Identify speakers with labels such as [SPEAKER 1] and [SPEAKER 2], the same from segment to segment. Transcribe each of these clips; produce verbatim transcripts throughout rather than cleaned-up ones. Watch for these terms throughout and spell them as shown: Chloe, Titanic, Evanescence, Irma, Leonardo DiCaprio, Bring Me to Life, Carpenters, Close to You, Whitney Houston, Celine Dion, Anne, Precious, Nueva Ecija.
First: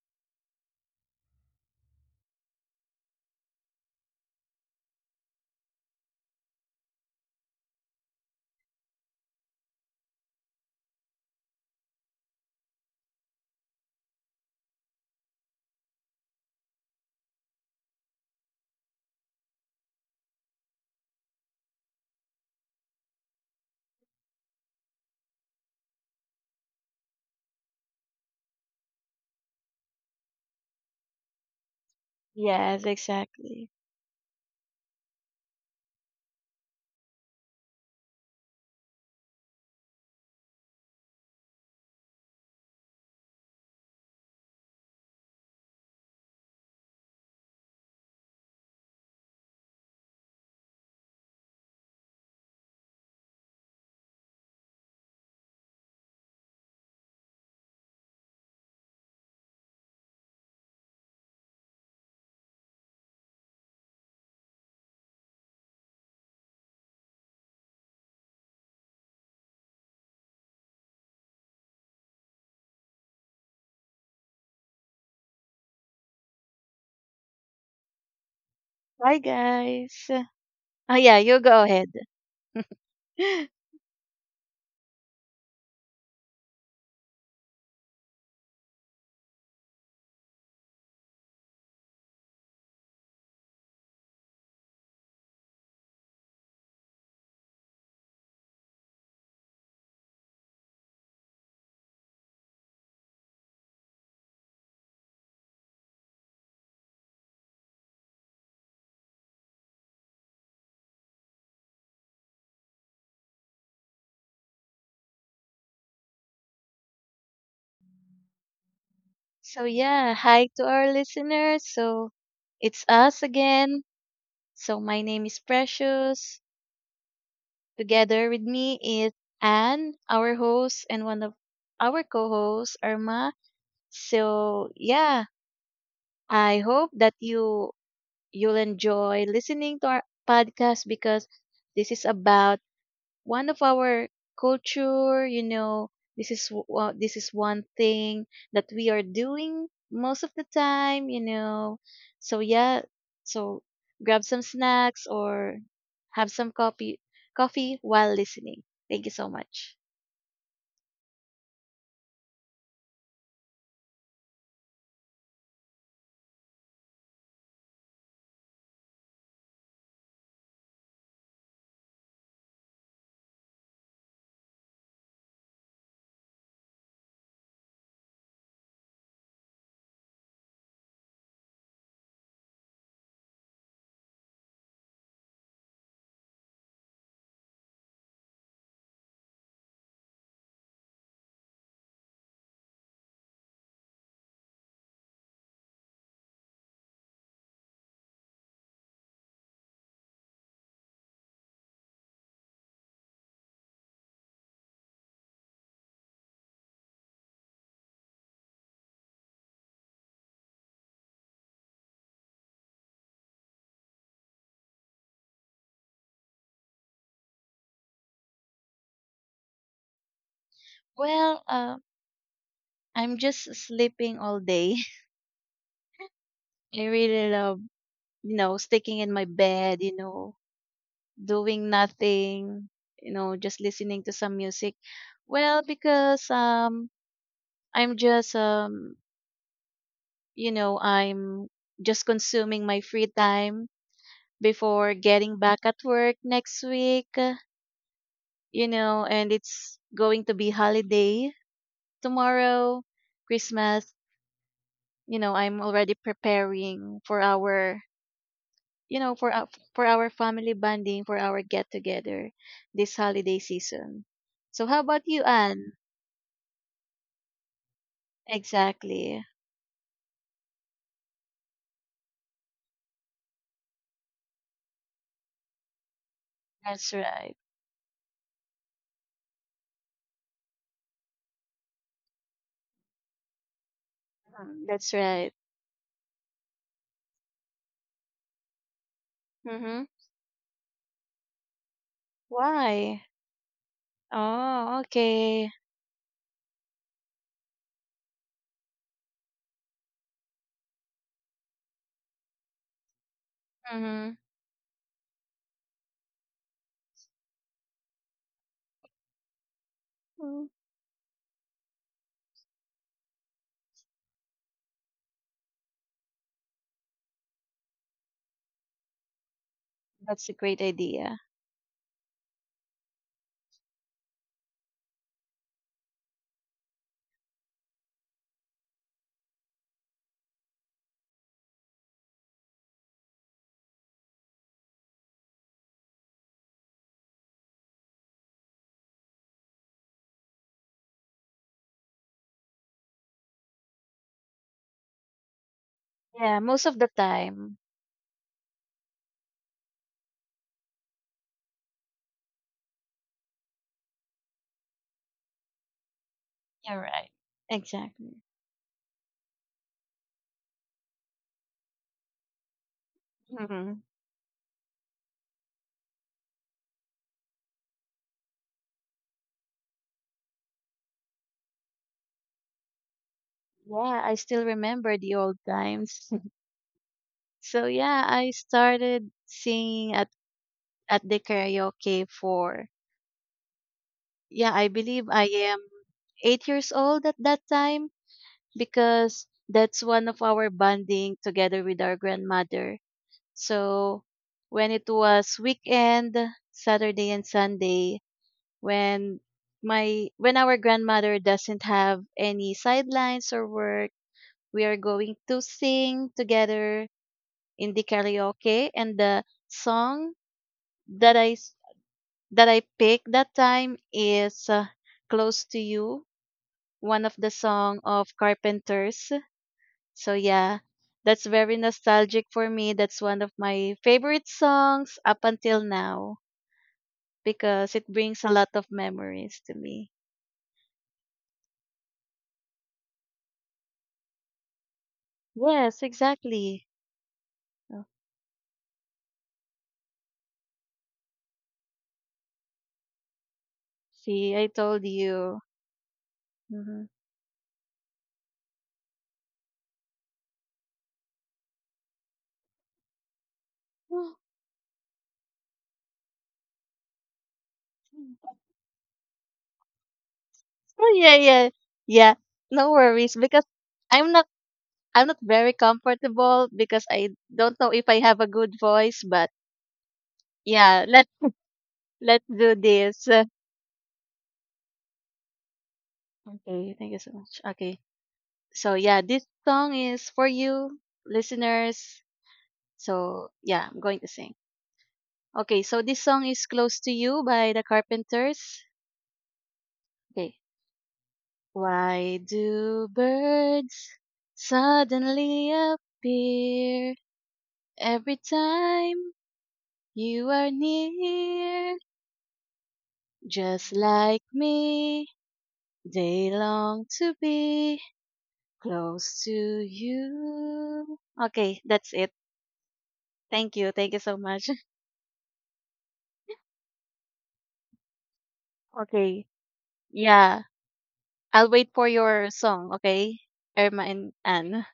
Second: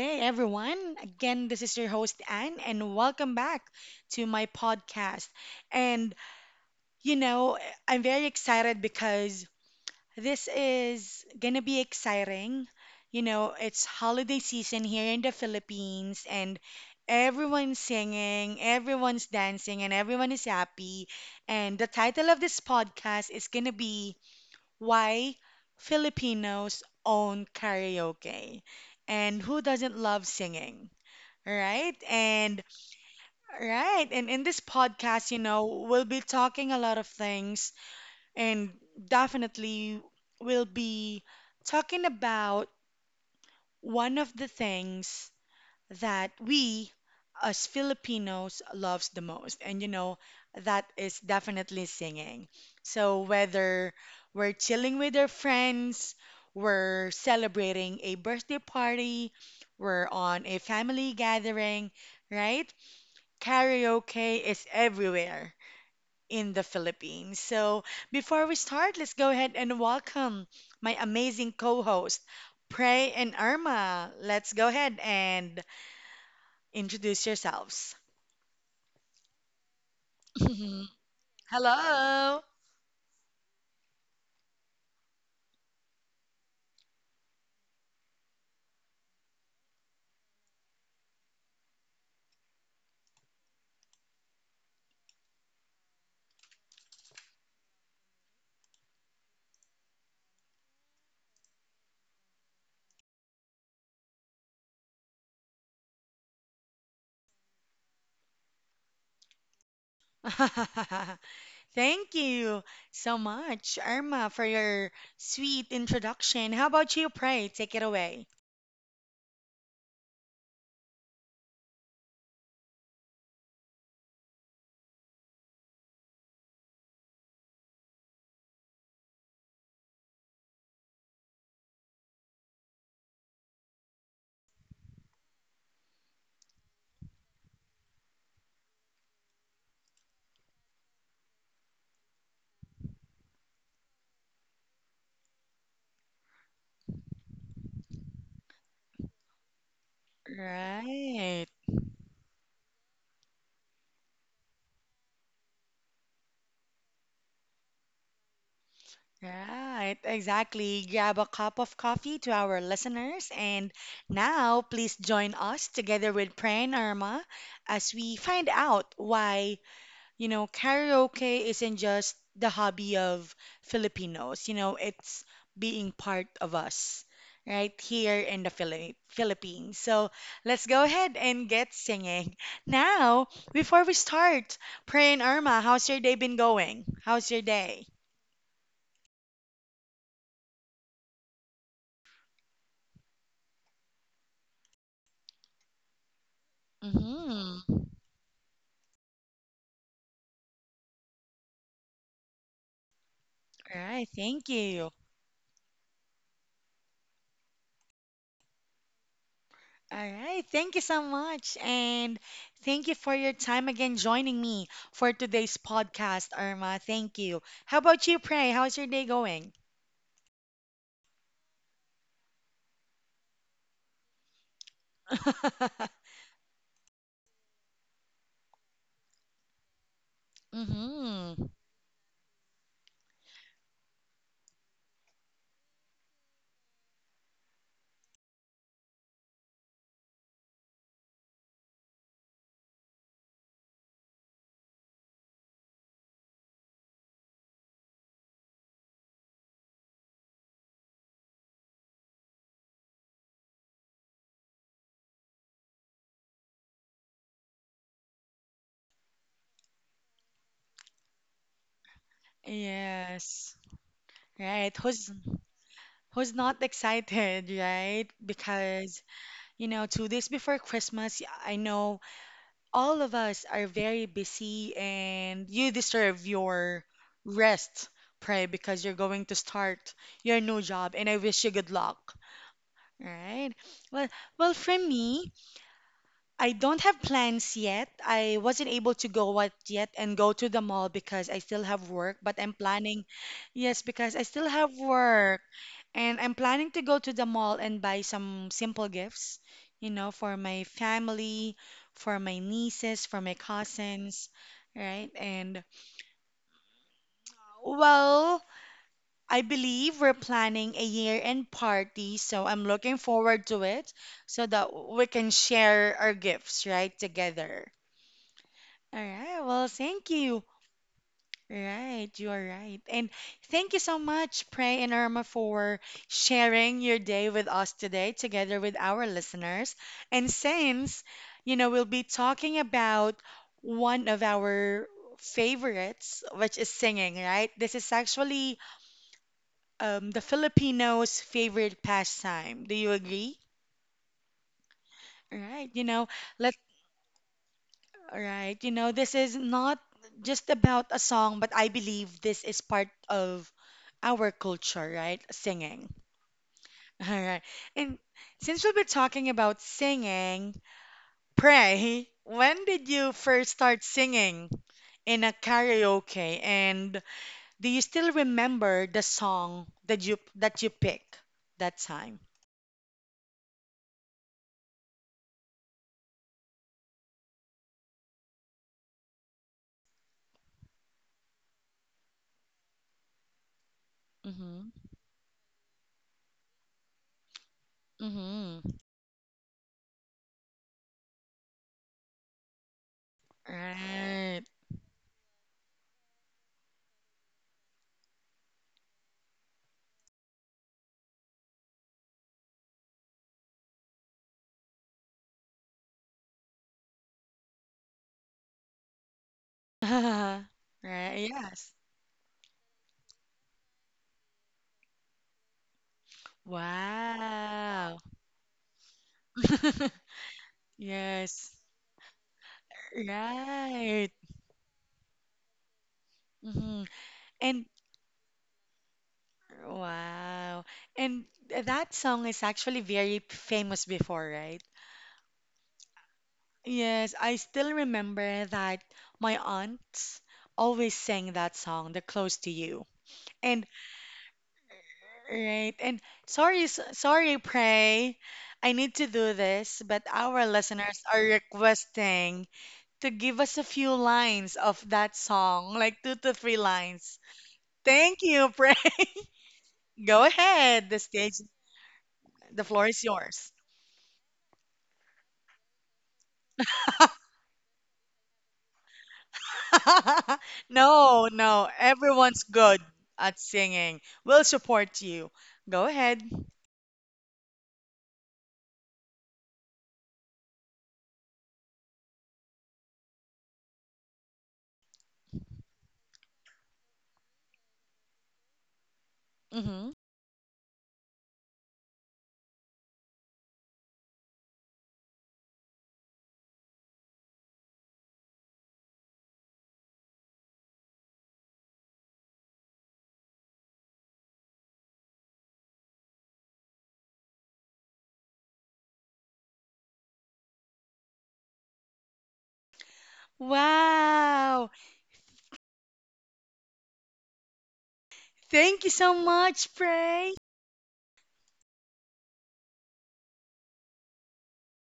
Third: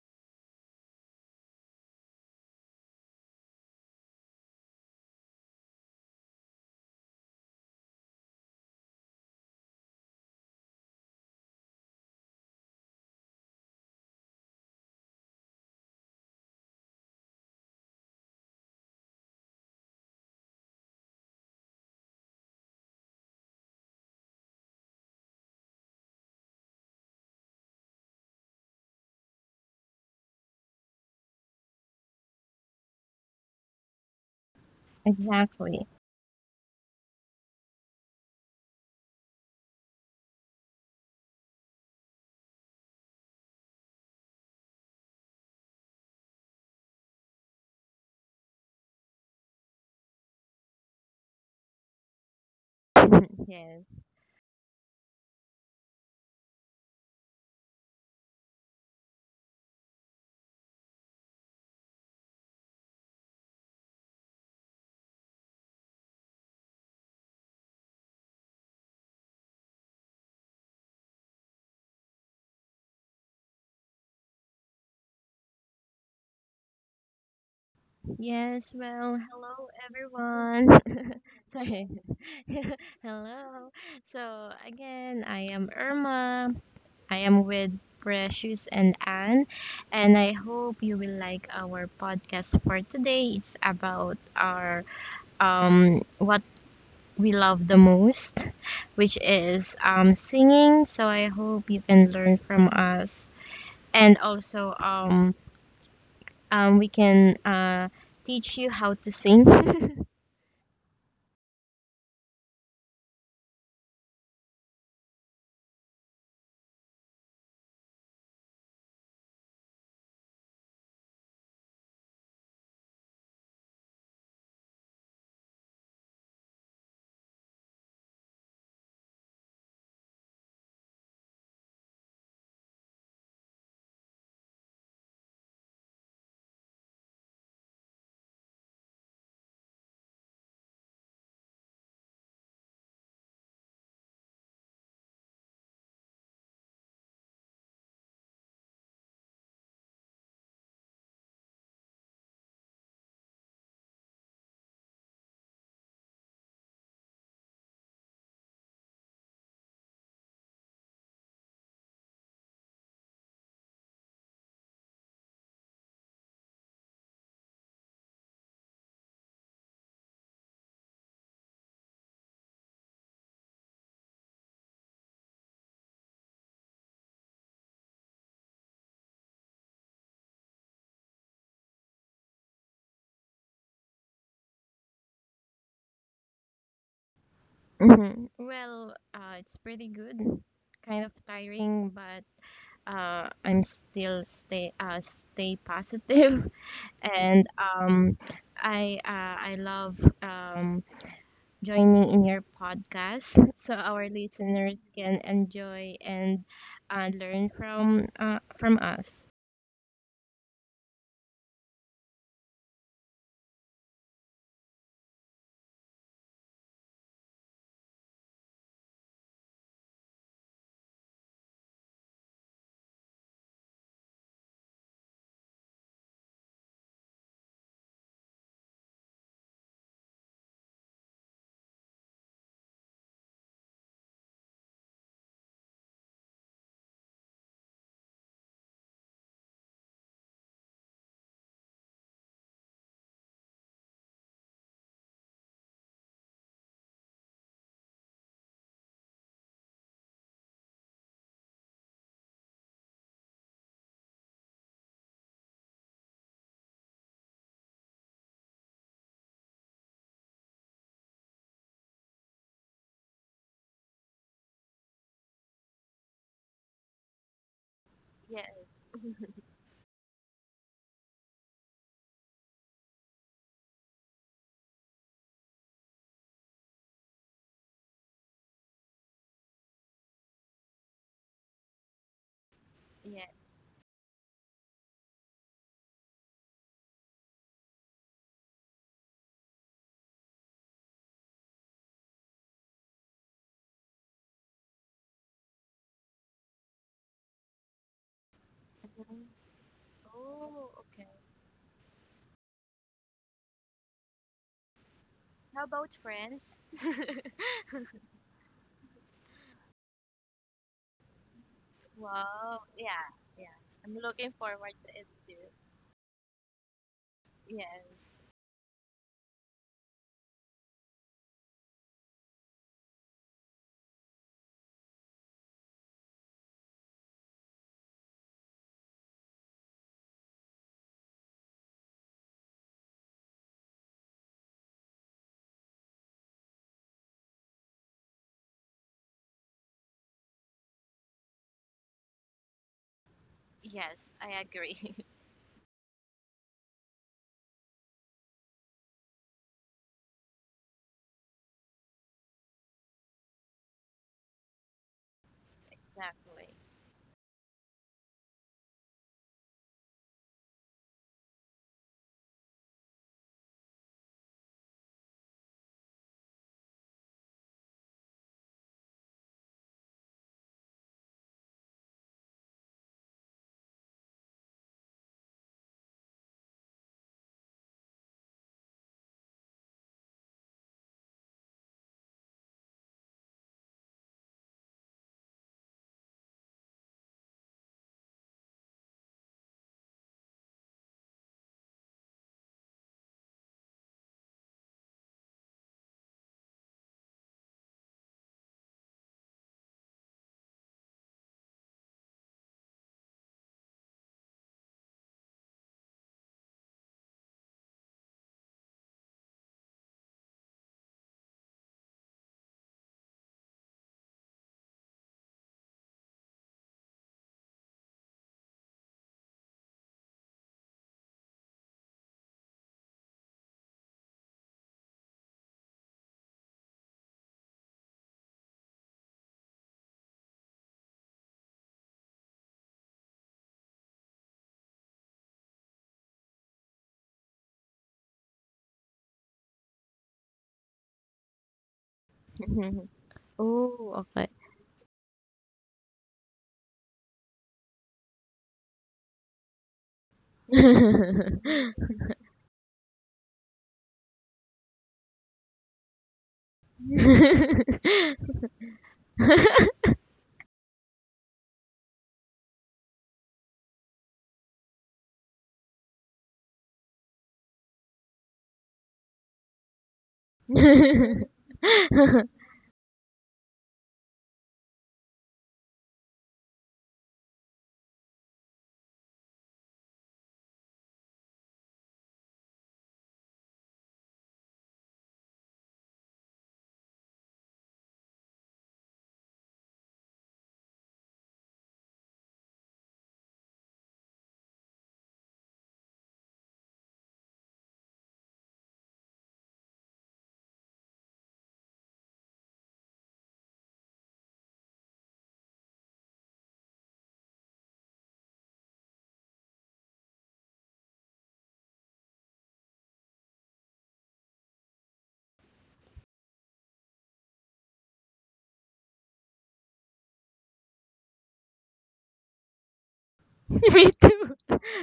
[SPEAKER 1] day, everyone. Again, this is your host, Anne, and welcome back to my podcast. And, you know, I'm very excited because this is gonna be exciting. You know, it's holiday season here in the Philippines, and everyone's singing, everyone's dancing, and everyone is happy. And the title of this podcast is gonna be why Filipinos own karaoke and who doesn't love singing, right? And
[SPEAKER 2] Yes, exactly.
[SPEAKER 1] right, and in this podcast, you
[SPEAKER 3] Exactly.
[SPEAKER 1] know, we'll be talking a lot of things and definitely we'll be talking about one of the things that we as Filipinos loves the most. And you know, that is definitely singing. So
[SPEAKER 3] Yes.
[SPEAKER 1] whether we're chilling with our friends, we're celebrating a birthday party, we're on a family gathering, right? Karaoke is everywhere in the Philippines. So before we start, let's go ahead and welcome my amazing co-host, Prey and Irma. Let's go ahead and introduce yourselves.
[SPEAKER 3] Yes.
[SPEAKER 2] Bye,
[SPEAKER 3] Well, hello
[SPEAKER 2] guys.
[SPEAKER 1] Mhm.
[SPEAKER 2] Oh, yeah,
[SPEAKER 3] everyone.
[SPEAKER 2] you go ahead.
[SPEAKER 3] Sorry.
[SPEAKER 1] Hello.
[SPEAKER 3] hello. So again, I am Irma. I am with Precious and Anne, and I hope you will like our podcast for today. It's about our um what we love the most, which is um singing. So I hope you can learn from us and also um Um, we can uh, teach you how to sing.
[SPEAKER 1] Thank you so much, Irma, for your sweet introduction. How about you, Pray? Take it away.
[SPEAKER 2] So, yeah, hi to our listeners. So, it's us again. So, my name is Precious. Together with me is Anne, our host, and one of our co hosts, Irma. So, yeah, I hope that you you'll enjoy listening to our podcast because this is about one of our culture, you know. This is w- uh, this is one thing that we are doing most of the time, you
[SPEAKER 1] Right,
[SPEAKER 2] know, so yeah, so grab some snacks or have some coffee coffee while listening. Thank you so much.
[SPEAKER 1] right, exactly. Grab a cup of coffee to our listeners. And now, please join us together with Pray and Irma as we find out why You know, karaoke isn't just the hobby of Filipinos, you know, it's being part of us right here in the Philip Philippines. So let's go ahead and get singing. Now, before we start, Pray and Irma, how's your day been going? How's your day?
[SPEAKER 3] Mhm. Well, uh, it's pretty good. Kind of tiring, but uh, I'm still stay uh, stay positive, and
[SPEAKER 1] Mm-hmm.
[SPEAKER 3] um, I uh, I love um, joining in your podcast so
[SPEAKER 1] All right,
[SPEAKER 3] our
[SPEAKER 1] thank
[SPEAKER 3] listeners
[SPEAKER 1] you.
[SPEAKER 3] can enjoy and uh, learn from uh, from us.
[SPEAKER 1] All right. Thank you so much. And thank you for your time again joining me for today's podcast, Irma. Thank you. How about you, Pray? How's your day going?
[SPEAKER 2] Well, uh, I'm just sleeping all day. I really love, you know, sticking in my bed, you know,
[SPEAKER 1] Mm-hmm.
[SPEAKER 2] doing nothing, you know, just listening to some music. Well, because um I'm just um you know, I'm just consuming my free time before getting back at work next week, uh, you know, and it's going to be holiday tomorrow, Christmas, you know. I'm already preparing for our, you know, for our, for our family bonding, for our get together this holiday
[SPEAKER 1] Yes.
[SPEAKER 2] season. So
[SPEAKER 1] Right.
[SPEAKER 2] how about
[SPEAKER 1] Who's
[SPEAKER 2] you, Anne?
[SPEAKER 1] who's not excited, right?
[SPEAKER 3] Yeah,
[SPEAKER 1] Because,
[SPEAKER 2] Exactly.
[SPEAKER 1] you know, two days before Christmas, I know all of us are very busy and you deserve your
[SPEAKER 2] That's right.
[SPEAKER 1] rest, Pray, because you're going to start your new job and I wish you good luck. All
[SPEAKER 3] yeah.
[SPEAKER 1] right. Well, well,
[SPEAKER 2] Mm,
[SPEAKER 1] for
[SPEAKER 2] that's right.
[SPEAKER 1] me, I don't have plans yet. I wasn't able to go out
[SPEAKER 2] Mhm.
[SPEAKER 1] yet and go to the mall because I still have work, but I'm
[SPEAKER 2] Why?
[SPEAKER 1] planning, yes, because I still have
[SPEAKER 2] Oh,
[SPEAKER 1] work.
[SPEAKER 2] okay.
[SPEAKER 1] And I'm planning to go to the mall and buy some simple gifts, you know, for my
[SPEAKER 3] Oh, okay.
[SPEAKER 1] family, for my nieces, for my
[SPEAKER 2] Mhm.
[SPEAKER 1] cousins, right? And
[SPEAKER 3] How about friends?
[SPEAKER 1] well, I believe we're
[SPEAKER 2] Mm.
[SPEAKER 1] planning a year-end party, so
[SPEAKER 3] Wow.
[SPEAKER 1] I'm looking
[SPEAKER 3] Yeah.
[SPEAKER 1] forward
[SPEAKER 3] Yeah.
[SPEAKER 1] to it
[SPEAKER 3] I'm looking
[SPEAKER 1] so that
[SPEAKER 3] forward to
[SPEAKER 1] we
[SPEAKER 3] it
[SPEAKER 1] can
[SPEAKER 3] too.
[SPEAKER 1] share our gifts, right, together.
[SPEAKER 3] Yes.
[SPEAKER 1] All right, well, thank
[SPEAKER 2] That's a
[SPEAKER 1] you.
[SPEAKER 2] great idea.
[SPEAKER 1] Right, you are right. And thank you so much, Pray and Irma, for sharing your day with us today, together with our listeners. And since, you know, we'll be talking about one of our favorites, which is singing, right? This is actually um, the Filipinos' favorite pastime. Do you agree?
[SPEAKER 3] Yes, I agree.
[SPEAKER 1] Right, you know,
[SPEAKER 2] Yeah,
[SPEAKER 1] let
[SPEAKER 2] most of the time.
[SPEAKER 1] right, you know, this is not just about a song, but I believe this is part of our culture, right? Singing.
[SPEAKER 3] Exactly.
[SPEAKER 2] You're
[SPEAKER 1] All
[SPEAKER 2] right.
[SPEAKER 1] right. And
[SPEAKER 2] Exactly.
[SPEAKER 1] since we'll be talking about singing, Pray, when did you first
[SPEAKER 2] Mhm.
[SPEAKER 1] start singing in a karaoke? And do you still remember the song that you that you pick that time?
[SPEAKER 2] Yeah, I still remember the old times. So yeah, I started singing at at the karaoke for, yeah, I
[SPEAKER 1] Mm-hmm.
[SPEAKER 2] believe I am eight years old at that time,
[SPEAKER 1] Mm-hmm.
[SPEAKER 2] because that's one of our bonding together with our grandmother. So
[SPEAKER 1] Right.
[SPEAKER 2] when it was weekend, Saturday and Sunday, when my when our grandmother doesn't have any sidelines or work, we are going to sing together in the karaoke. And the song that
[SPEAKER 1] Right.
[SPEAKER 2] i s-
[SPEAKER 1] Yes.
[SPEAKER 2] that I picked that time is uh, Close to You, one of the song
[SPEAKER 1] Wow.
[SPEAKER 2] of Carpenters. So yeah, that's
[SPEAKER 1] Yes.
[SPEAKER 2] very nostalgic for me. That's one of my
[SPEAKER 1] Right.
[SPEAKER 2] favorite songs up until now,
[SPEAKER 1] Hmm. And
[SPEAKER 2] because it brings a lot of memories to me.
[SPEAKER 1] wow. And that song is actually very p- famous before, right?
[SPEAKER 2] Yes, exactly.
[SPEAKER 1] Yes, I still remember that my aunts always sang that song, The Close to You. And
[SPEAKER 3] oh, okay.
[SPEAKER 2] See, I told you.
[SPEAKER 1] right, and sorry, s-
[SPEAKER 2] Mhm.
[SPEAKER 1] sorry, Pray. I need to do this, but our listeners are requesting to give us a few lines of that song, like two to three lines.
[SPEAKER 3] Me
[SPEAKER 1] Thank you, Pray. Go
[SPEAKER 2] Oh,
[SPEAKER 1] ahead. The
[SPEAKER 2] yeah,
[SPEAKER 1] stage,
[SPEAKER 2] yeah, yeah.
[SPEAKER 1] the
[SPEAKER 2] No
[SPEAKER 1] floor is
[SPEAKER 2] worries, because
[SPEAKER 1] yours.
[SPEAKER 2] I'm not I'm not very comfortable, because I don't know if I have a good voice, but yeah, let
[SPEAKER 1] No, no,
[SPEAKER 2] let's
[SPEAKER 1] everyone's
[SPEAKER 2] do
[SPEAKER 1] good
[SPEAKER 2] this. Uh,
[SPEAKER 1] at singing. We'll support you. Go ahead.
[SPEAKER 2] Okay, thank you so much. Okay, so yeah, this song is for you, listeners. So yeah, I'm going to sing. Okay, so this song is "Close to You" by the Carpenters.
[SPEAKER 1] Hmm.
[SPEAKER 2] Okay. Why do birds suddenly appear every time you are near? Just like me, they long to be close to you. Okay, that's it. Thank you. Thank you so much.
[SPEAKER 1] Wow. Thank you so
[SPEAKER 2] Okay.
[SPEAKER 1] much, Pray.
[SPEAKER 2] Yeah. I'll wait for your song, okay? Irma and
[SPEAKER 3] too.
[SPEAKER 2] Anne.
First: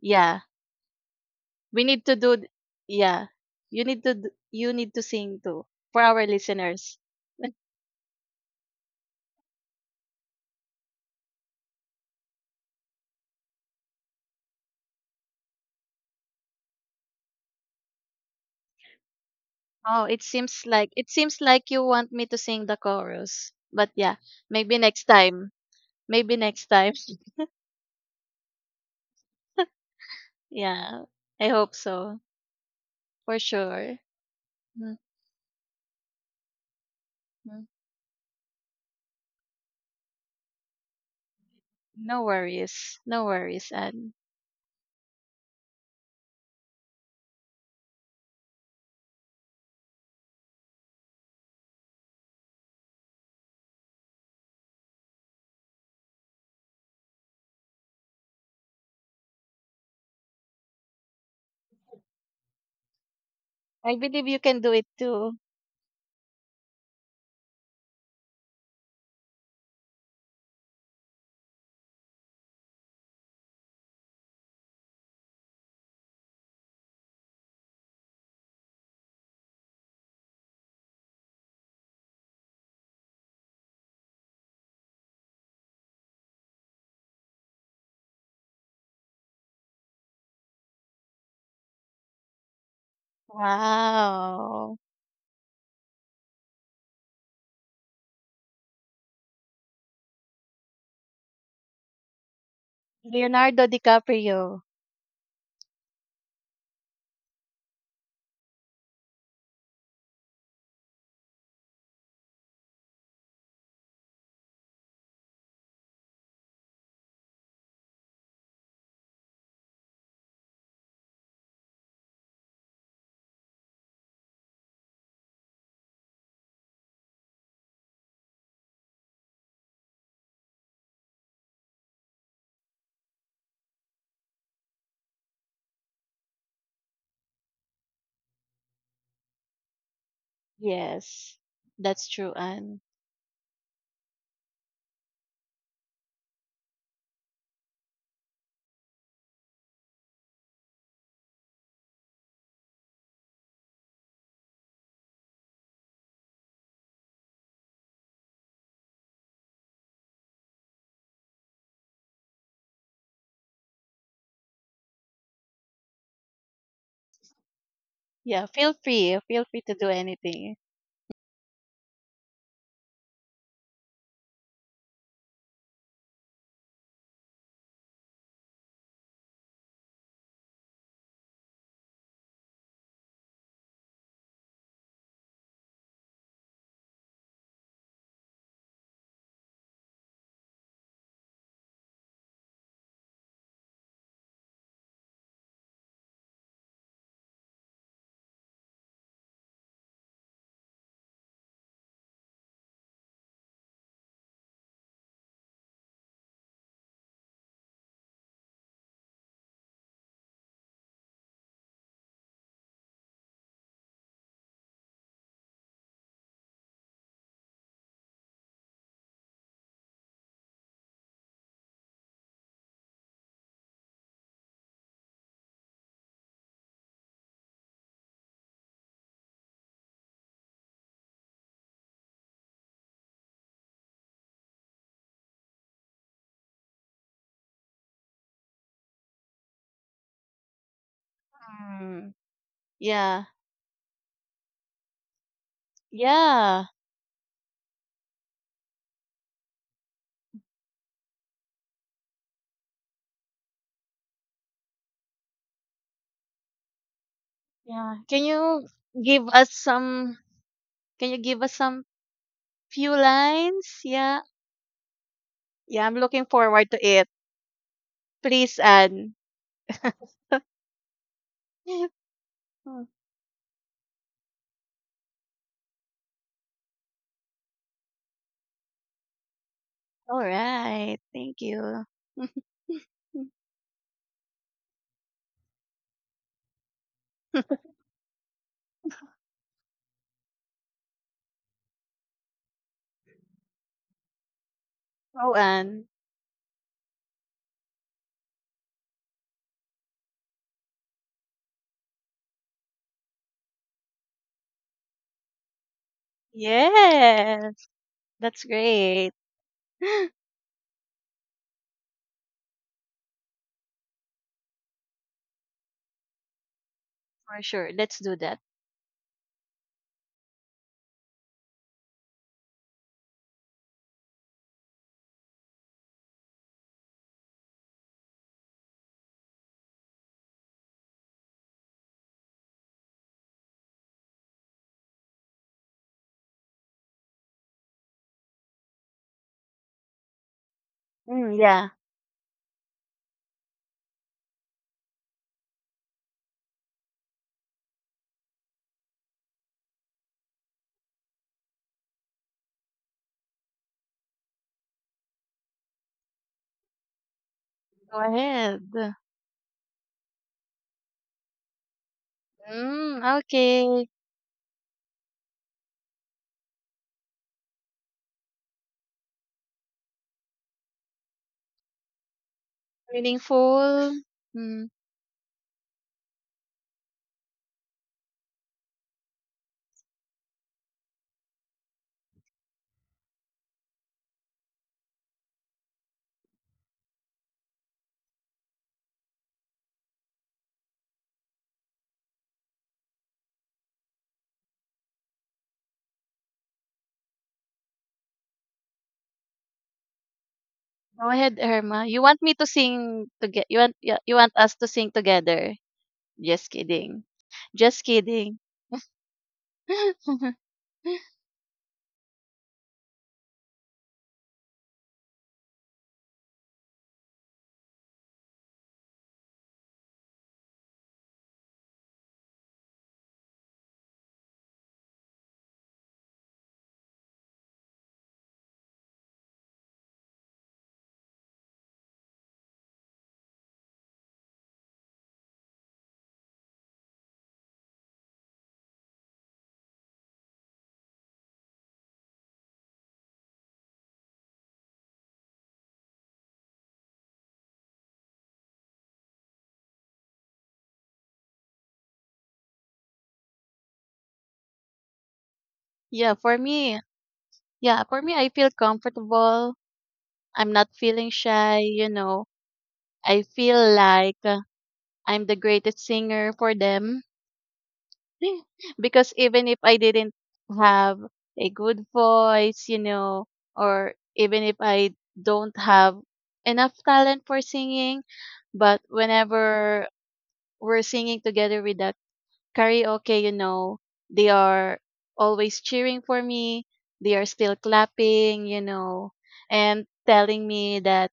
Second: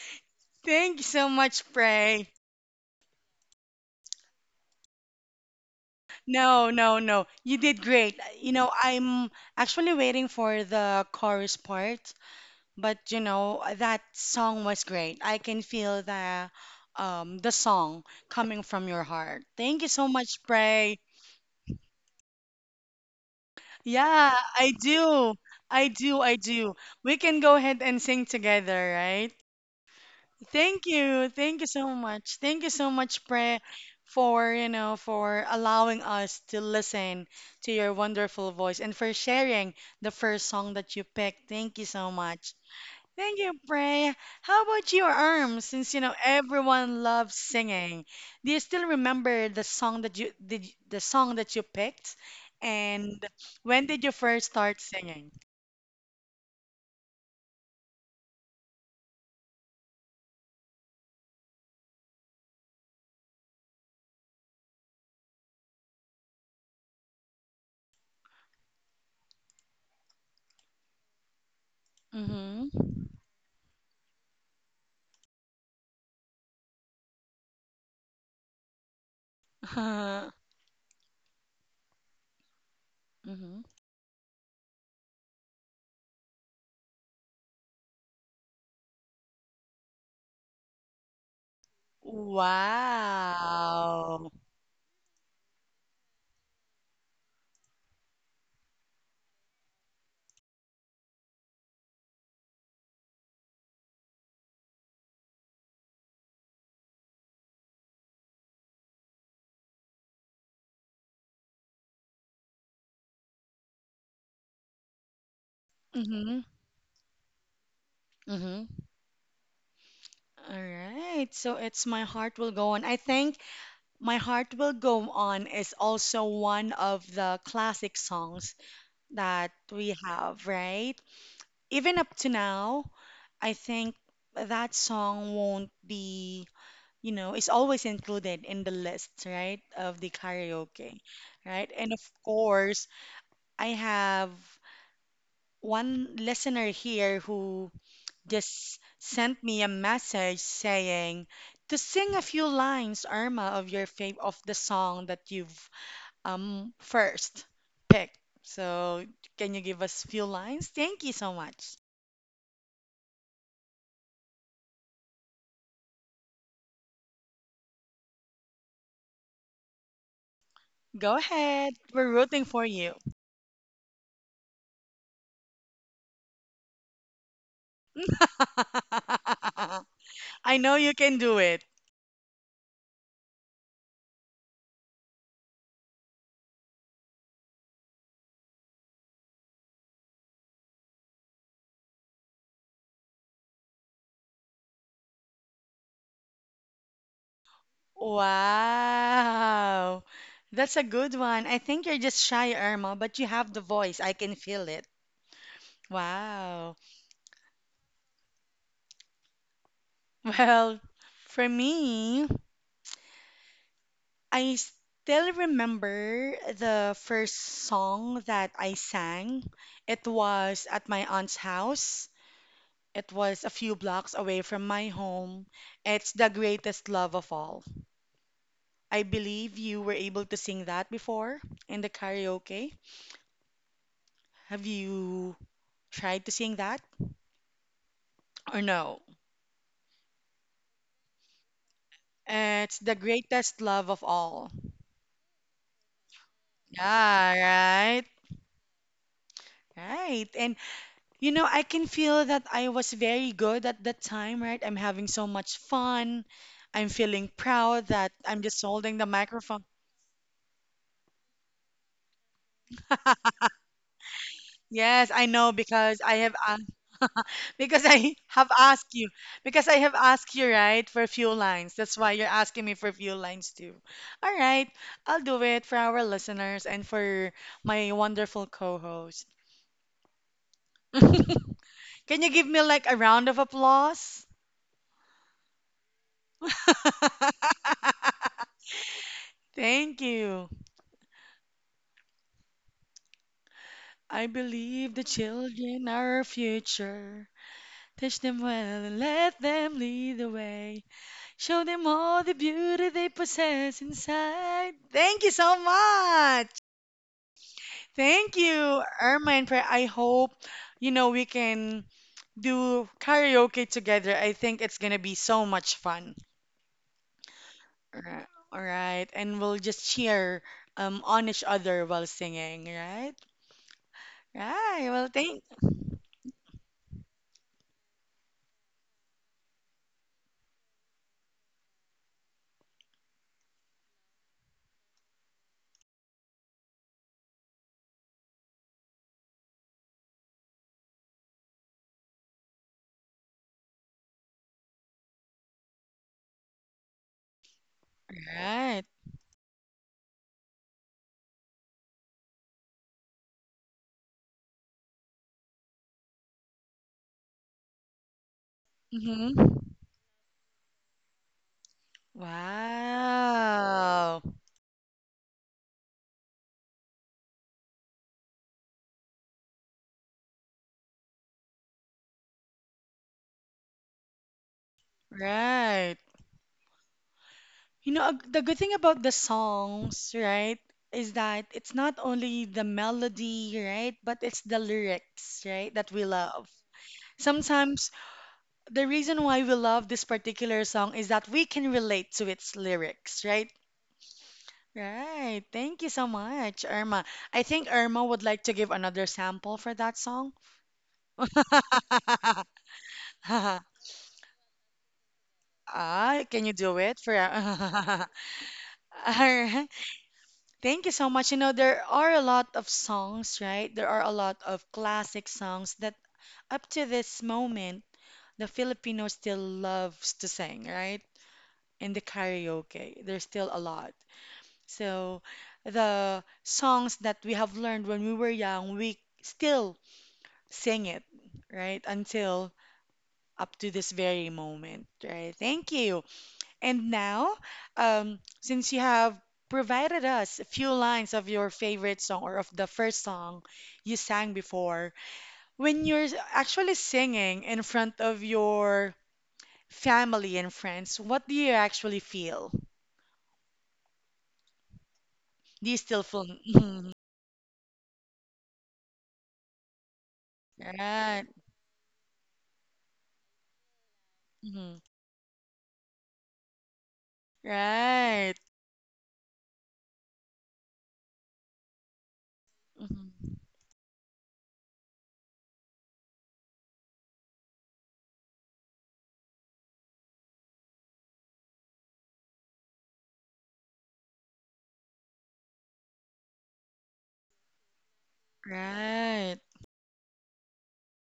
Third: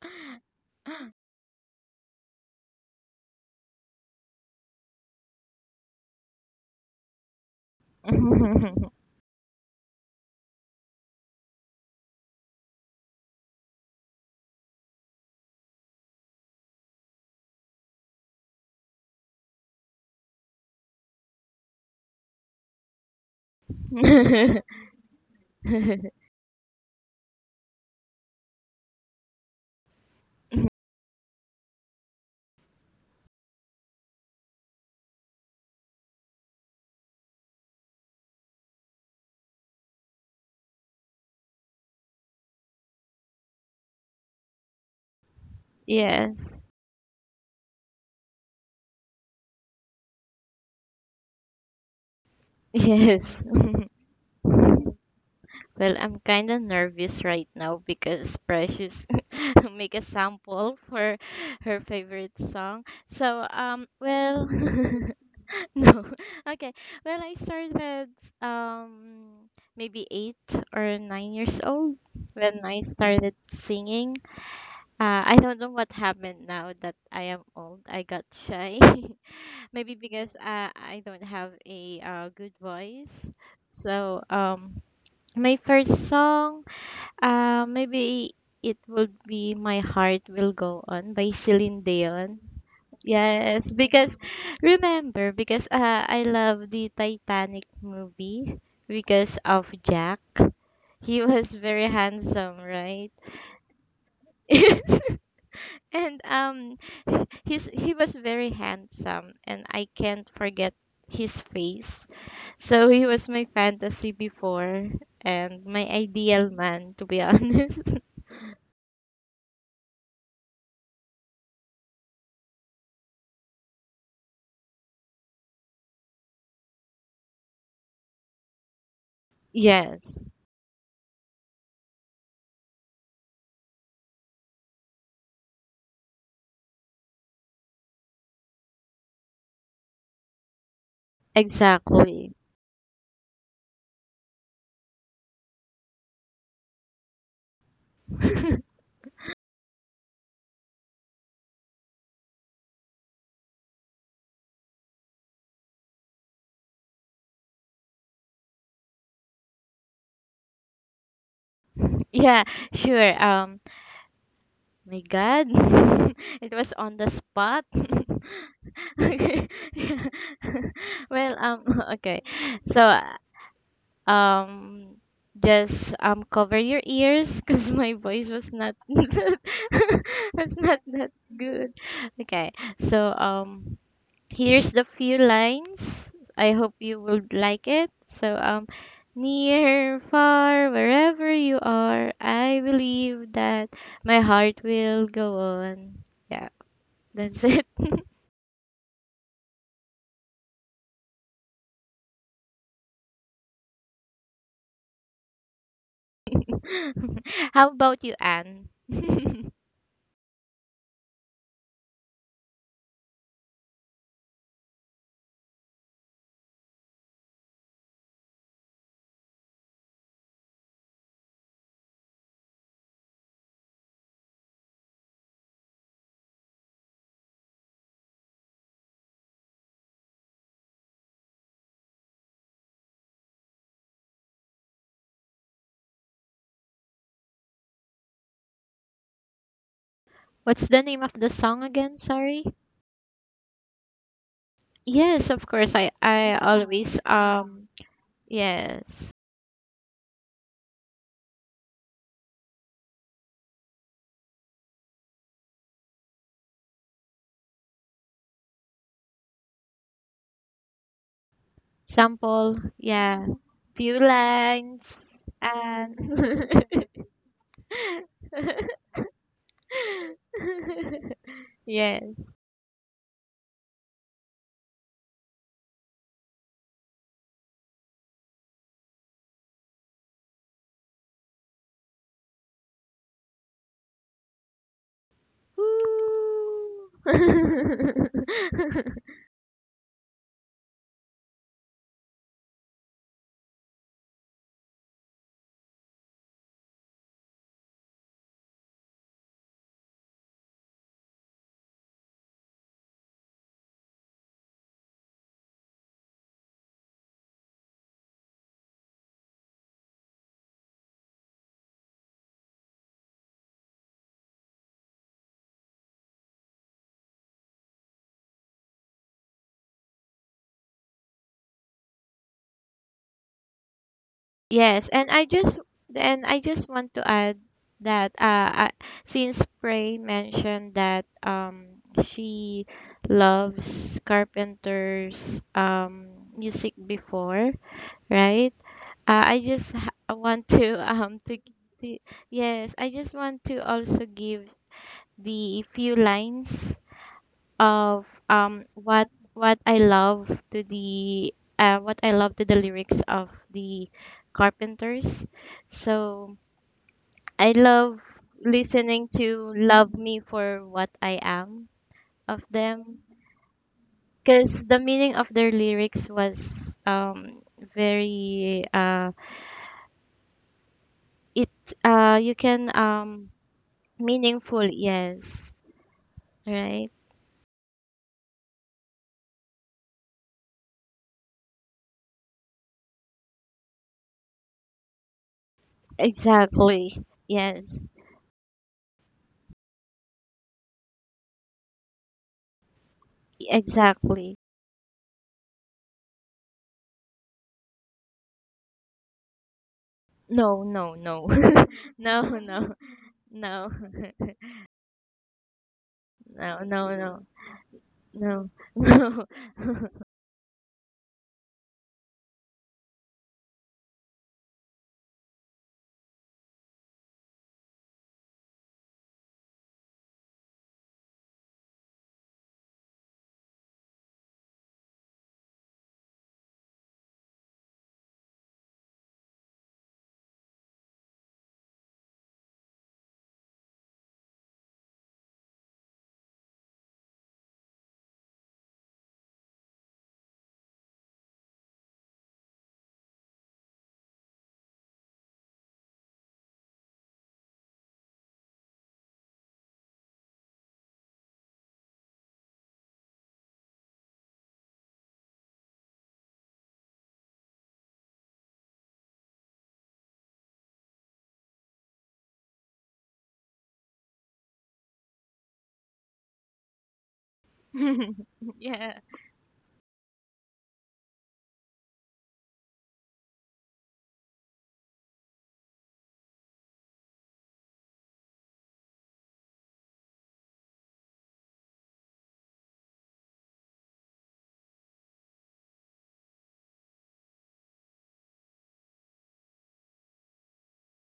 [SPEAKER 2] Yeah.
[SPEAKER 1] Thank you so much,
[SPEAKER 2] We need to
[SPEAKER 1] Pray.
[SPEAKER 2] do th- yeah. You need to d- you need to sing too for our
[SPEAKER 1] No,
[SPEAKER 2] listeners.
[SPEAKER 1] no, no. You did great. You know, I'm actually waiting for the chorus part. But you know, uh, that song was great. I can feel the um the song coming from your heart. Thank you
[SPEAKER 2] Oh,
[SPEAKER 1] so
[SPEAKER 2] it
[SPEAKER 1] much,
[SPEAKER 2] seems like
[SPEAKER 1] Pray.
[SPEAKER 2] it seems like you want me to sing the chorus. But yeah,
[SPEAKER 1] Yeah, I
[SPEAKER 2] maybe next
[SPEAKER 1] do.
[SPEAKER 2] time.
[SPEAKER 1] I do.
[SPEAKER 2] Maybe
[SPEAKER 1] I
[SPEAKER 2] next
[SPEAKER 1] do.
[SPEAKER 2] time.
[SPEAKER 1] We can go ahead and sing together, right? Thank
[SPEAKER 2] Yeah.
[SPEAKER 1] you.
[SPEAKER 2] I
[SPEAKER 1] Thank you
[SPEAKER 2] hope
[SPEAKER 1] so
[SPEAKER 2] so.
[SPEAKER 1] much. Thank you so much,
[SPEAKER 2] For
[SPEAKER 1] Pre,
[SPEAKER 2] sure.
[SPEAKER 1] for, you know, for allowing us to listen
[SPEAKER 2] Mhm.
[SPEAKER 1] to your wonderful voice and for sharing the first song that you picked. Thank you so
[SPEAKER 2] No
[SPEAKER 1] much.
[SPEAKER 2] worries. No
[SPEAKER 1] Thank you,
[SPEAKER 2] worries, Anne.
[SPEAKER 1] Prey. How about your arms? Since you know
[SPEAKER 3] yes.
[SPEAKER 1] everyone loves singing, do you still remember the song that you did the song that you picked?
[SPEAKER 3] Yes.
[SPEAKER 1] And when did you first start singing?
[SPEAKER 3] Well, I'm kind of nervous right now because Precious make a sample for her favorite song. So, um,
[SPEAKER 2] I believe you
[SPEAKER 3] well,
[SPEAKER 2] can do it too.
[SPEAKER 3] no, okay. Well, I started um maybe eight or nine years old when I
[SPEAKER 1] Mm-hmm.
[SPEAKER 3] started singing. Uh, I don't know what happened now that I am old. I got shy. Maybe because
[SPEAKER 1] Uh,
[SPEAKER 3] uh, I don't have a uh, good voice.
[SPEAKER 1] Mm-hmm.
[SPEAKER 3] So, um, my first song uh, maybe it would be My Heart Will Go On by Celine Dion. Yes, because
[SPEAKER 1] Wow.
[SPEAKER 2] Wow.
[SPEAKER 3] remember, because uh, I love the Titanic movie because of Jack. He was very handsome, right?
[SPEAKER 2] Leonardo DiCaprio.
[SPEAKER 3] Yes. and um, h- he's he was very handsome, and I can't forget his face. So he was my fantasy before, and my
[SPEAKER 1] Mm-hmm.
[SPEAKER 3] ideal man, to be honest.
[SPEAKER 1] Mm-hmm. All right. So it's My Heart Will Go On. I think My Heart Will Go On is also one of the classic songs that we
[SPEAKER 3] Yes.
[SPEAKER 1] have, right? Even up to now, I think that song won't be, you know, it's always included in the list, right, of the karaoke,
[SPEAKER 2] Yes.
[SPEAKER 1] right? And of
[SPEAKER 2] That's true,
[SPEAKER 3] Exactly.
[SPEAKER 2] Anne.
[SPEAKER 1] course, I have one listener here who just sent me a message saying to sing a few lines, Irma, of your fav of the song that you've um first picked. So, can you give us few lines? Thank you so much.
[SPEAKER 3] yeah, sure. Um, my God, it was on the spot.
[SPEAKER 2] Yeah, feel free. Feel
[SPEAKER 3] okay.
[SPEAKER 2] free to do anything.
[SPEAKER 1] Go
[SPEAKER 3] well,
[SPEAKER 1] ahead.
[SPEAKER 3] um,
[SPEAKER 1] We're
[SPEAKER 3] okay.
[SPEAKER 1] rooting for
[SPEAKER 3] So,
[SPEAKER 1] you.
[SPEAKER 3] um, just um cover your ears because my voice was not was
[SPEAKER 1] I know
[SPEAKER 3] not
[SPEAKER 1] you
[SPEAKER 3] that
[SPEAKER 1] can do it.
[SPEAKER 3] good. Okay. So, um. here's the few lines. I hope you would like it. So, um, near, far, wherever you are, I believe that my heart will go on. Yeah, that's it.
[SPEAKER 1] Wow. That's a good one. I think you're just shy, Irma, but you have the voice. I can feel it. Wow.
[SPEAKER 3] How about you, Anne?
[SPEAKER 1] Well, for me, I still remember the first song that I sang. It was at my aunt's house. It was a few blocks away from my home. It's The Greatest Love of All. I believe you were able to sing that before in the karaoke. Have you tried to sing that or no?
[SPEAKER 3] What's the name of the song again?
[SPEAKER 2] Hmm.
[SPEAKER 3] Sorry.
[SPEAKER 1] It's The
[SPEAKER 2] Yeah.
[SPEAKER 1] Greatest Love of All.
[SPEAKER 3] Yes, of course. I I
[SPEAKER 2] Yeah.
[SPEAKER 3] always
[SPEAKER 1] Yeah,
[SPEAKER 3] um
[SPEAKER 1] right.
[SPEAKER 3] yes,
[SPEAKER 1] Right. And you know, I can feel that I was very good at that time, right? I'm having so much fun. I'm feeling proud
[SPEAKER 2] Yeah.
[SPEAKER 1] that
[SPEAKER 2] Can
[SPEAKER 1] I'm just
[SPEAKER 2] you
[SPEAKER 1] holding the
[SPEAKER 2] give us
[SPEAKER 1] microphone.
[SPEAKER 2] some can you give us some
[SPEAKER 3] sample,
[SPEAKER 2] few
[SPEAKER 3] yeah,
[SPEAKER 2] lines?
[SPEAKER 3] few
[SPEAKER 2] Yeah.
[SPEAKER 3] lines,
[SPEAKER 1] Yes, I know
[SPEAKER 2] Yeah, I'm
[SPEAKER 1] because I
[SPEAKER 2] looking
[SPEAKER 1] have
[SPEAKER 3] and.
[SPEAKER 1] asked.
[SPEAKER 2] forward to it.
[SPEAKER 1] because I have
[SPEAKER 2] Please,
[SPEAKER 1] asked you
[SPEAKER 2] Anne.
[SPEAKER 1] because I have asked you right for few lines. That's
[SPEAKER 3] Yes.
[SPEAKER 1] why you're asking me
[SPEAKER 2] Mm,
[SPEAKER 1] for few lines too. All right, I'll do it for our listeners and for my wonderful co-host.
[SPEAKER 2] all right. Thank
[SPEAKER 1] Can
[SPEAKER 2] you.
[SPEAKER 1] you give me like a round of applause?
[SPEAKER 3] Woo!
[SPEAKER 1] Thank you. I believe the
[SPEAKER 2] Oh, Anne.
[SPEAKER 1] children are our future. Teach them well and let them lead the way. Show them all the beauty they possess inside. Thank you so much.
[SPEAKER 2] Yes.
[SPEAKER 1] Thank
[SPEAKER 2] That's
[SPEAKER 1] you,
[SPEAKER 2] great.
[SPEAKER 1] Irma and Prayer. I
[SPEAKER 2] For
[SPEAKER 1] hope, you know, we can do karaoke together. I think it's gonna be so much fun.
[SPEAKER 2] sure. Let's do
[SPEAKER 1] Alri-
[SPEAKER 2] that.
[SPEAKER 1] All right, and we'll just cheer um on each other while singing, right? Right. Well,
[SPEAKER 3] Yes, and
[SPEAKER 1] thank.
[SPEAKER 3] I just and I just want to add that uh, I, since Prey mentioned that um she loves Carpenter's um music before, right? Uh, I just ha- want to
[SPEAKER 2] Mm,
[SPEAKER 3] um
[SPEAKER 2] yeah.
[SPEAKER 3] to, to yes, I just want to also give the few lines of
[SPEAKER 1] Right.
[SPEAKER 3] um what what I love to the uh, what I love to the lyrics of the Carpenters. So I
[SPEAKER 2] Go
[SPEAKER 3] love
[SPEAKER 2] ahead.
[SPEAKER 3] listening to
[SPEAKER 1] Mm-hmm.
[SPEAKER 3] "Love Me for What I Am" of
[SPEAKER 2] Mm,
[SPEAKER 3] them
[SPEAKER 2] okay.
[SPEAKER 1] Wow.
[SPEAKER 3] because the meaning of their lyrics was um very uh it uh you can um
[SPEAKER 2] Meaningful. Mm.
[SPEAKER 3] meaningful, yes,
[SPEAKER 1] Right.
[SPEAKER 3] right,
[SPEAKER 1] You know, ag- the good thing about the songs, right, is that it's not only the melody, right, but it's the lyrics, right, that we love.
[SPEAKER 3] exactly, yes,
[SPEAKER 1] Sometimes the reason why we love this particular song is that we can relate to its lyrics, right?
[SPEAKER 3] exactly.
[SPEAKER 1] Right. Thank you so much, Irma. I think Irma would like to give another sample for that song.
[SPEAKER 3] No, no,
[SPEAKER 2] Go
[SPEAKER 3] no.
[SPEAKER 2] ahead, Irma. You want
[SPEAKER 3] No,
[SPEAKER 2] me to
[SPEAKER 3] no,
[SPEAKER 2] sing together? You
[SPEAKER 3] no.
[SPEAKER 2] want yeah, you want us to sing together?
[SPEAKER 1] Ah, can
[SPEAKER 2] Just
[SPEAKER 1] you
[SPEAKER 3] No,
[SPEAKER 1] do
[SPEAKER 3] no,
[SPEAKER 1] it
[SPEAKER 2] kidding.
[SPEAKER 1] for?
[SPEAKER 3] no.
[SPEAKER 2] Just
[SPEAKER 1] All
[SPEAKER 2] kidding.
[SPEAKER 3] No,
[SPEAKER 1] right. Thank you so much. You know, there are a lot of songs, right? There are a lot of classic songs that up to this moment, the Filipino still loves to sing, right? In the karaoke, there's still a lot. So the songs that we have learned when we were young, we still sing it, right? Until up to this very moment, right? Thank you. And now, um, since you have provided us a few lines of your favorite song or of the first song you sang before, when you're actually singing in front of your family and friends, what do you actually feel? Do you still
[SPEAKER 2] yeah,
[SPEAKER 1] feel?
[SPEAKER 2] for me,
[SPEAKER 1] Mhm.
[SPEAKER 2] yeah, for me, I feel comfortable. I'm not feeling
[SPEAKER 1] Right.
[SPEAKER 2] shy. You know, I feel like uh,
[SPEAKER 1] Mhm.
[SPEAKER 2] I'm the greatest singer for them.
[SPEAKER 3] no.
[SPEAKER 1] Right.
[SPEAKER 3] Yeah,
[SPEAKER 2] Because even if I didn't have a good voice, you know,
[SPEAKER 1] Mhm.
[SPEAKER 2] or even if I don't have enough talent for singing, but whenever were singing together with that karaoke, you know, they are always cheering for me. They are still clapping, you know,
[SPEAKER 1] Right.
[SPEAKER 2] and telling me that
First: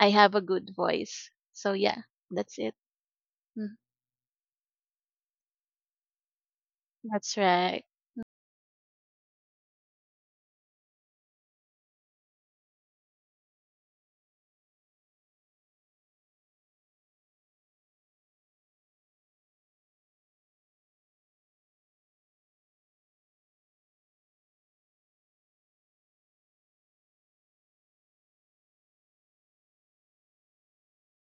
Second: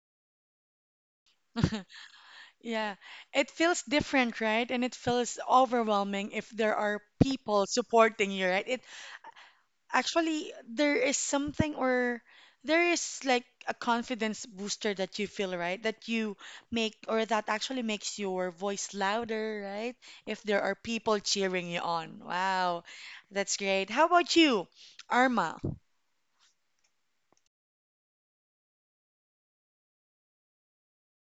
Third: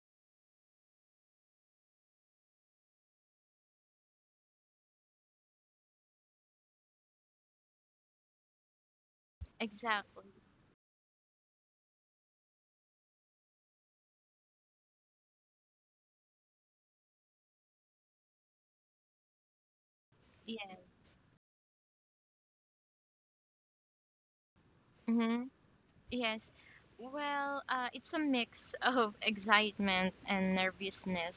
[SPEAKER 2] I have a good voice. So yeah, that's it.
[SPEAKER 1] Yeah. It
[SPEAKER 2] Mm,
[SPEAKER 1] feels different, right? And it feels overwhelming if there are
[SPEAKER 2] that's
[SPEAKER 1] people
[SPEAKER 2] right.
[SPEAKER 1] supporting you, right? It
[SPEAKER 3] exactly.
[SPEAKER 1] Actually, there is something or there is like a confidence booster that you feel, right? That you make or that actually makes your voice louder, right? If there
[SPEAKER 3] Yeah.
[SPEAKER 1] are people cheering you on. Wow, that's great. How about you,
[SPEAKER 3] Hmm.
[SPEAKER 1] Arma?
[SPEAKER 3] Yes. Well, uh, it's a mix of excitement and nervousness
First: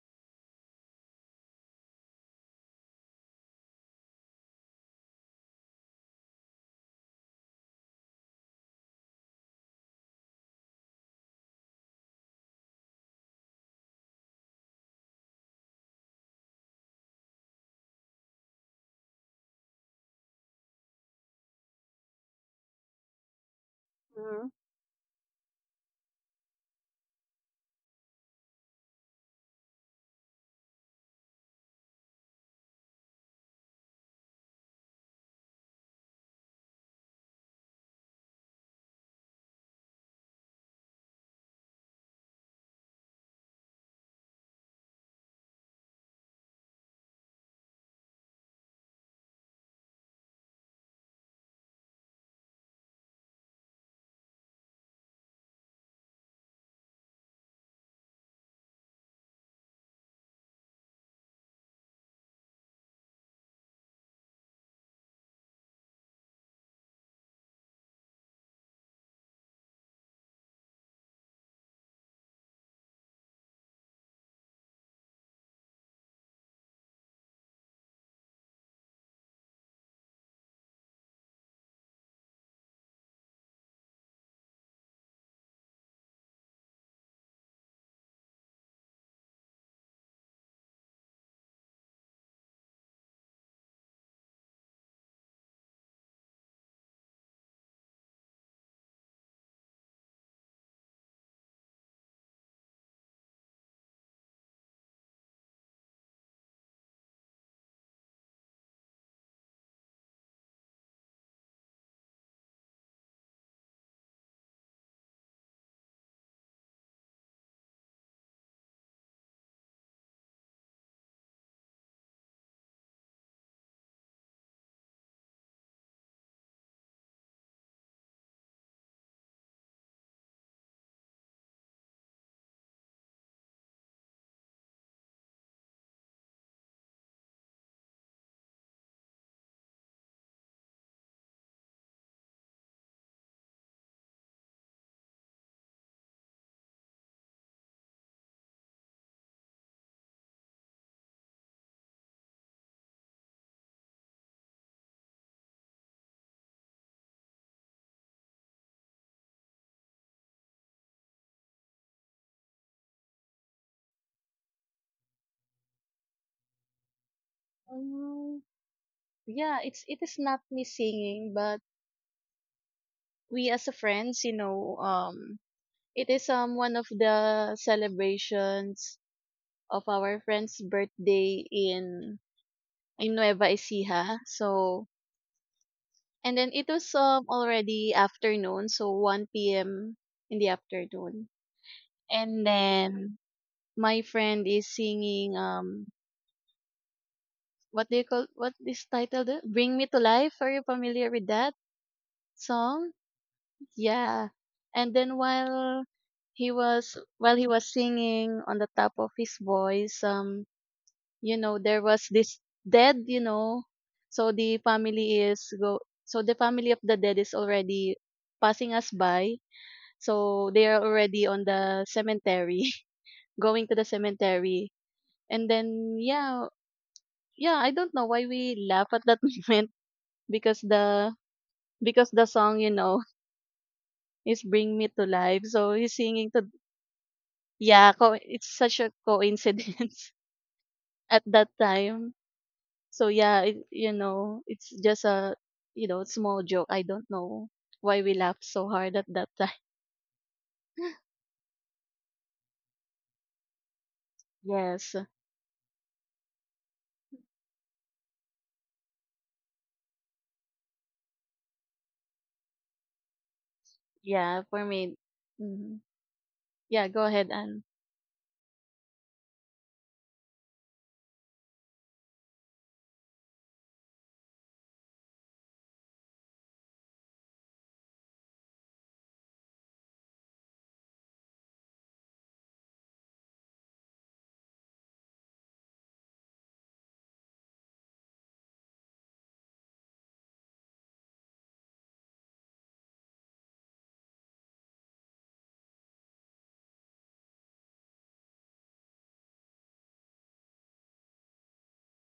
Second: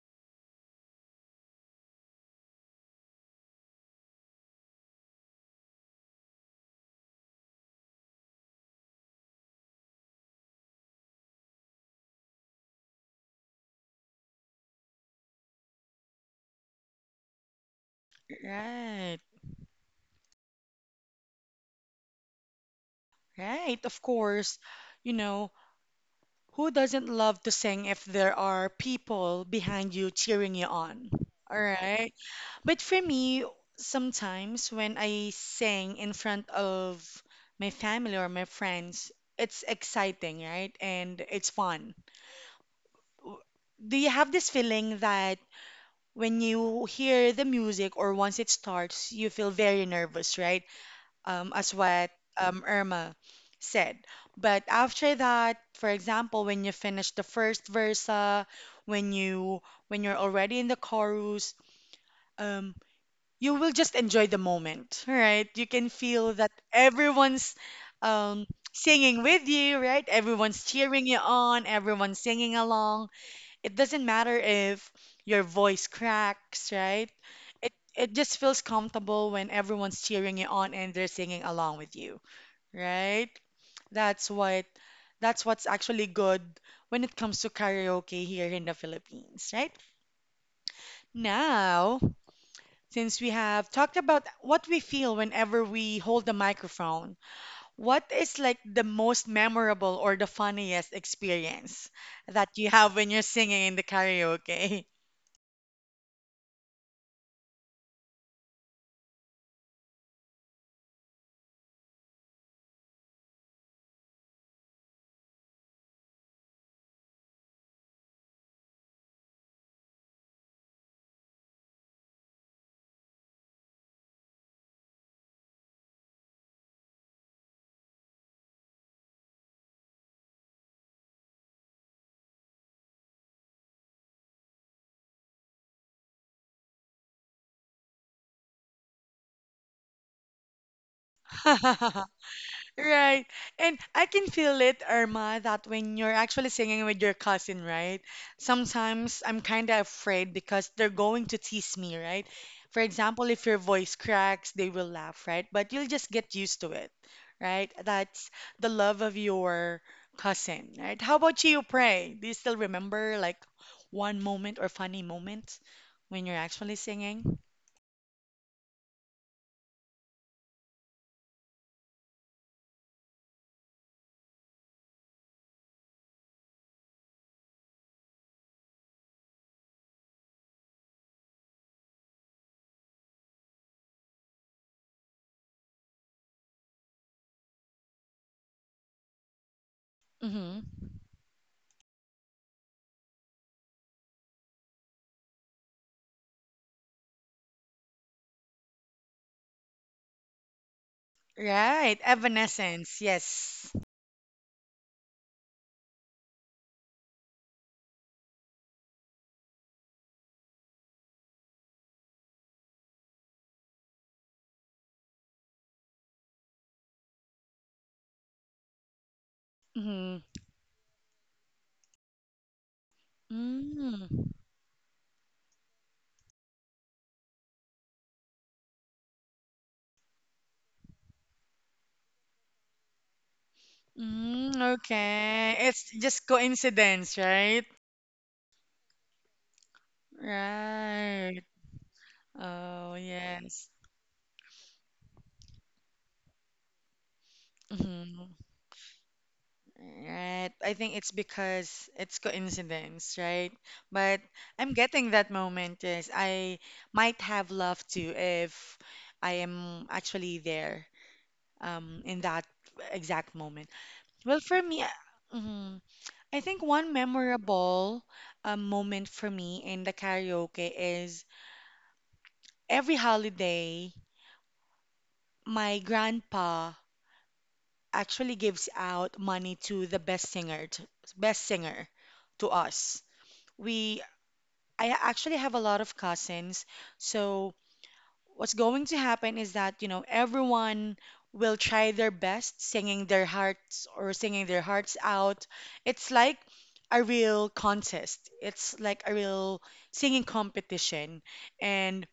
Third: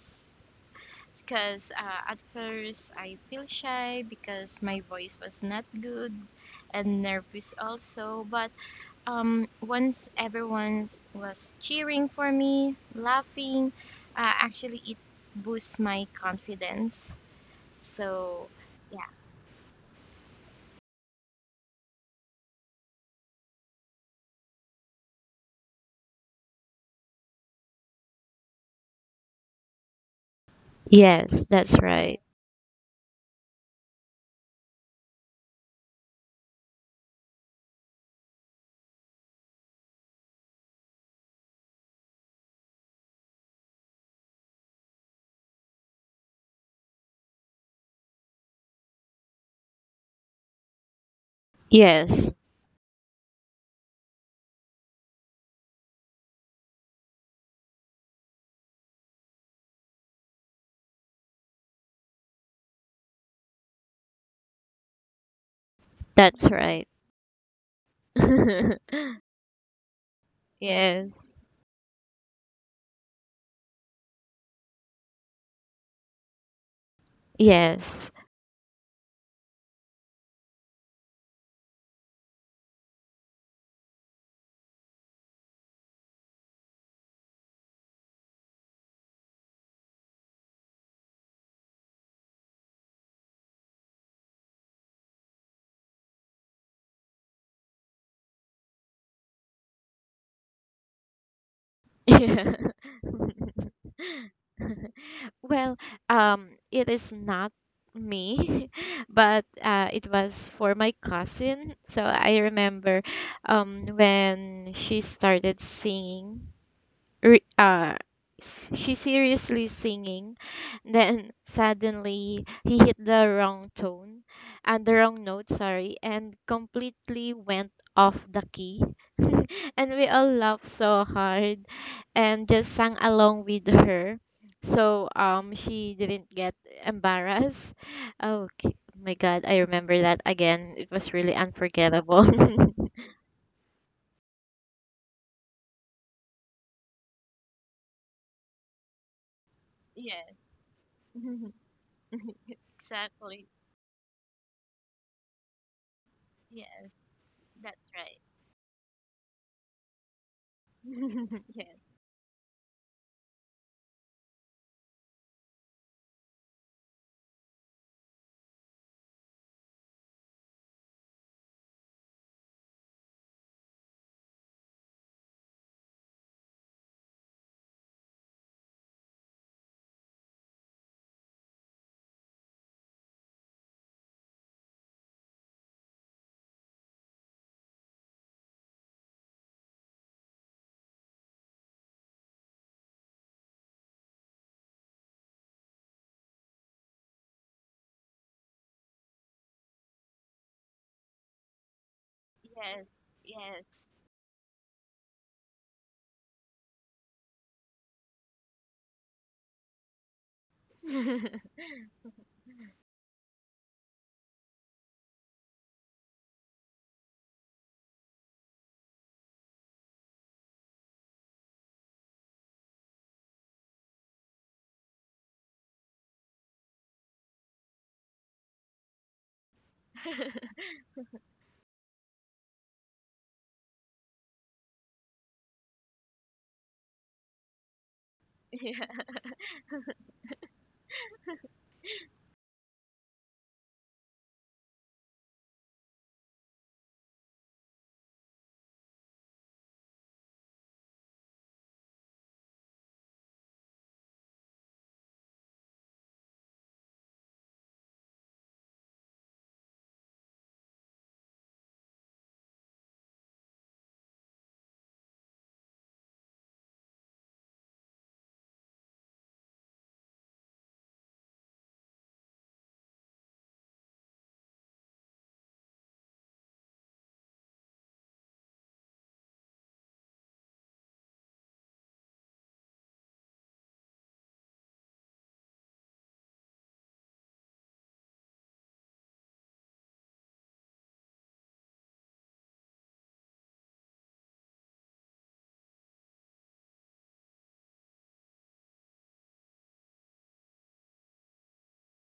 [SPEAKER 3] because uh, at first I feel shy because my voice was not good and nervous also. But um, once everyone was cheering for me, laughing, uh, actually it boosts my confidence. So yeah.
[SPEAKER 1] Right, right. Of
[SPEAKER 2] Mm-hmm.
[SPEAKER 1] course, you know, who doesn't love to sing if there are people behind you cheering you on?
[SPEAKER 3] Yes,
[SPEAKER 1] All
[SPEAKER 3] that's
[SPEAKER 1] right.
[SPEAKER 3] right.
[SPEAKER 1] But for me, sometimes when I sing in front of my family or my friends, it's exciting, right? And it's fun. W- Do you have this feeling that when you hear the music or once it starts, you feel very nervous, right? Um, as
[SPEAKER 3] Yes,
[SPEAKER 1] what um, Irma said. But after that, for example, when you finish the first versa, when you when you're already in the chorus, um, you will just enjoy the moment, right? You can feel
[SPEAKER 3] that's
[SPEAKER 1] that
[SPEAKER 3] right.
[SPEAKER 1] everyone's um, singing with you, right? Everyone's cheering
[SPEAKER 3] Yes.
[SPEAKER 1] you on, everyone's singing along. It doesn't matter if your voice cracks, right? It
[SPEAKER 3] Yes.
[SPEAKER 1] it just feels comfortable when everyone's cheering you on and they're singing along with you, right? That's what that's what's actually good when it comes to karaoke here in the Philippines, right? Now, since we have talked about what we feel whenever we hold the microphone, what is like the most memorable or the funniest experience that
[SPEAKER 3] Yeah.
[SPEAKER 1] you have when you're singing in the karaoke?
[SPEAKER 3] Well, um, it is not me, but uh, it was for my cousin. So I remember um, when she started singing re- uh, s- she's seriously singing. Then suddenly he hit the wrong tone and the wrong note, sorry, and completely went off the key. And we all laughed so hard and just sang along with her. So um she didn't get embarrassed. Okay. My God, I remember that again. It was really unforgettable.
[SPEAKER 1] Right. And I can feel it, Irma, that when you're actually singing with your cousin, right? Sometimes I'm kind of
[SPEAKER 3] Yeah,
[SPEAKER 1] afraid because they're going to tease me, right? For example,
[SPEAKER 3] exactly.
[SPEAKER 1] if your voice cracks, they will laugh, right? But you'll just get
[SPEAKER 3] Yeah,
[SPEAKER 1] used to it, right?
[SPEAKER 3] that's
[SPEAKER 1] That's the love of your cousin, right? How
[SPEAKER 3] right.
[SPEAKER 1] about
[SPEAKER 3] Yeah.
[SPEAKER 1] you, Pray? Do you still remember like one moment or funny moment when you're actually singing?
[SPEAKER 2] Um, yeah, it's it is not me singing, but we as a friends, you know, um, it is um one of the celebrations of our friend's birthday in in Nueva Ecija. So, and then it was um already afternoon, so one p m in the
[SPEAKER 1] Mm-hmm.
[SPEAKER 2] afternoon. And then my friend is singing um what do you call, what is titled uh, Bring Me to Life. Are you familiar with that
[SPEAKER 1] Right.
[SPEAKER 2] song?
[SPEAKER 1] Evanescence. Yes.
[SPEAKER 3] Yes.
[SPEAKER 2] Yeah. And then while he was while he was singing on the top of his voice, um,
[SPEAKER 3] Yes.
[SPEAKER 2] you know, there was this dead, you know. So the family is go so the family of the dead is already passing us by. So they are already on the cemetery, going to the
[SPEAKER 1] Mm-hmm.
[SPEAKER 2] cemetery. And then yeah, yeah, I don't know why we laugh at that moment, because the because the song, you know, is
[SPEAKER 1] Mm,
[SPEAKER 2] Bring Me to Life.
[SPEAKER 1] okay.
[SPEAKER 2] So he's
[SPEAKER 1] It's
[SPEAKER 2] singing
[SPEAKER 1] just
[SPEAKER 2] to,
[SPEAKER 1] coincidence, right?
[SPEAKER 2] yeah, co- it's such
[SPEAKER 3] Yeah.
[SPEAKER 2] a coincidence at
[SPEAKER 1] Right.
[SPEAKER 2] that time.
[SPEAKER 1] Oh,
[SPEAKER 2] So yeah, it,
[SPEAKER 1] yes.
[SPEAKER 2] you know, it's just a, you know, small joke. I don't know why we
[SPEAKER 1] Mhm.
[SPEAKER 2] laughed so hard at that time.
[SPEAKER 1] Right. I think it's because it's coincidence, right? But I'm
[SPEAKER 2] Yes.
[SPEAKER 1] getting that moment, yes. I might have loved to if I am actually there um in that exact moment.
[SPEAKER 2] Yeah,
[SPEAKER 1] Well, for
[SPEAKER 2] for
[SPEAKER 1] me,
[SPEAKER 2] me. Mhm.
[SPEAKER 1] mhm, I think
[SPEAKER 2] Yeah,
[SPEAKER 1] one
[SPEAKER 2] go ahead, Anne.
[SPEAKER 1] memorable um, moment for me in the karaoke is every holiday. My grandpa actually gives out money to the best singer, to, best singer to us. We, I actually have a lot of cousins, so what's going to happen is that, you know, everyone will try their best singing their hearts or singing their hearts out. It's like a real contest. It's like a real singing competition. And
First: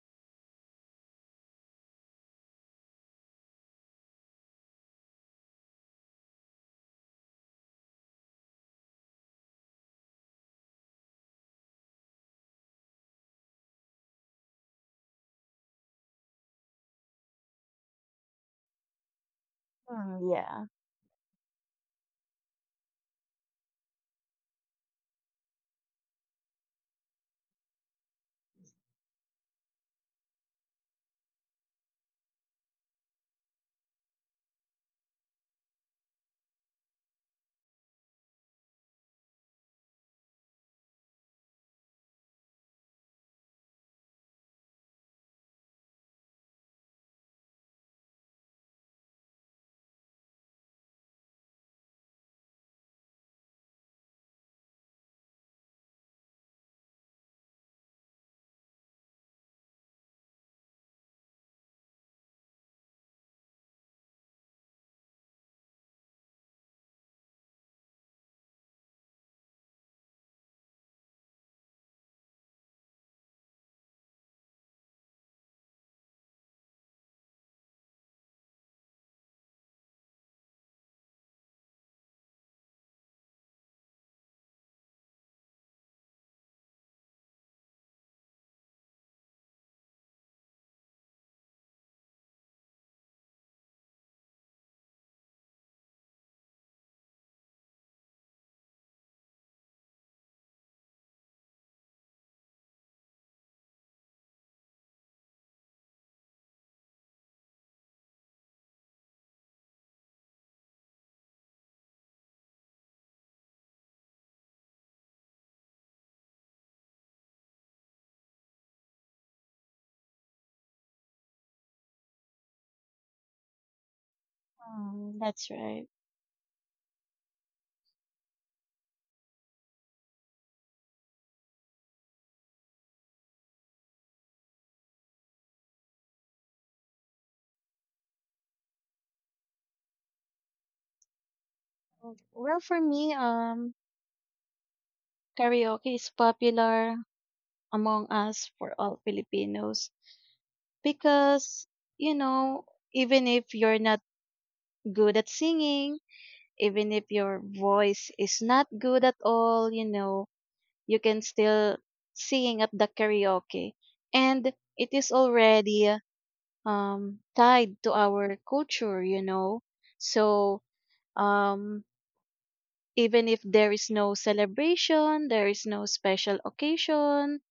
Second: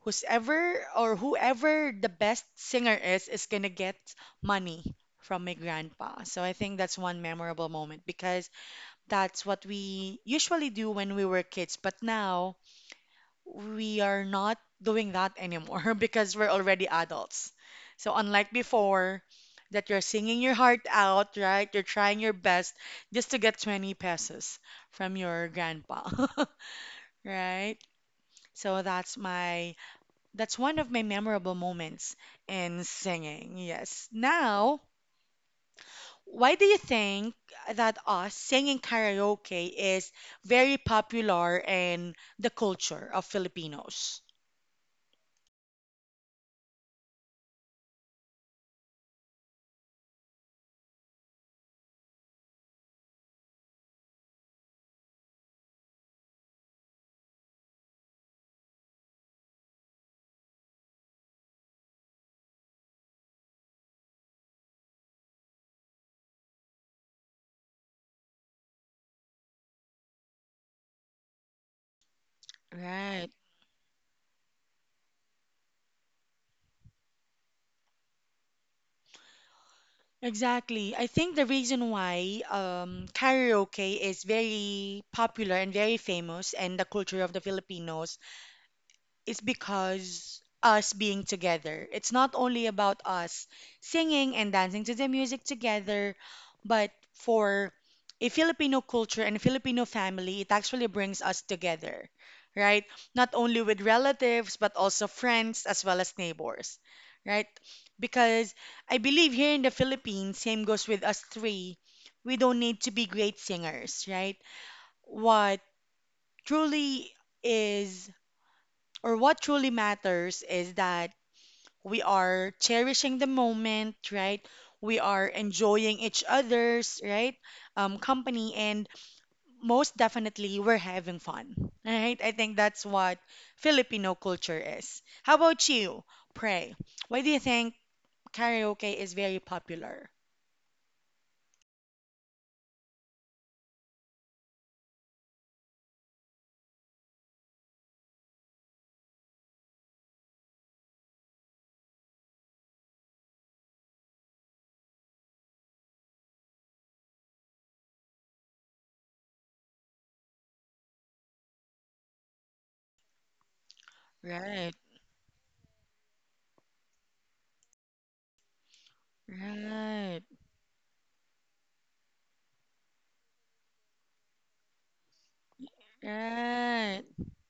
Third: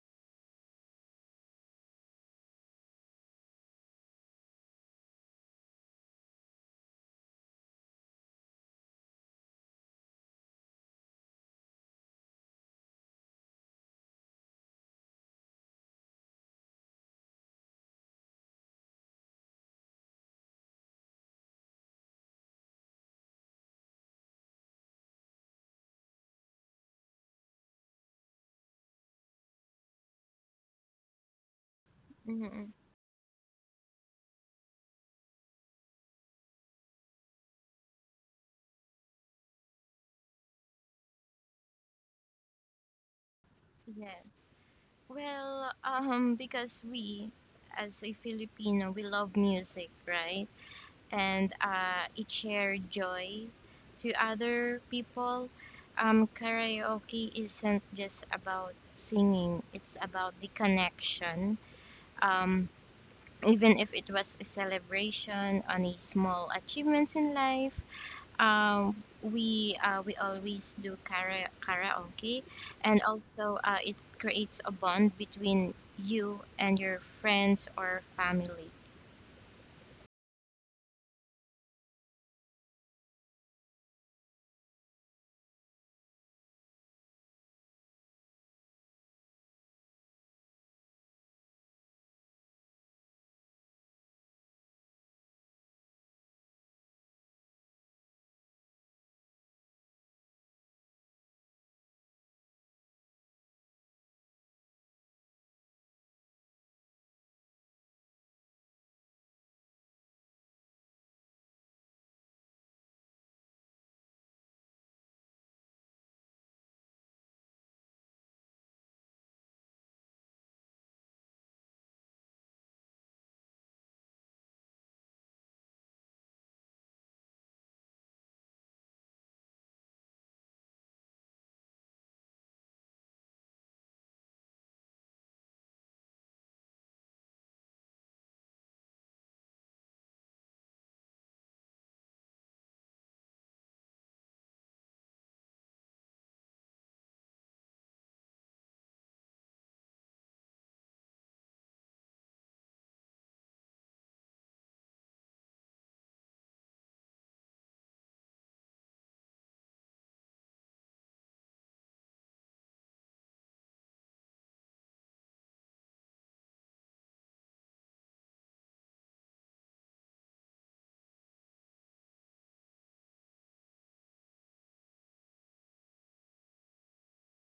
[SPEAKER 1] whosoever or whoever the best singer is is gonna get money from my grandpa. So I think that's one memorable moment because that's what we usually do when we were kids, but now we are not doing that anymore because we're already adults. So unlike before, that you're
[SPEAKER 2] Mm,
[SPEAKER 1] singing your
[SPEAKER 2] yeah.
[SPEAKER 1] heart out, right? You're trying your best just to get twenty pesos from your grandpa, right? So that's my that's one of my memorable moments
[SPEAKER 3] Mhm.
[SPEAKER 1] in singing. Yes. Now, why do you think that us singing karaoke is very popular in the culture of
[SPEAKER 3] Yeah.
[SPEAKER 1] Filipinos?
[SPEAKER 3] Well, um, because we, as a Filipino, we love music, right? And uh, it share joy to other people. Um, karaoke isn't just about singing; it's about the connection. Um, even if it was a celebration on a small achievements in life, Um, we uh, we always do kara- karaoke, and
[SPEAKER 1] Right.
[SPEAKER 3] also uh, it creates a bond between you and your friends or family.
[SPEAKER 1] Exactly. I think the reason why um, karaoke is very popular and very famous in the culture of the Filipinos, it's because us being together. It's not only about us singing and dancing to the music together, but for a Filipino culture and a Filipino family, it actually brings us together, right? Not only with relatives, but also friends as well as neighbors, right? Because I believe here in the Philippines, same goes with us three, we don't need to be great singers, right? What truly is or what truly matters is that we are cherishing the moment, right? We
[SPEAKER 2] Um,
[SPEAKER 1] are
[SPEAKER 2] that's right.
[SPEAKER 1] enjoying each other's, right? Um, company, and most definitely, we're having fun, right? I think that's what Filipino culture is. How about you, Pray? Why do you think karaoke is very popular?
[SPEAKER 2] Mm, well, for me, um, karaoke is popular among us for all Filipinos because, you know, even if you're not good at singing, even if your voice is not good at all, you know, you can still sing at the karaoke. And
[SPEAKER 1] Right,
[SPEAKER 2] it is already um, tied to our culture, you know.
[SPEAKER 1] right,
[SPEAKER 2] So, um, even if there is no celebration, there is no special
[SPEAKER 1] right,
[SPEAKER 2] occasion,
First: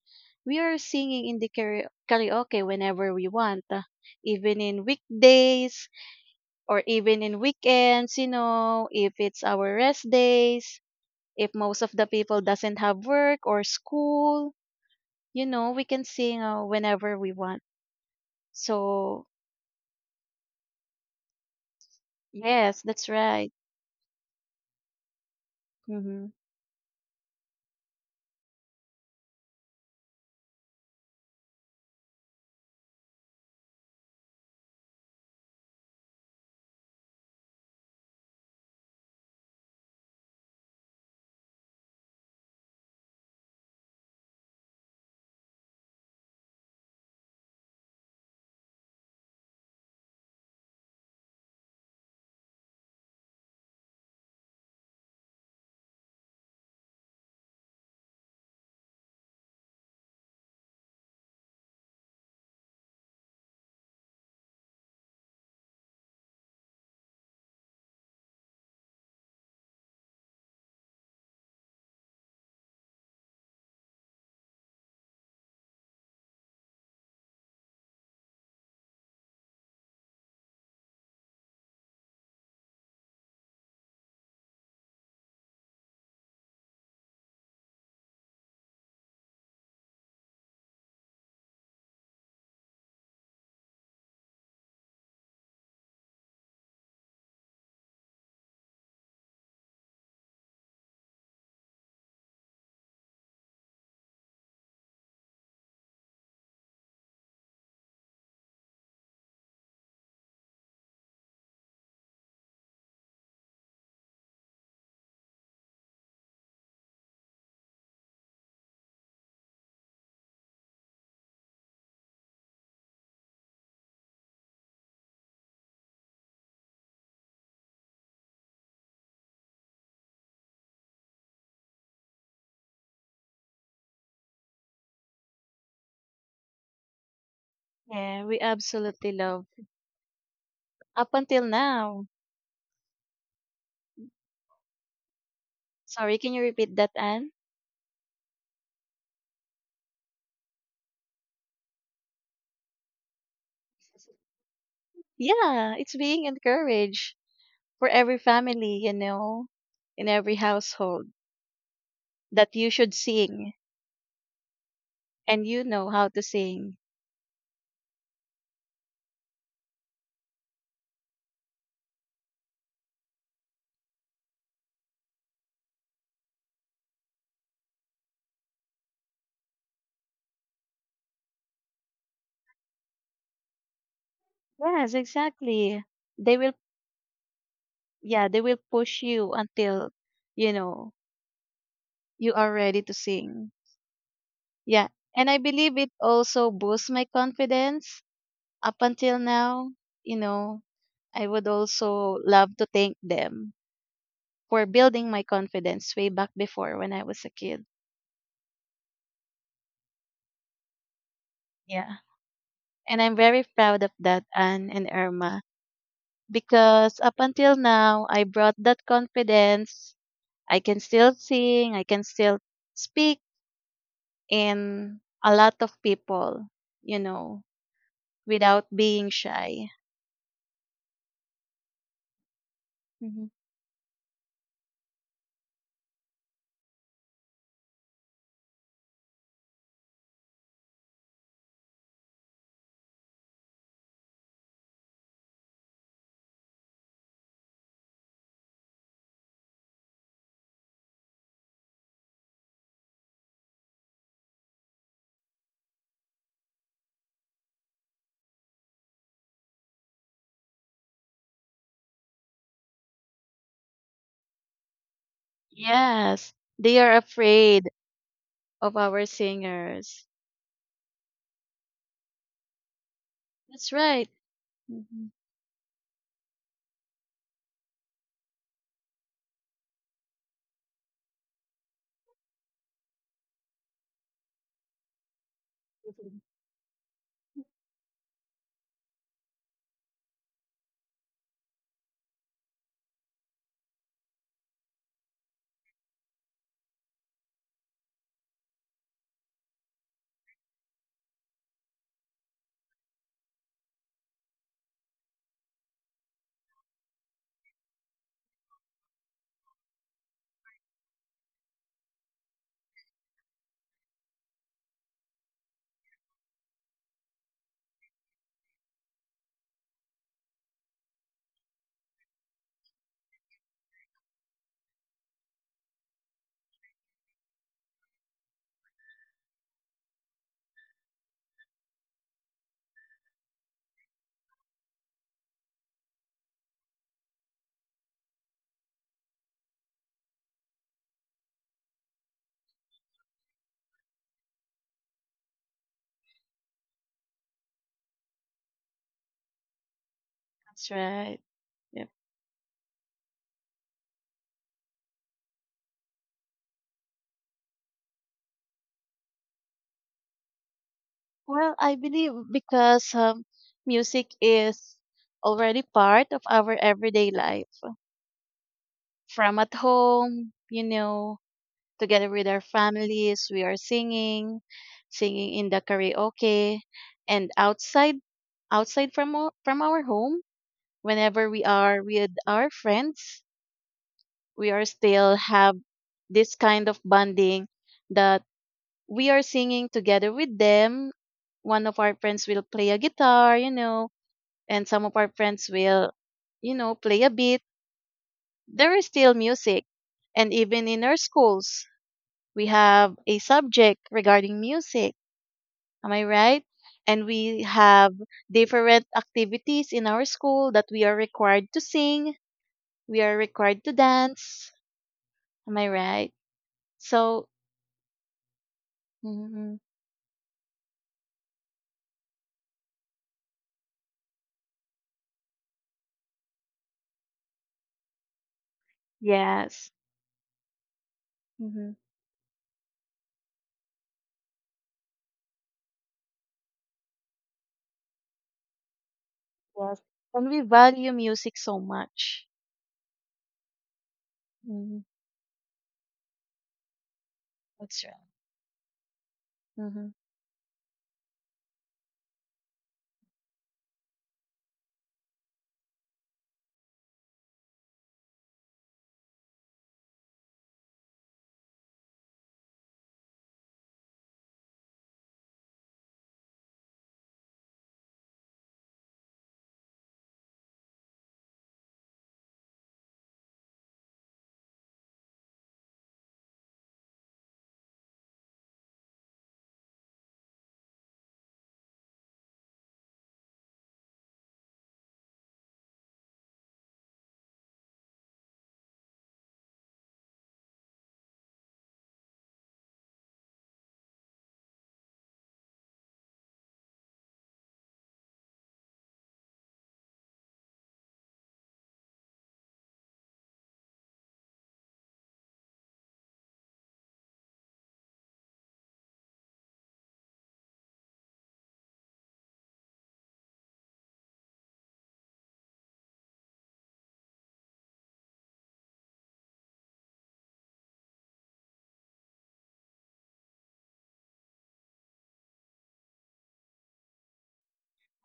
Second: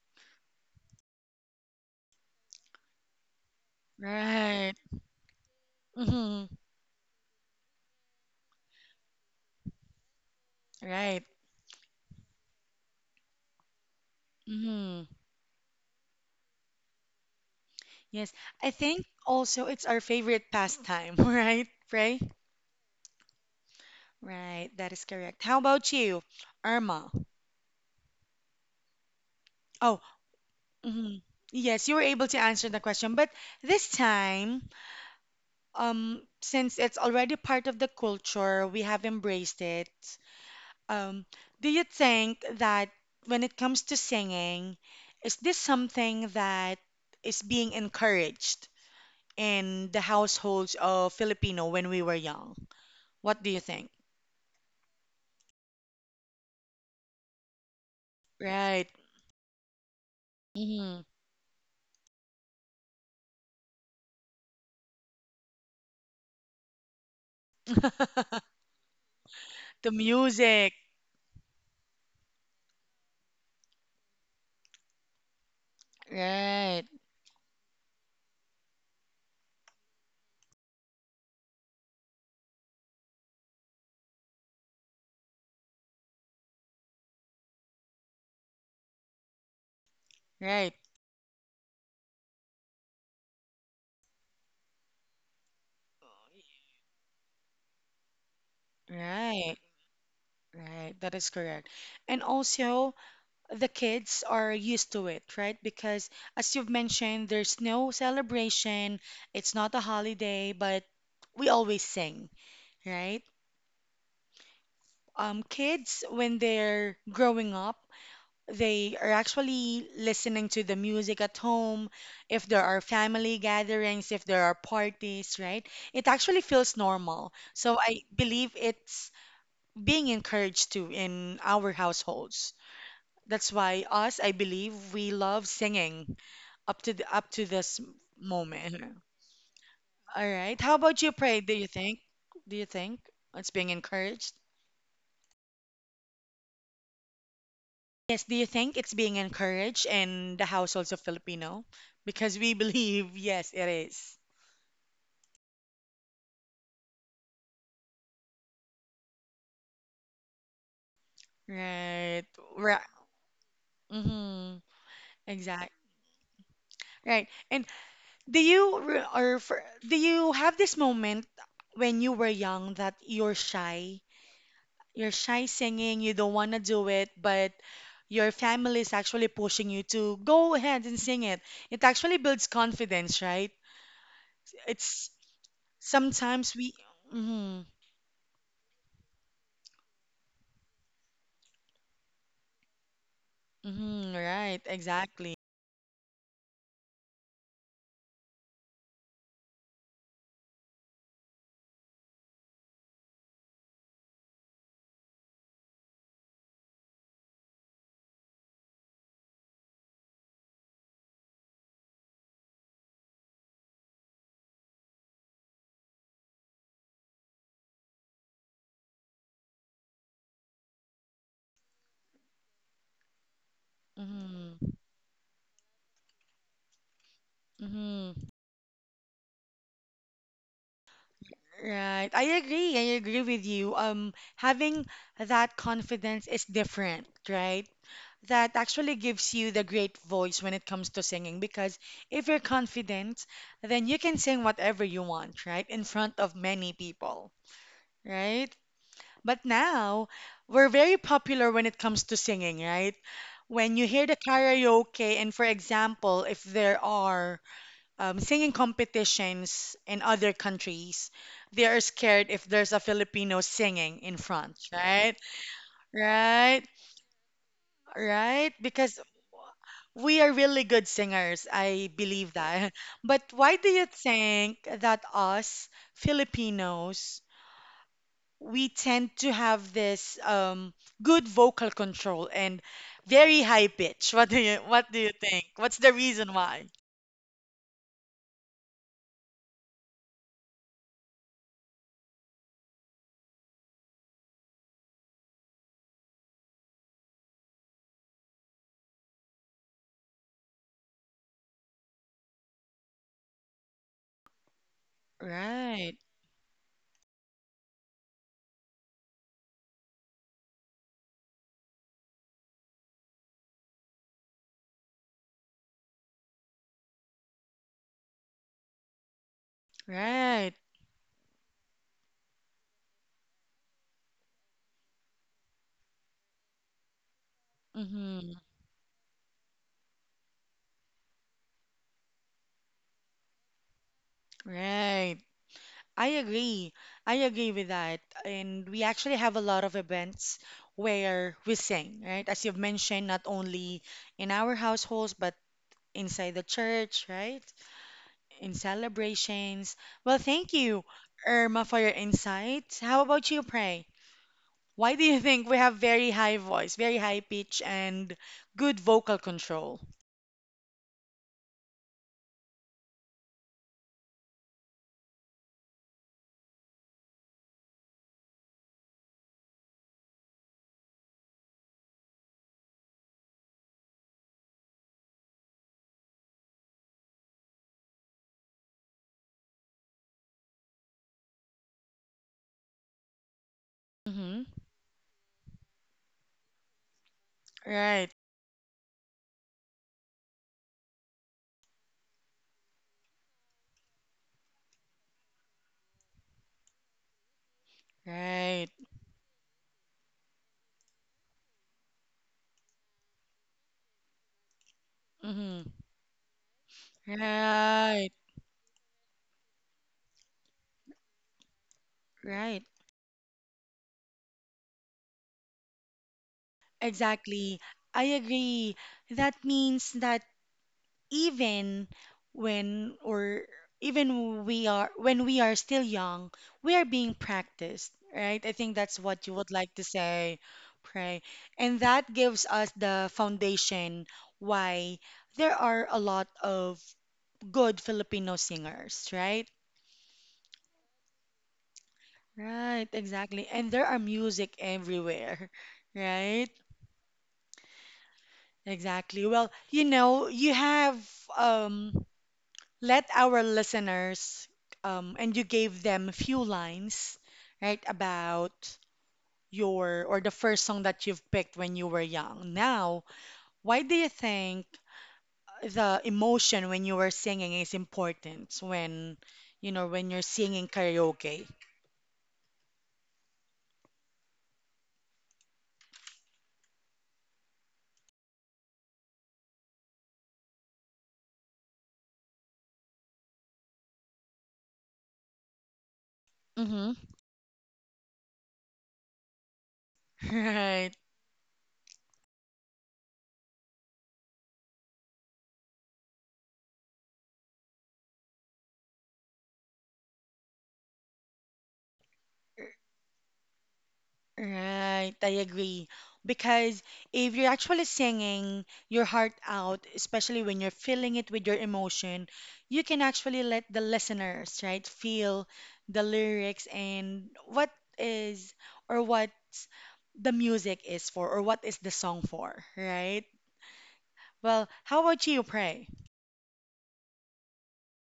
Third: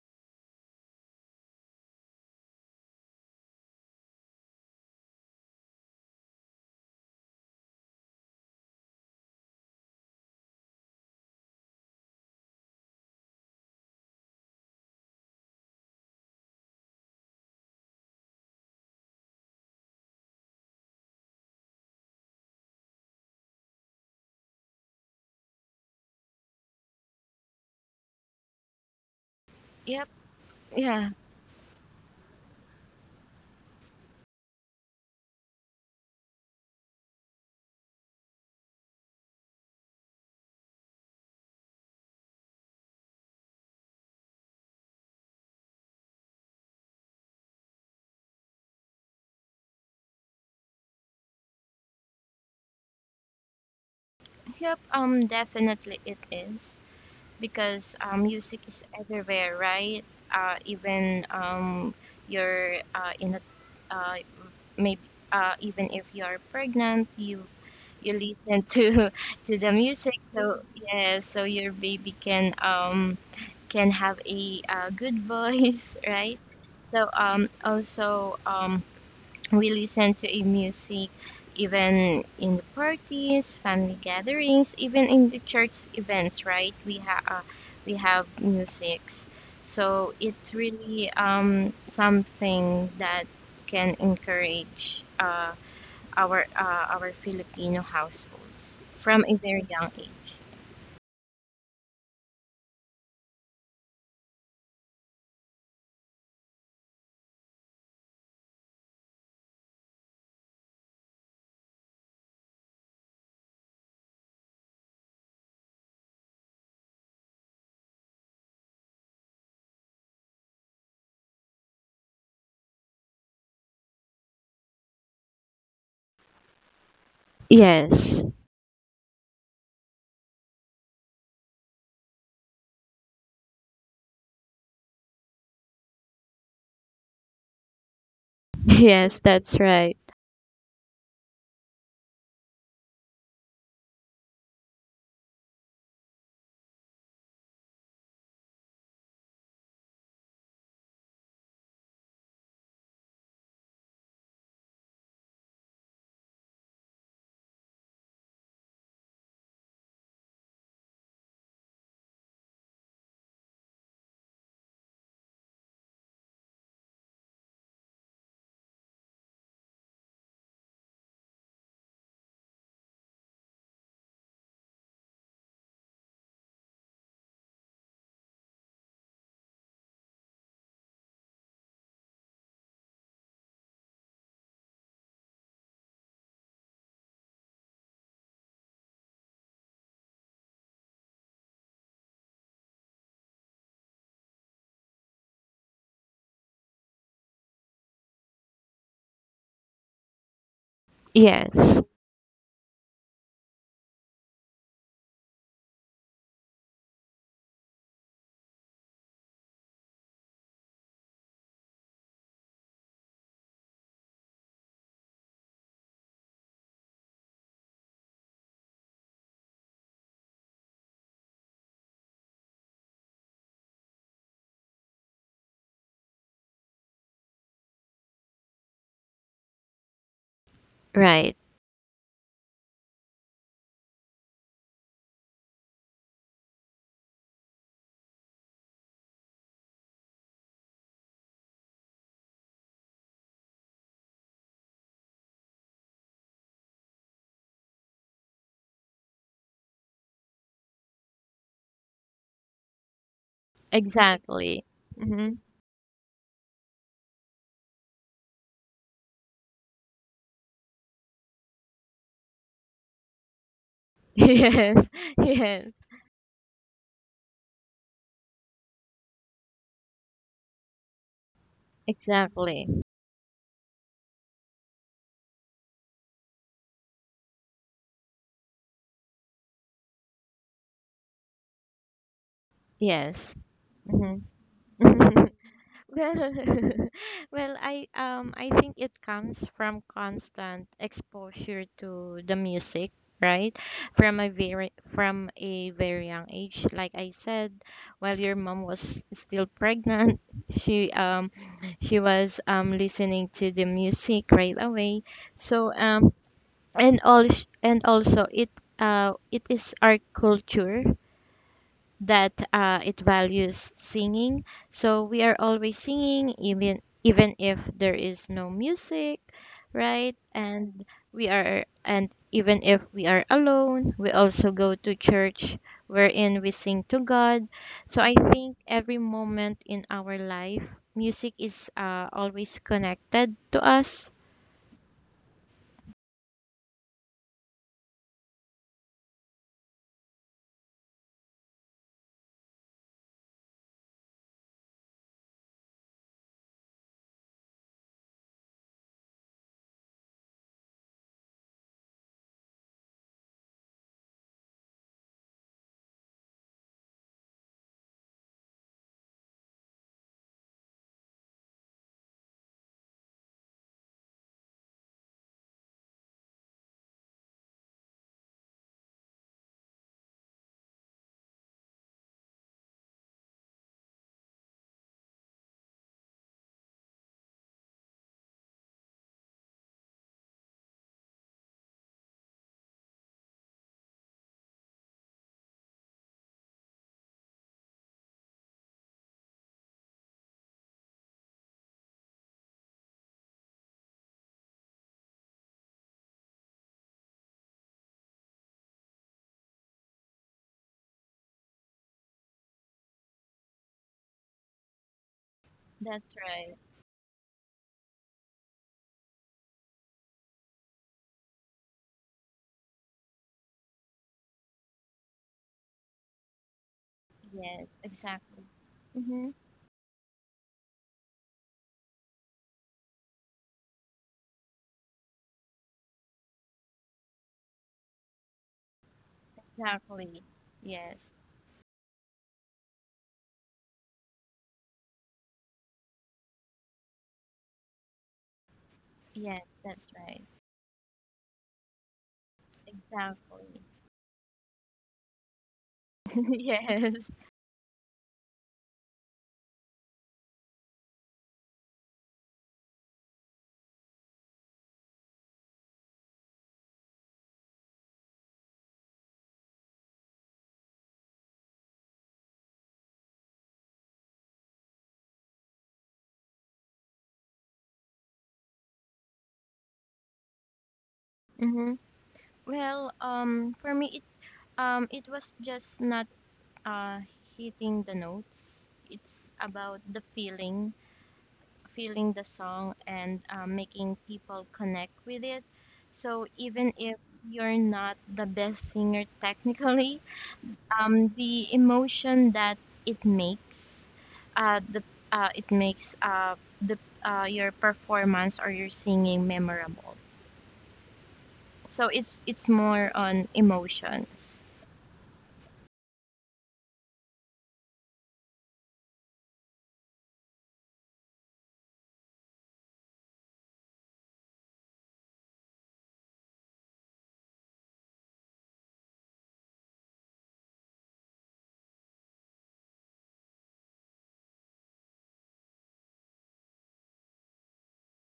[SPEAKER 2] we are singing in the kara- karaoke whenever we want, uh, even
[SPEAKER 1] right.
[SPEAKER 2] in weekdays
[SPEAKER 1] Mm-hmm,
[SPEAKER 2] or even in weekends, you know, if it's our rest days,
[SPEAKER 1] right.
[SPEAKER 2] if most of the people doesn't have work or school,
[SPEAKER 1] Mm-hmm.
[SPEAKER 2] you know, we can sing uh, whenever we want.
[SPEAKER 1] Yes, I think
[SPEAKER 2] So,
[SPEAKER 1] also it's our favorite pastime, right, Ray?
[SPEAKER 2] yes, that's right.
[SPEAKER 1] Right, that is correct. How about you,
[SPEAKER 2] Hmm.
[SPEAKER 1] Irma? Oh,
[SPEAKER 3] Yep, yeah,
[SPEAKER 1] mhm. Yes, you were able to answer the question, but this time, um, since it's already part of the culture, we have embraced it. Um, do you think that when it comes to singing, is this something that is being encouraged in the households of Filipino when we were young? What do you think?
[SPEAKER 3] yep. Um, definitely it is, because uh, music is
[SPEAKER 1] Right.
[SPEAKER 3] everywhere, right? Uh,
[SPEAKER 1] Mm.
[SPEAKER 3] even um, you're uh, in a uh, maybe uh, even if you're pregnant, you you listen to to the
[SPEAKER 1] The
[SPEAKER 3] music. So
[SPEAKER 1] music.
[SPEAKER 3] yeah, so your baby can um can have a, uh good voice, right?
[SPEAKER 1] Right.
[SPEAKER 3] So um also um we listen to a music even in the parties, family gatherings, even in the church events, right? We have uh, we have musics. So it's
[SPEAKER 1] Right.
[SPEAKER 3] really um, something that can encourage uh, our uh, our Filipino households from a
[SPEAKER 1] Right.
[SPEAKER 3] very young age.
[SPEAKER 1] Right. That is correct. And also, the kids are used to it, right? Because as you've mentioned, there's no celebration. It's not a holiday, but we always sing, right? Um, kids, when they're growing up, they are actually listening to the music at home, if there are family gatherings, if there are parties, right? It actually feels normal. So
[SPEAKER 3] Yes.
[SPEAKER 1] I believe it's being encouraged to in our households. That's why us, I believe, we love singing up to the, up to this
[SPEAKER 2] Yeah, we
[SPEAKER 1] moment.
[SPEAKER 3] Yes,
[SPEAKER 2] absolutely
[SPEAKER 3] that's
[SPEAKER 2] love.
[SPEAKER 3] right.
[SPEAKER 1] All right. How about you,
[SPEAKER 2] Up
[SPEAKER 1] Pray?
[SPEAKER 2] until
[SPEAKER 1] Do you think?
[SPEAKER 2] now.
[SPEAKER 1] Do you think it's being encouraged?
[SPEAKER 2] Sorry, can you repeat that, Anne?
[SPEAKER 1] Yes, do you think it's being encouraged in the households of Filipino? Because we believe, yes, it is.
[SPEAKER 2] Yeah, it's being encouraged for every family, you know, in every household,
[SPEAKER 1] Right.
[SPEAKER 2] that you
[SPEAKER 1] Right.
[SPEAKER 2] should sing
[SPEAKER 1] Mm-hmm.
[SPEAKER 2] and you
[SPEAKER 1] Exact.
[SPEAKER 2] know how to sing.
[SPEAKER 1] Right. And do you re- or for, do you have this moment when you were young that you're shy? You're shy singing, you don't want to do it, but your family is actually pushing you to go ahead and sing it. It actually builds confidence, right?
[SPEAKER 2] Yes,
[SPEAKER 1] It's
[SPEAKER 2] exactly. They
[SPEAKER 1] sometimes
[SPEAKER 2] will,
[SPEAKER 1] we. Mhm.
[SPEAKER 2] yeah, they will push you until, you know, you are ready to sing.
[SPEAKER 1] Mm-hmm, right,
[SPEAKER 2] Yeah. And
[SPEAKER 1] exactly.
[SPEAKER 2] I believe it also boosts my confidence up until now. You know, I would
[SPEAKER 3] Yes.
[SPEAKER 2] also love to thank them for building my confidence way back before when I was a kid. Yeah. And I'm very proud of that, Anne and Irma, because up until now, I brought that confidence. I can still sing, I can still speak
[SPEAKER 1] Mm-hmm,
[SPEAKER 2] in a lot of people, you know,
[SPEAKER 1] mm-hmm,
[SPEAKER 2] without being shy.
[SPEAKER 3] Right.
[SPEAKER 1] right. I agree. I agree
[SPEAKER 2] Mhm.
[SPEAKER 1] with you. Um, having that confidence is different, right? That actually gives you the great voice when it comes to singing because if you're confident, then you can sing whatever you want, right? In front of many people, right? But now we're very popular when it comes to singing, right? When you hear the
[SPEAKER 3] Exactly.
[SPEAKER 1] karaoke,
[SPEAKER 3] Mm-hmm.
[SPEAKER 1] and for example, if there are um, singing competitions in other countries, they are scared if there's a Filipino singing in front,
[SPEAKER 3] Yes.
[SPEAKER 1] right?
[SPEAKER 3] Yes.
[SPEAKER 2] Yes,
[SPEAKER 1] Right?
[SPEAKER 2] they are afraid
[SPEAKER 1] Right?
[SPEAKER 2] of
[SPEAKER 1] Because
[SPEAKER 2] our singers.
[SPEAKER 1] we are really good singers. I believe
[SPEAKER 3] Exactly.
[SPEAKER 1] that. But why do
[SPEAKER 2] That's
[SPEAKER 1] you
[SPEAKER 2] right.
[SPEAKER 1] think that
[SPEAKER 2] Mhm.
[SPEAKER 1] us Filipinos, we tend to have this um, good vocal control and
[SPEAKER 3] Yes.
[SPEAKER 1] very high pitch?
[SPEAKER 3] Hmm.
[SPEAKER 1] What do you what do you think? What's the
[SPEAKER 3] Well.
[SPEAKER 1] reason why?
[SPEAKER 3] Well, I um I think it comes from constant exposure to the music, right? From a very from a very young age, like I said, while your mom was still pregnant, she um she was um listening to the music right away. So
[SPEAKER 1] Right.
[SPEAKER 3] um and all and also it uh it is our culture that uh, it values singing. So we are always singing, even even if there is no music, right?
[SPEAKER 1] Right.
[SPEAKER 3] And we are, and even if we are alone, we also go to church wherein we sing to God. So I
[SPEAKER 1] Mm-hmm.
[SPEAKER 3] think every moment in our life, music is uh, always connected to us.
[SPEAKER 1] Right. I agree. I agree with that. And we actually have a lot of events where we sing, right? As you've mentioned, not only in our households, but inside the church, right? In celebrations. Well, thank
[SPEAKER 2] That's
[SPEAKER 1] you,
[SPEAKER 2] right.
[SPEAKER 1] Irma, for your
[SPEAKER 2] Yep.
[SPEAKER 1] insights. How about you, Pray? Why do you think we have very high voice, very high pitch, and good vocal control?
[SPEAKER 2] Well, I believe because um, music is already part of our everyday life. From at home, you know, together with our families. We are singing, singing in the karaoke, and outside, outside from o- from our home. Whenever we are with our friends,
[SPEAKER 1] Mm-hmm.
[SPEAKER 2] we are still have this kind of bonding
[SPEAKER 1] Right.
[SPEAKER 2] that we are singing together with them. One of our friends will play a guitar, you know, and some of our friends will, you know, play a beat.
[SPEAKER 1] Right.
[SPEAKER 2] There is still music, and even in our schools we have a subject regarding music.
[SPEAKER 1] Mm-hmm.
[SPEAKER 2] Am I
[SPEAKER 3] That's
[SPEAKER 2] right?
[SPEAKER 3] right.
[SPEAKER 2] And we have
[SPEAKER 1] Right.
[SPEAKER 2] different activities in our school that we are required to sing,
[SPEAKER 1] Right.
[SPEAKER 2] we are required to dance. Am I right? So,
[SPEAKER 1] Exactly.
[SPEAKER 3] Yes,
[SPEAKER 1] I
[SPEAKER 3] exactly.
[SPEAKER 1] agree.
[SPEAKER 3] Hmm.
[SPEAKER 1] That
[SPEAKER 2] mhm,
[SPEAKER 1] means that even when or even we are when we are still young, we are being practiced, right? I think that's what you would
[SPEAKER 2] yes.
[SPEAKER 1] like to
[SPEAKER 3] Exactly.
[SPEAKER 1] say,
[SPEAKER 3] Yes.
[SPEAKER 1] pray.
[SPEAKER 2] Hmm.
[SPEAKER 1] And that gives us the foundation why there are a lot of good Filipino singers,
[SPEAKER 3] Yes,
[SPEAKER 1] right?
[SPEAKER 2] Yes.
[SPEAKER 3] that's right.
[SPEAKER 2] And we value music so much.
[SPEAKER 1] Right, exactly.
[SPEAKER 3] Exactly.
[SPEAKER 1] And there are music
[SPEAKER 2] Hmm.
[SPEAKER 1] everywhere, right?
[SPEAKER 3] Yes.
[SPEAKER 2] That's right.
[SPEAKER 1] Exactly. Well, you
[SPEAKER 2] Hmm.
[SPEAKER 1] know, you have um, let our listeners, um, and you gave them a few lines, right, about your or the first song that you've picked when you were young. Now, why do you think the emotion when you were singing is important when, you know, when you're singing karaoke?
[SPEAKER 3] Hmm. Well, um, for me, it um, it was just not uh hitting the notes. It's about the feeling, feeling the song, and uh, making people connect with it. So even
[SPEAKER 1] Mm-hmm.
[SPEAKER 3] if you're not the best singer technically,
[SPEAKER 1] Right.
[SPEAKER 3] um, the emotion that it makes, uh, the uh, it makes uh the uh your performance or your singing memorable. So it's it's more on emotions.
[SPEAKER 1] Right, I agree. Because if you're actually singing your heart out, especially when you're feeling it with your emotion, you can actually let the listeners, right, feel the lyrics and what is or what the music is for or what is the song for, right? Well, how about you, pray?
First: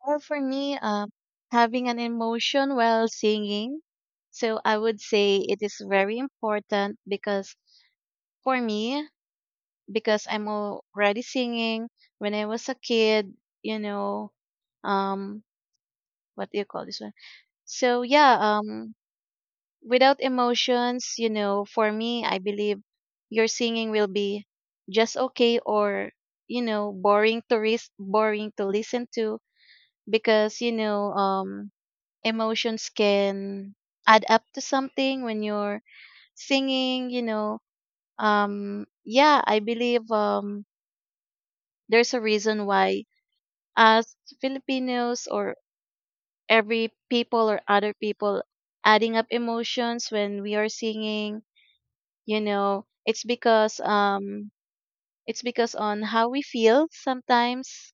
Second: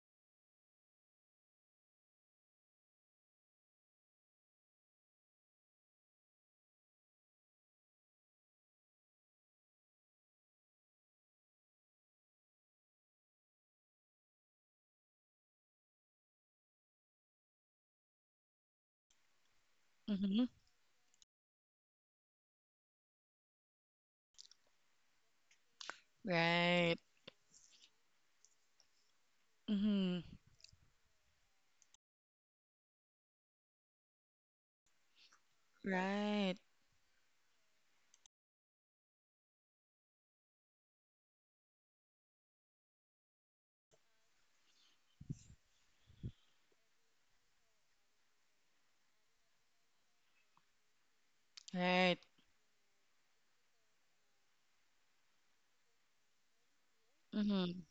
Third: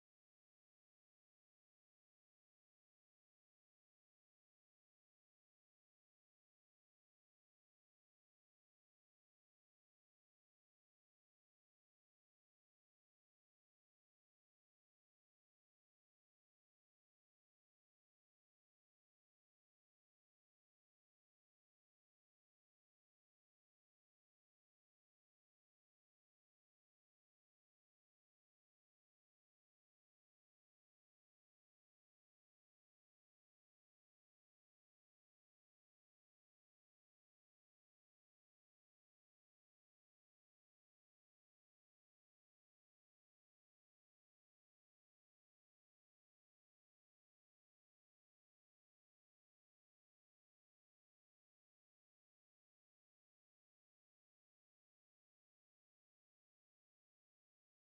[SPEAKER 2] Well, for me, um, having an emotion while singing. So I would say it is very important because for me, because I'm already singing when I was a kid, you know, um, what do you call this one? So yeah, um, without
[SPEAKER 1] Mm-hmm.
[SPEAKER 2] emotions, you know, for me, I believe your singing will be just okay, or, you know,
[SPEAKER 1] Right.
[SPEAKER 2] boring to ris- boring to listen to,
[SPEAKER 1] Mm-hmm.
[SPEAKER 2] because, you know, um, emotions can add up to something when you're
[SPEAKER 1] Right.
[SPEAKER 2] singing, you know. um, yeah, I believe, um, there's a reason why as Filipinos or every people or other people adding up emotions when we are singing,
[SPEAKER 1] Right.
[SPEAKER 2] you know, it's because um it's because on how we feel
[SPEAKER 1] Mm-hmm.
[SPEAKER 2] sometimes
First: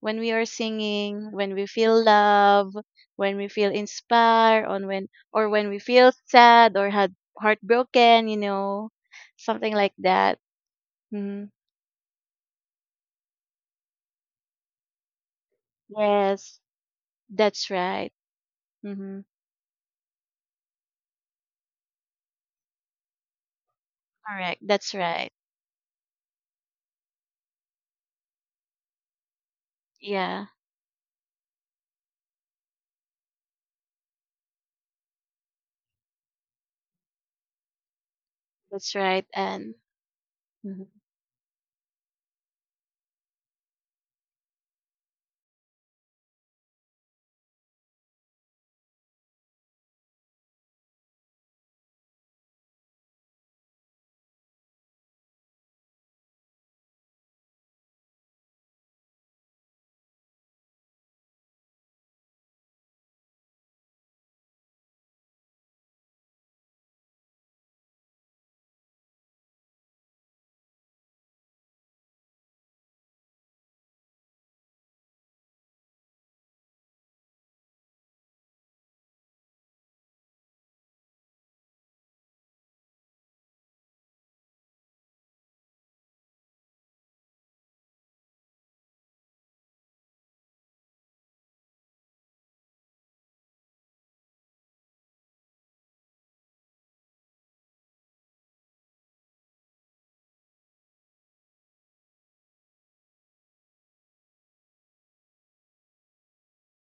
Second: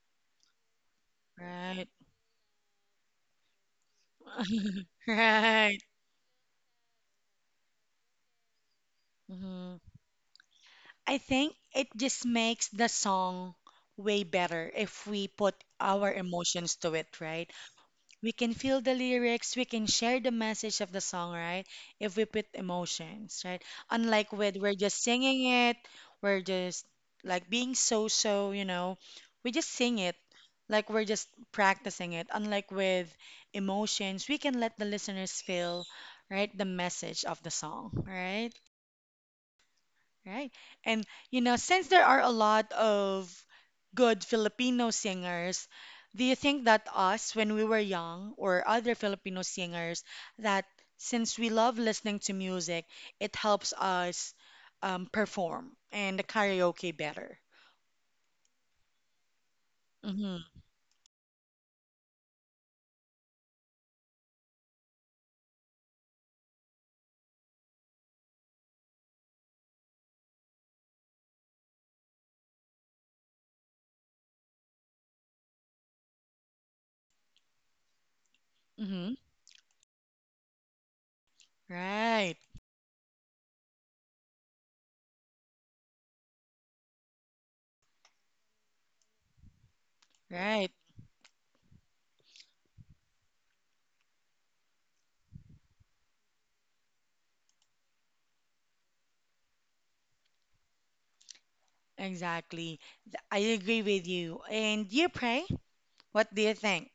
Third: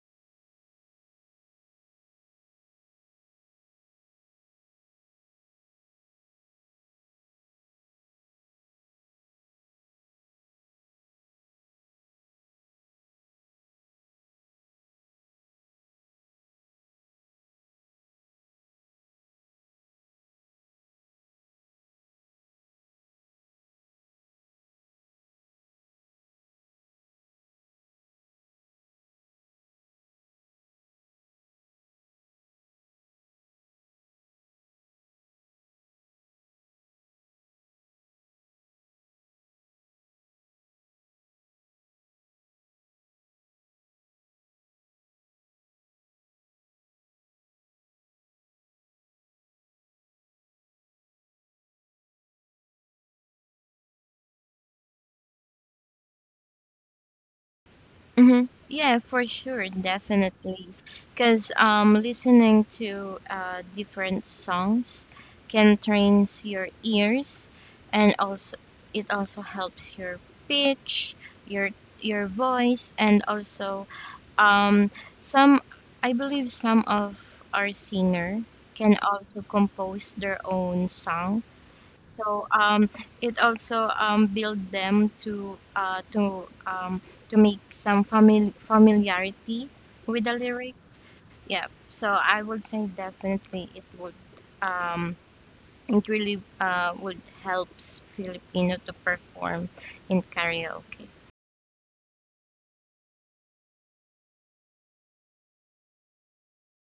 [SPEAKER 2] when we are singing, when we
[SPEAKER 1] Right.
[SPEAKER 2] feel love, when we feel inspired, on when or when we
[SPEAKER 1] Right.
[SPEAKER 2] feel sad or had heartbroken, you know, something
[SPEAKER 1] Mm-hmm.
[SPEAKER 2] like that.
[SPEAKER 1] I
[SPEAKER 2] Hmm.
[SPEAKER 1] think it just makes the song way better if we put our
[SPEAKER 2] Yes,
[SPEAKER 1] emotions to it, right?
[SPEAKER 2] that's right.
[SPEAKER 1] We can feel the
[SPEAKER 2] Hmm.
[SPEAKER 1] lyrics, we can share the message of the song, right? If we put emotions, right? Unlike with
[SPEAKER 2] Correct.
[SPEAKER 1] we're
[SPEAKER 2] That's
[SPEAKER 1] just
[SPEAKER 2] right.
[SPEAKER 1] singing it, we're just like being so so, you know, we just sing it.
[SPEAKER 2] Yeah,
[SPEAKER 1] Like we're just practicing it. Unlike with emotions, we can let the listeners feel, right, the message of the song, right?
[SPEAKER 2] that's right. And
[SPEAKER 1] Right.
[SPEAKER 2] mhm.
[SPEAKER 1] And you know, since there are a lot of good Filipino singers, do you think that us, when we were young, or other Filipino singers, that since we love listening to music, it helps us um, perform and the karaoke better?
[SPEAKER 3] Hmm. Yeah, for sure,
[SPEAKER 1] Mm-hmm.
[SPEAKER 3] definitely. Because um, listening to uh, different songs can trains your ears, and also it also helps your pitch, your your voice, and also um, some, I believe some of our singer can
[SPEAKER 1] Mm-hmm.
[SPEAKER 3] also compose their own songs.
[SPEAKER 1] Right.
[SPEAKER 3] So um, it also um, build them to uh, to um, to make some famil- familiarity with the
[SPEAKER 1] Right.
[SPEAKER 3] lyric. Yeah. So I would say definitely it would um, it really uh, would helps Filipino to perform in karaoke.
[SPEAKER 1] Exactly. Th- I agree with you. And you, Pray, what do you think?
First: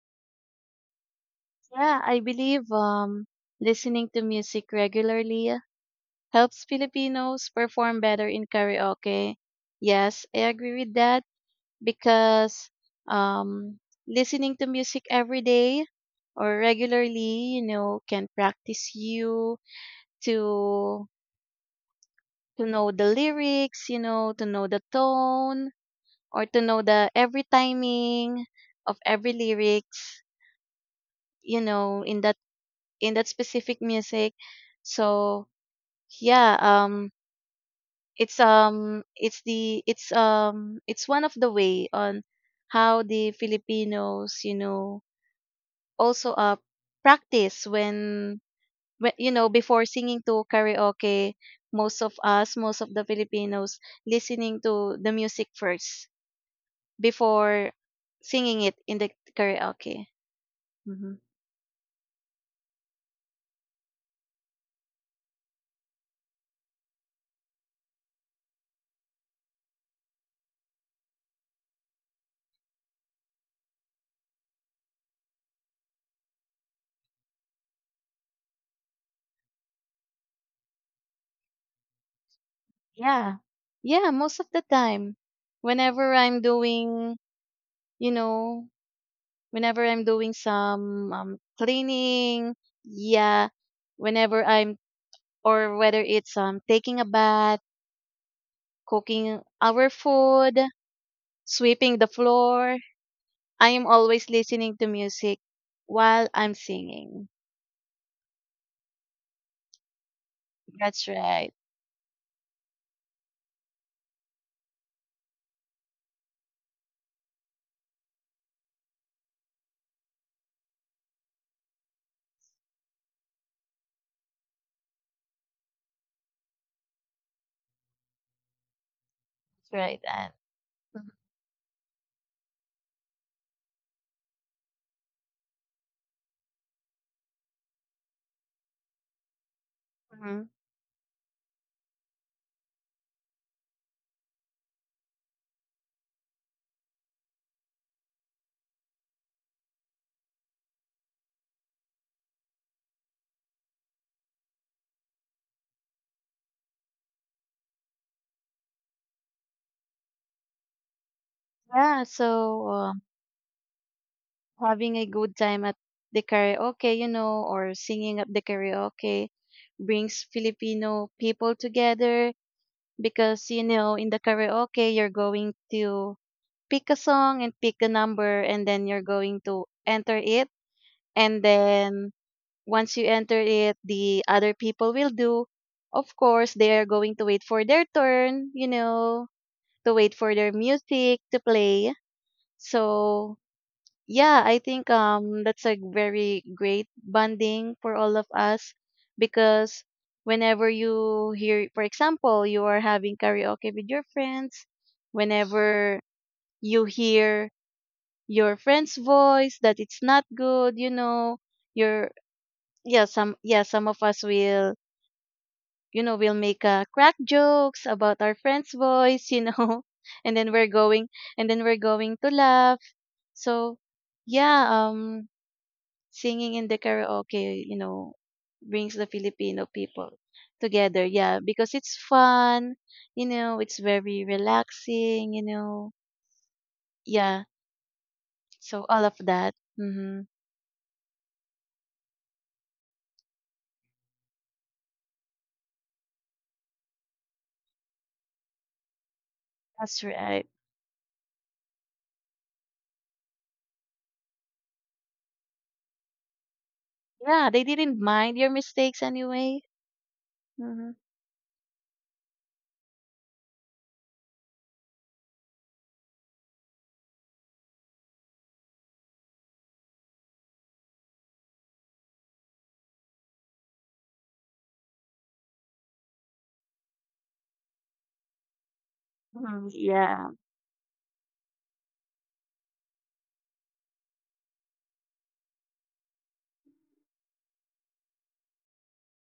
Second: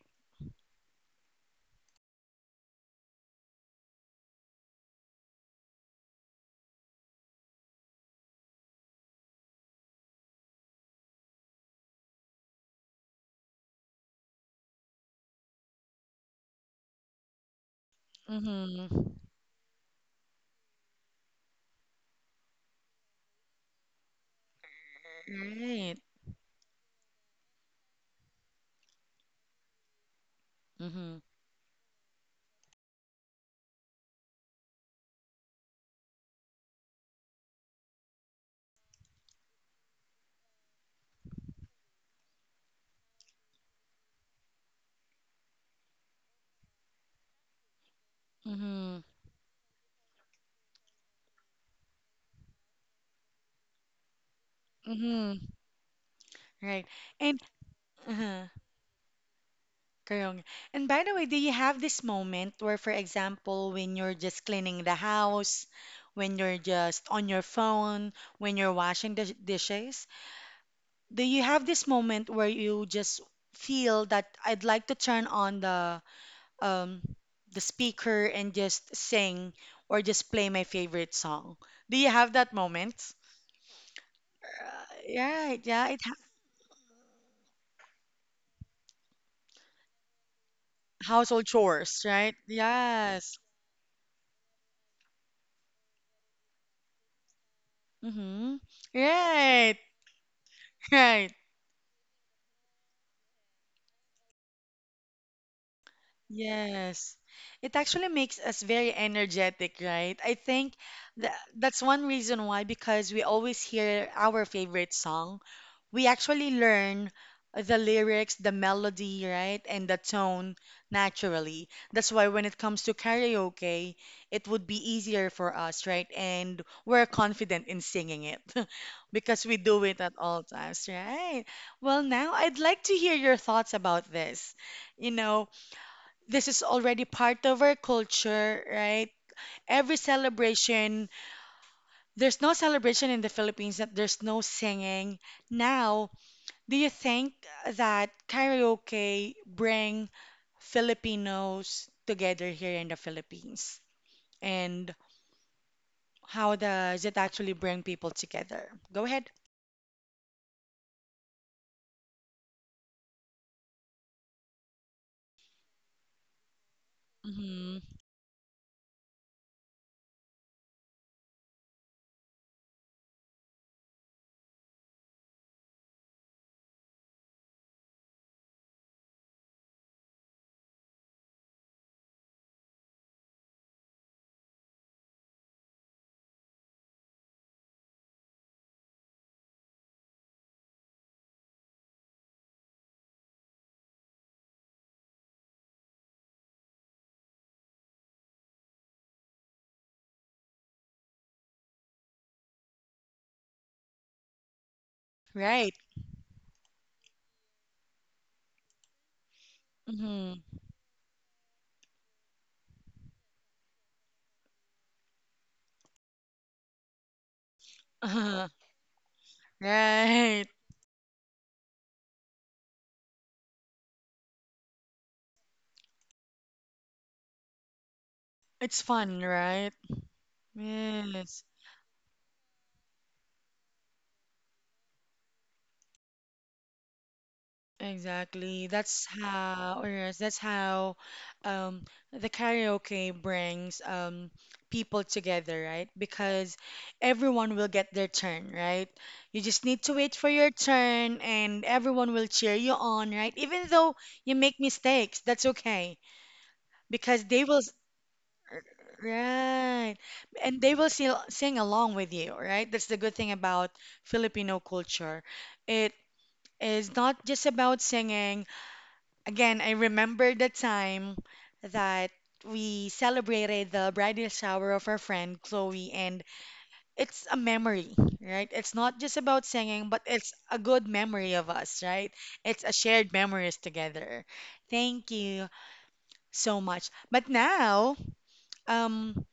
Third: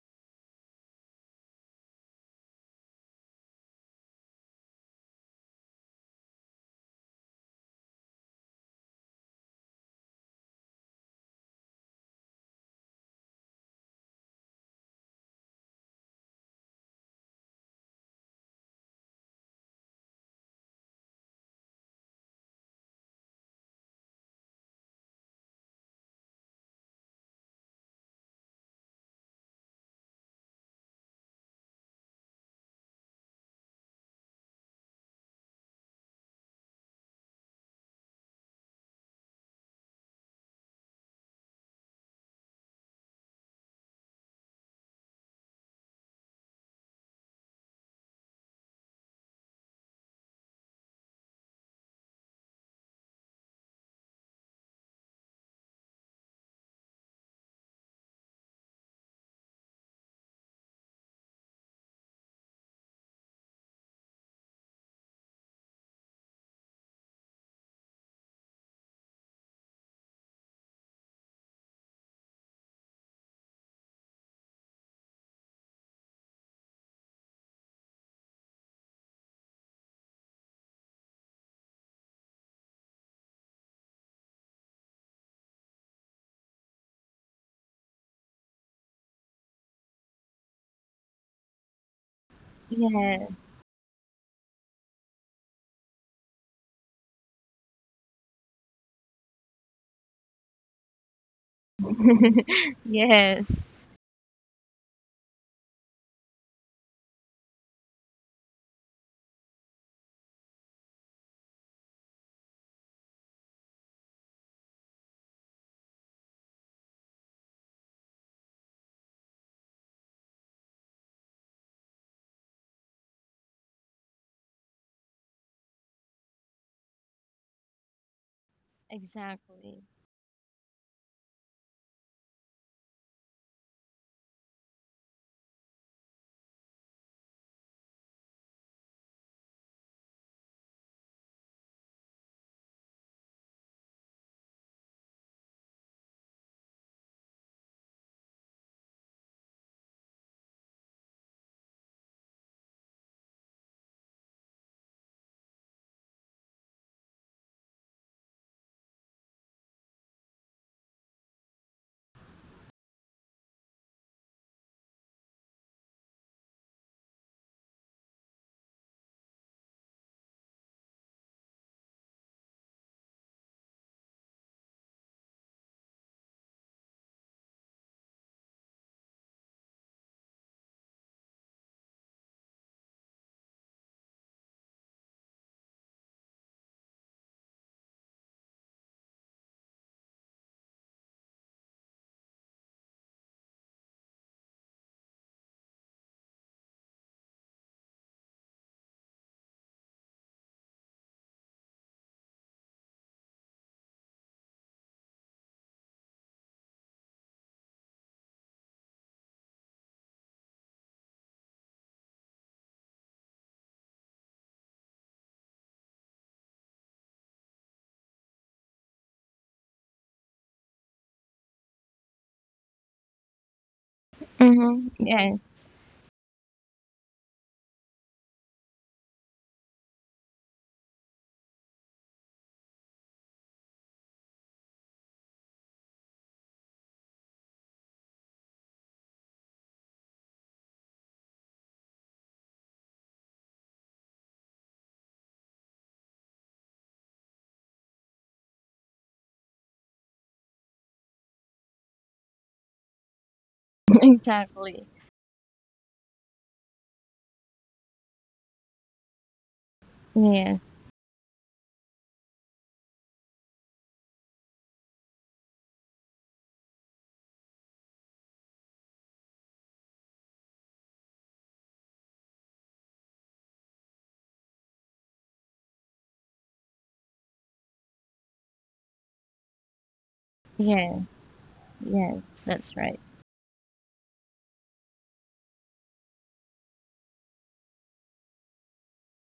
[SPEAKER 2] Yeah, I believe um, listening to music regularly helps Filipinos perform better in karaoke. Yes, I agree with that, because um, listening to music every day or regularly, you know, can practice
[SPEAKER 1] Mm-hmm.
[SPEAKER 2] you to to know the lyrics, you know, to know the tone
[SPEAKER 1] Right.
[SPEAKER 2] or to know the every timing of every lyrics,
[SPEAKER 1] Mm-hmm.
[SPEAKER 2] you know, in that in that specific music. So yeah, um, it's um, it's the it's um, it's one of the way on how the Filipinos, you know, also uh practice when,
[SPEAKER 1] Mm-hmm.
[SPEAKER 2] when you know before singing to karaoke. Most of us, most of the Filipinos, listening to the
[SPEAKER 1] Mm-hmm.
[SPEAKER 2] music first
[SPEAKER 1] Right. And
[SPEAKER 2] before
[SPEAKER 1] uh
[SPEAKER 2] singing it in the karaoke.
[SPEAKER 1] Karong. And by the
[SPEAKER 2] Hmm.
[SPEAKER 1] way, do you have this moment where, for example, when you're just cleaning the house, when you're just on your phone, when you're washing the dishes, do you have this moment where you just feel that I'd like to turn on the um the speaker and just sing or just play my favorite song? Do you have that moment?
[SPEAKER 2] Yeah. Yeah, most of the
[SPEAKER 1] Uh,
[SPEAKER 2] time.
[SPEAKER 1] yeah, yeah, it
[SPEAKER 2] Whenever
[SPEAKER 1] ha
[SPEAKER 2] I'm doing you know, whenever I'm doing some um,
[SPEAKER 1] household chores, right?
[SPEAKER 2] cleaning,
[SPEAKER 3] Yeah.
[SPEAKER 1] Yes.
[SPEAKER 2] yeah, whenever I'm, or whether it's um, taking a bath,
[SPEAKER 1] Mm-hmm.
[SPEAKER 2] cooking
[SPEAKER 1] Right,
[SPEAKER 2] our food,
[SPEAKER 1] right.
[SPEAKER 2] sweeping the floor,
[SPEAKER 3] Yes.
[SPEAKER 2] I am always listening to music while I'm
[SPEAKER 1] Yes.
[SPEAKER 2] singing.
[SPEAKER 1] It actually makes us very energetic, right? I think
[SPEAKER 2] That's
[SPEAKER 1] that
[SPEAKER 2] right.
[SPEAKER 1] that's one reason why, because we always hear our favorite song we actually learn the lyrics, the melody, right, and the tone naturally. That's why when it comes to karaoke, it would be easier for us, right? And we're confident in singing it because we
[SPEAKER 2] That's
[SPEAKER 3] Exactly.
[SPEAKER 1] do
[SPEAKER 2] right.
[SPEAKER 1] it at
[SPEAKER 2] And,
[SPEAKER 1] all times, right? Well, now I'd like to hear your thoughts about this. You know, this is already part of our culture, right? Every
[SPEAKER 2] mhm.
[SPEAKER 1] celebration, there's no celebration in the Philippines that there's no singing. Now, do you think that karaoke bring Filipinos together here in the Philippines? And how does it actually bring people together? Go ahead.
[SPEAKER 2] yeah, so um, having a good time at the karaoke, you know, or
[SPEAKER 1] Mm-hmm.
[SPEAKER 2] singing at the karaoke brings Filipino people together, because you know in the karaoke you're going to pick a song and pick a number, and then you're going to enter it, and then once you enter it the other people will do, of course they are going to wait for their turn, you know, to wait for their music to play. So yeah, I think um that's a very great bonding for all of us, because whenever you hear, for example, you are having karaoke with your friends,
[SPEAKER 1] Right.
[SPEAKER 2] whenever you hear your friend's voice that it's not
[SPEAKER 1] Mm-hmm.
[SPEAKER 2] good, you know, your yeah, some yeah, some of us will, you know, will make uh, crack jokes about our friend's voice, you know, and
[SPEAKER 1] Right.
[SPEAKER 2] then we're going and then we're going to laugh. So yeah,
[SPEAKER 3] Mm-hmm.
[SPEAKER 2] um
[SPEAKER 3] Yeah.
[SPEAKER 2] singing in the karaoke, you know,
[SPEAKER 1] It's
[SPEAKER 2] brings the
[SPEAKER 1] fun,
[SPEAKER 2] Filipino
[SPEAKER 1] right?
[SPEAKER 2] people together.
[SPEAKER 1] Yes.
[SPEAKER 2] Yeah, because it's fun, you know, it's very relaxing, you know. Yeah,
[SPEAKER 1] Exactly.
[SPEAKER 2] so
[SPEAKER 1] That's
[SPEAKER 2] all of that.
[SPEAKER 1] how, or yes,
[SPEAKER 2] Mm-hmm.
[SPEAKER 1] that's how um, the karaoke brings um, people together, right? Because everyone will get their turn, right? You just need to
[SPEAKER 2] That's
[SPEAKER 1] wait for
[SPEAKER 2] right.
[SPEAKER 1] your turn and everyone will cheer you on, right? Even though you make
[SPEAKER 3] Exactly.
[SPEAKER 1] mistakes, that's okay because they
[SPEAKER 2] Yeah,
[SPEAKER 1] will,
[SPEAKER 2] they
[SPEAKER 1] s-
[SPEAKER 2] didn't mind your mistakes anyway.
[SPEAKER 1] right?
[SPEAKER 3] Yeah.
[SPEAKER 1] And they
[SPEAKER 2] Mm-hmm.
[SPEAKER 1] will sing, sing along with you, right? That's the good thing about Filipino culture. It is not just about singing. Again, I remember the time that we celebrated the bridal shower of our friend Chloe, and it's a memory, right? It's not just about
[SPEAKER 2] Hmm.
[SPEAKER 1] singing, but
[SPEAKER 2] Yeah.
[SPEAKER 1] it's a good
[SPEAKER 3] Yeah.
[SPEAKER 1] memory of us, right?
[SPEAKER 3] Yes.
[SPEAKER 1] It's a
[SPEAKER 3] That's right.
[SPEAKER 1] shared memories together. Thank you so much. But now, um,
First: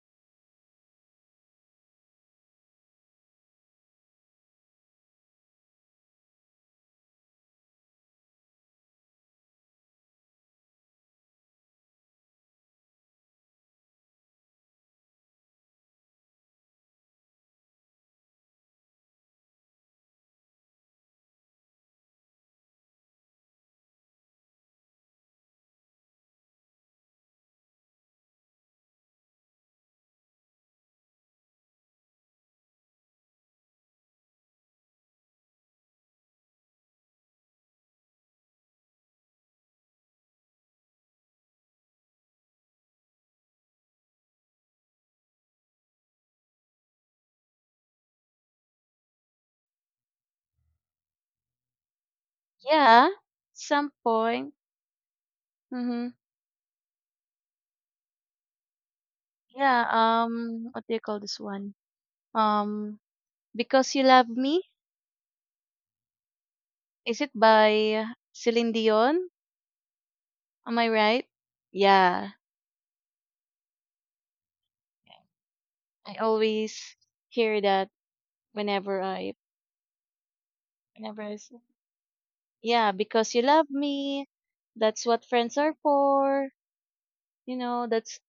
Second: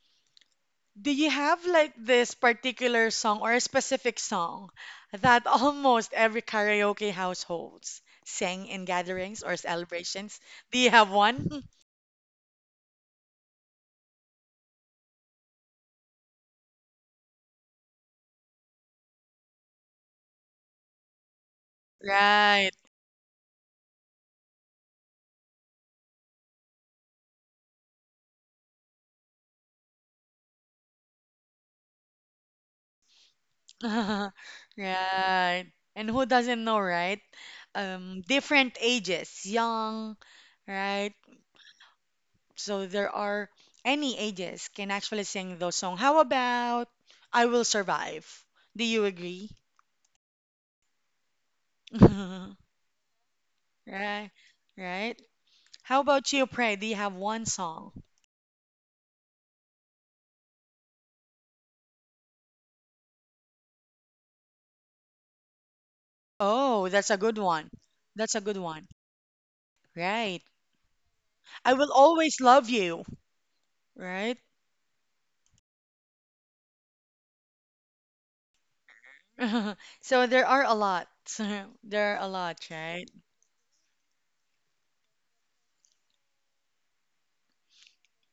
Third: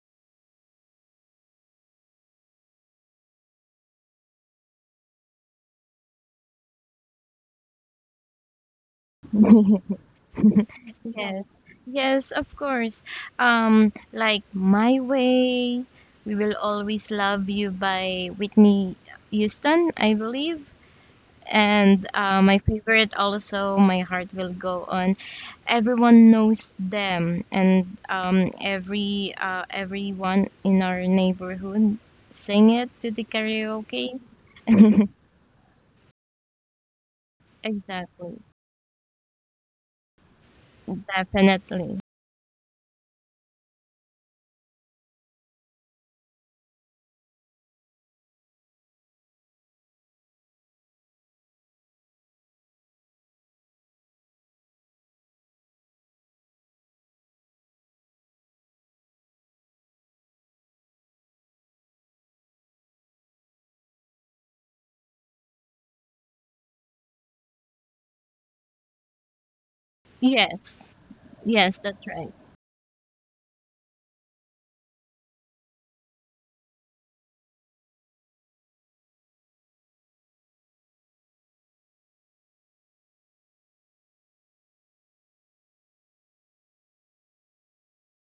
[SPEAKER 1] do you have like this particular song or a specific song that almost every karaoke households sang in gatherings or celebrations? Do you have
[SPEAKER 3] Yes,
[SPEAKER 1] one?
[SPEAKER 3] yes, of course. Um, like My Way, We Will Always Love You by Whitney Houston, I believe. And uh, my
[SPEAKER 1] Right.
[SPEAKER 3] favorite also, My Heart Will Go On. Everyone knows them, and um, every uh, everyone in our neighborhood sing it to the karaoke.
[SPEAKER 1] Right. And who doesn't know, right? Um,
[SPEAKER 3] Exactly,
[SPEAKER 1] different ages, young, right?
[SPEAKER 3] definitely.
[SPEAKER 1] So there are any ages can actually sing those songs. How about I Will Survive? Do you agree?
[SPEAKER 2] Yeah. Some
[SPEAKER 1] Right.
[SPEAKER 2] point.
[SPEAKER 1] Right. How
[SPEAKER 2] Mm-hmm.
[SPEAKER 1] about you, Pray? Do you have one song?
[SPEAKER 2] Yeah. Um, what do you call this one? Um, because you love me.
[SPEAKER 1] Oh, that's a
[SPEAKER 2] Is it
[SPEAKER 1] good one.
[SPEAKER 2] by
[SPEAKER 1] That's a good
[SPEAKER 2] Celine
[SPEAKER 1] one.
[SPEAKER 2] Dion?
[SPEAKER 1] Right.
[SPEAKER 2] Am I
[SPEAKER 3] Yes,
[SPEAKER 2] right?
[SPEAKER 1] I
[SPEAKER 3] yes,
[SPEAKER 1] will
[SPEAKER 3] that's right.
[SPEAKER 2] Yeah.
[SPEAKER 1] always love you, right?
[SPEAKER 2] I always hear that whenever I
[SPEAKER 1] So there are a lot.
[SPEAKER 2] whenever I s-
[SPEAKER 1] There are a lot,
[SPEAKER 2] yeah,
[SPEAKER 1] right?
[SPEAKER 2] because you love me. That's what friends are for. You know, that's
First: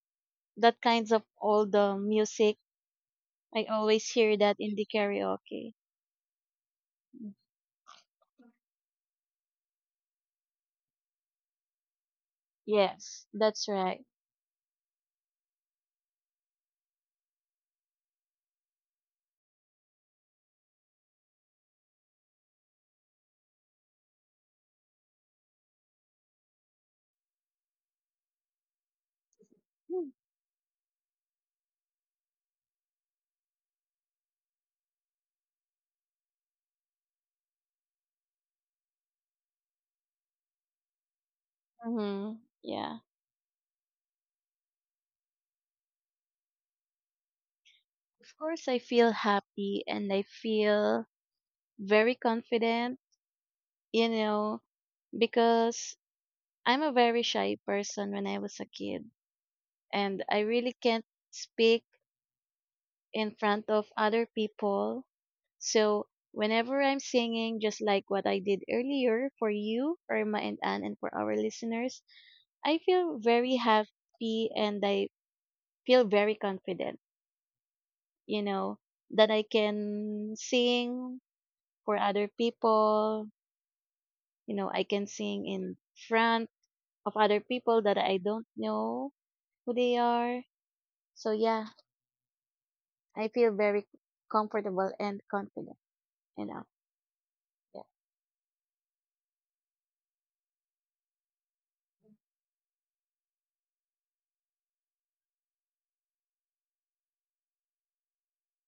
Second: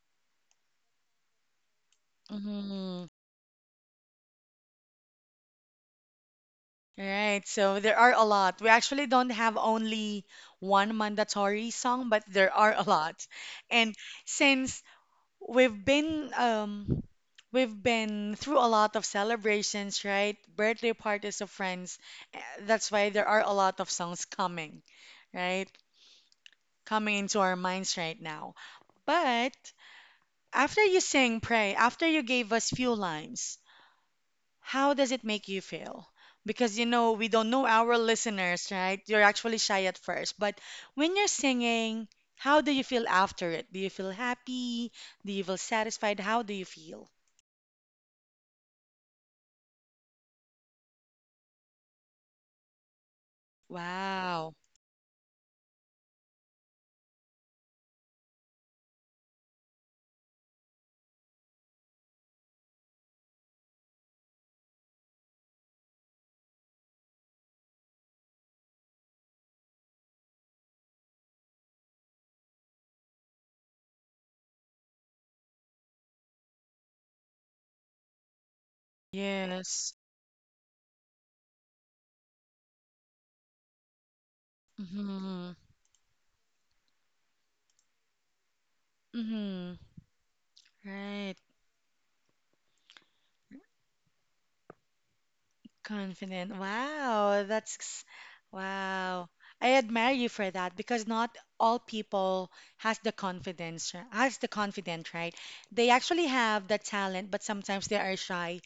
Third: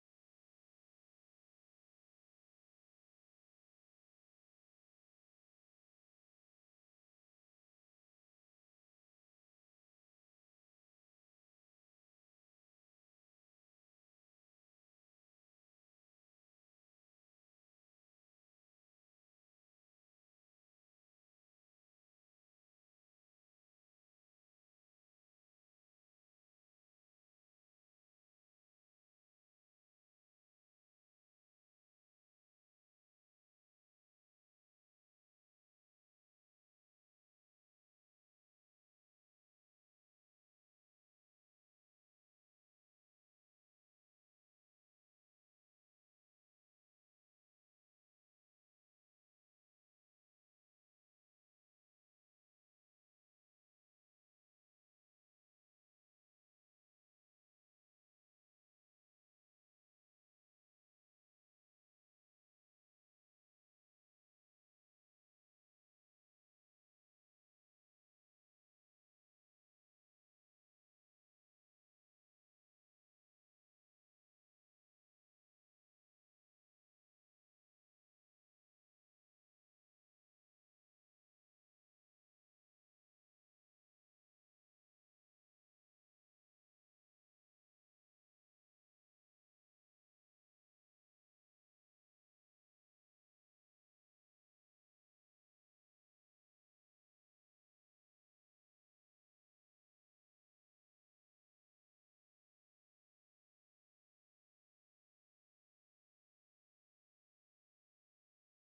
[SPEAKER 2] that kinds of all the music.
[SPEAKER 1] Mm,
[SPEAKER 2] I always hear that in the karaoke.
[SPEAKER 1] right. So there are a lot. We actually don't have only one mandatory song, but there are a
[SPEAKER 2] Yes,
[SPEAKER 1] lot.
[SPEAKER 2] that's
[SPEAKER 1] And
[SPEAKER 2] right.
[SPEAKER 1] since we've been um we've been through a lot of celebrations, right? Birthday parties of friends. eh, That's why there are a lot of songs coming, right? Coming into our minds right now. But after you sang Pray, after you gave us few lines, how does it make you feel? Because you know, we don't know our listeners, right? You're actually shy at first, but when you're singing,
[SPEAKER 2] Mm-hmm.
[SPEAKER 1] how do you
[SPEAKER 2] Yeah.
[SPEAKER 1] feel after it? Do you feel happy? Do you feel satisfied? How do you feel?
[SPEAKER 2] Of course I feel happy and I feel very confident, you
[SPEAKER 1] Wow.
[SPEAKER 2] know, because I'm a very shy person when I was a kid and I really can't speak in front of other people. So whenever I'm singing, just like what I did earlier for you, Irma and Anne, and for our listeners, I feel very happy and I feel very confident, you know, that I
[SPEAKER 1] Yes.
[SPEAKER 2] can sing for other people, you know, I can sing
[SPEAKER 1] Mm-hmm.
[SPEAKER 2] in front of other people that I don't know who
[SPEAKER 1] Mm-hmm.
[SPEAKER 2] they are. So
[SPEAKER 1] Right.
[SPEAKER 2] yeah, I feel very comfortable and confident
[SPEAKER 1] Confident.
[SPEAKER 2] enough.
[SPEAKER 1] Wow, that's
[SPEAKER 2] Yes,
[SPEAKER 1] ex- wow. I admire you for that because not all people has the confidence, r- has the confident, right? They actually have the talent, but sometimes they are shy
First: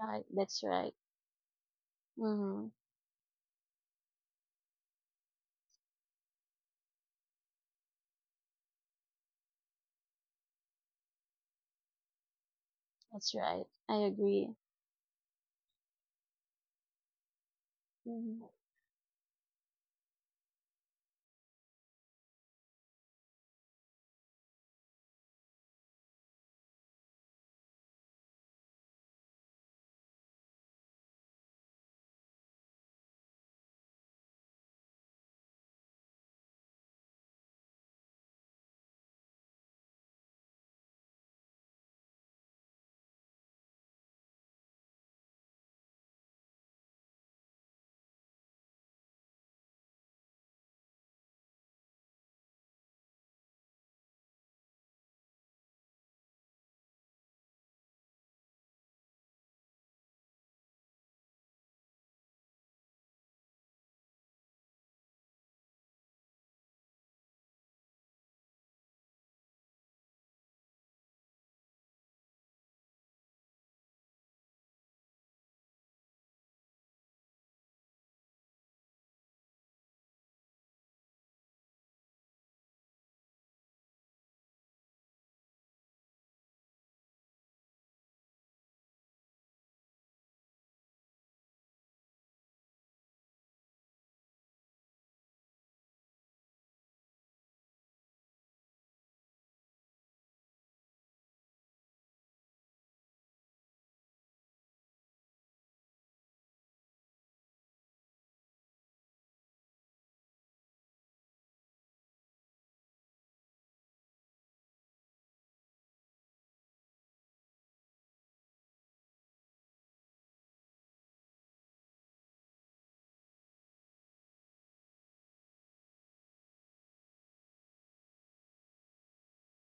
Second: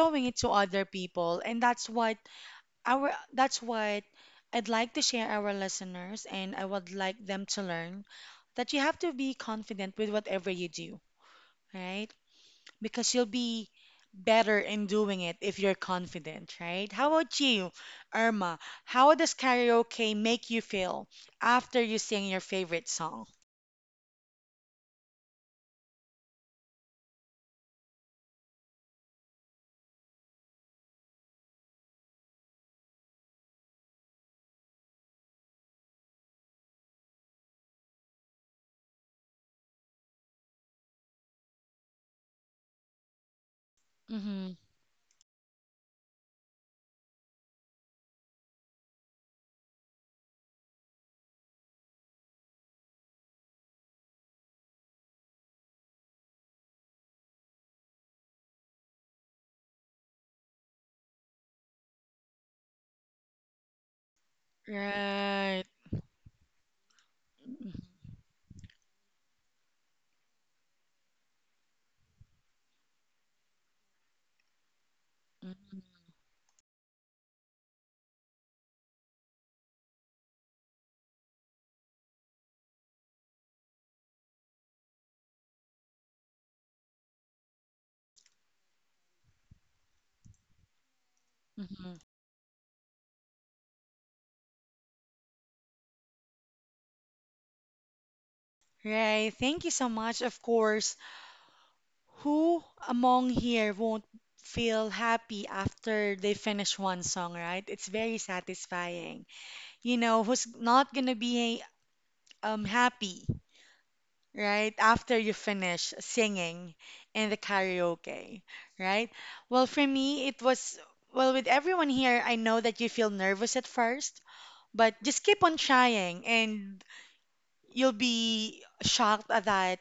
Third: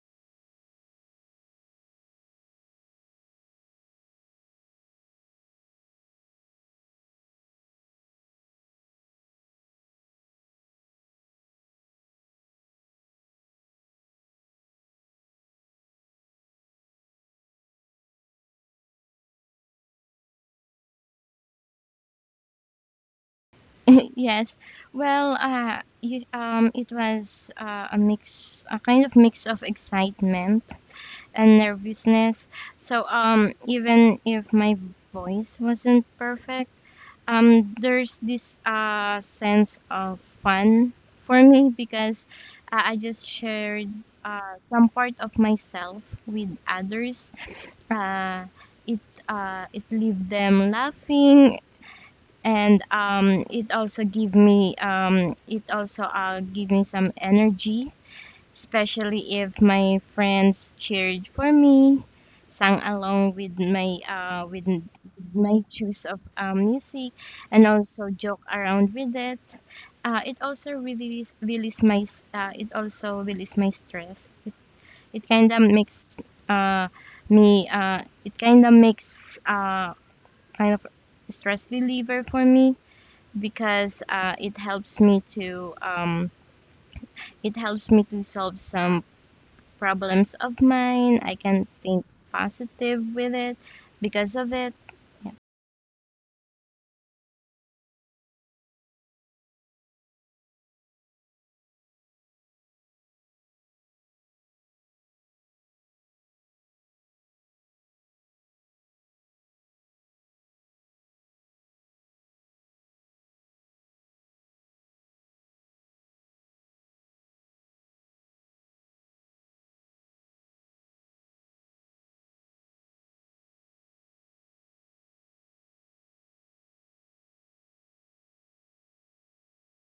[SPEAKER 2] right.
[SPEAKER 1] it to
[SPEAKER 2] That's
[SPEAKER 1] other
[SPEAKER 2] right.
[SPEAKER 1] people. And that's what
[SPEAKER 2] Mhm.
[SPEAKER 1] our that's what I'd like to share our listeners and I would like them to learn that you have to be confident with whatever you do, right? Because you'll
[SPEAKER 2] That's right.
[SPEAKER 1] be
[SPEAKER 2] I agree.
[SPEAKER 1] better in doing it if you're confident, right? How about you,
[SPEAKER 2] Mhm.
[SPEAKER 1] Irma? How does karaoke make you feel after you sing your favorite song?
[SPEAKER 3] Yes. Well, uh, y- um, it was uh, a mix, a kind of mix of excitement and nervousness. So, um, even if my voice wasn't perfect, um, there's this uh, sense of fun for me because uh, I just shared
[SPEAKER 1] Mm-hmm.
[SPEAKER 3] uh, some part of myself with others. Uh, it uh, it leave them laughing, and um, it also give me um, it also uh, give me some energy, especially if my friends cheered for me, sang along with my uh, with my
[SPEAKER 1] Right.
[SPEAKER 3] choice of uh, music, and also joke around with it. uh, it also release release my s- uh, it also release my stress. it kind of makes uh, me uh, it kind of makes, uh, kind of stress reliever for me because uh, it helps me to um, it helps me to solve some problems of mine. I can
[SPEAKER 1] Mm-hmm.
[SPEAKER 3] think positive with it because of it.
[SPEAKER 1] Right. Thank you so much. Of course, who among here won't feel happy after they finish one song, right? It's very satisfying. You know, who's not gonna be um happy, right? After you finish singing in the karaoke, right? Well, for me, it was, well, with everyone here, I know that you feel nervous at first, but just keep on trying and you'll be shocked that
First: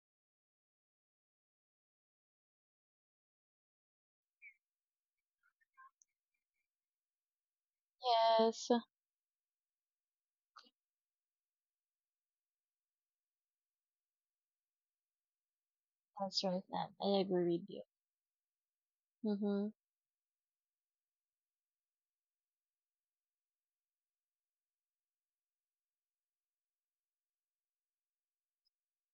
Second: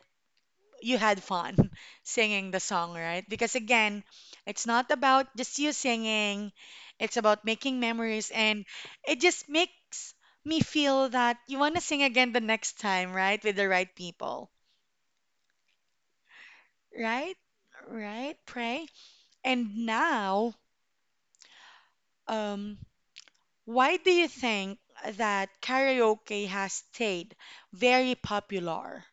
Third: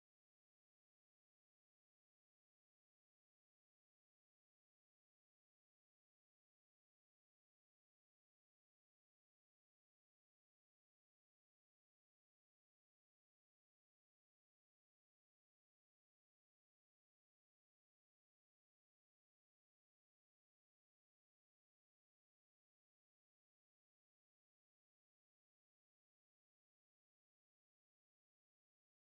[SPEAKER 1] you had fun singing the song, right? Because again, it's not about just you singing, it's about making memories and
[SPEAKER 2] Yes,
[SPEAKER 1] it just makes me feel that you want to sing again the next time, right? With the right people.
[SPEAKER 2] that's right, Nan. I
[SPEAKER 1] Right?
[SPEAKER 2] agree with you.
[SPEAKER 1] Right, Pray.
[SPEAKER 2] Mm-hmm.
[SPEAKER 1] And now, um, why do you think that karaoke has stayed very popular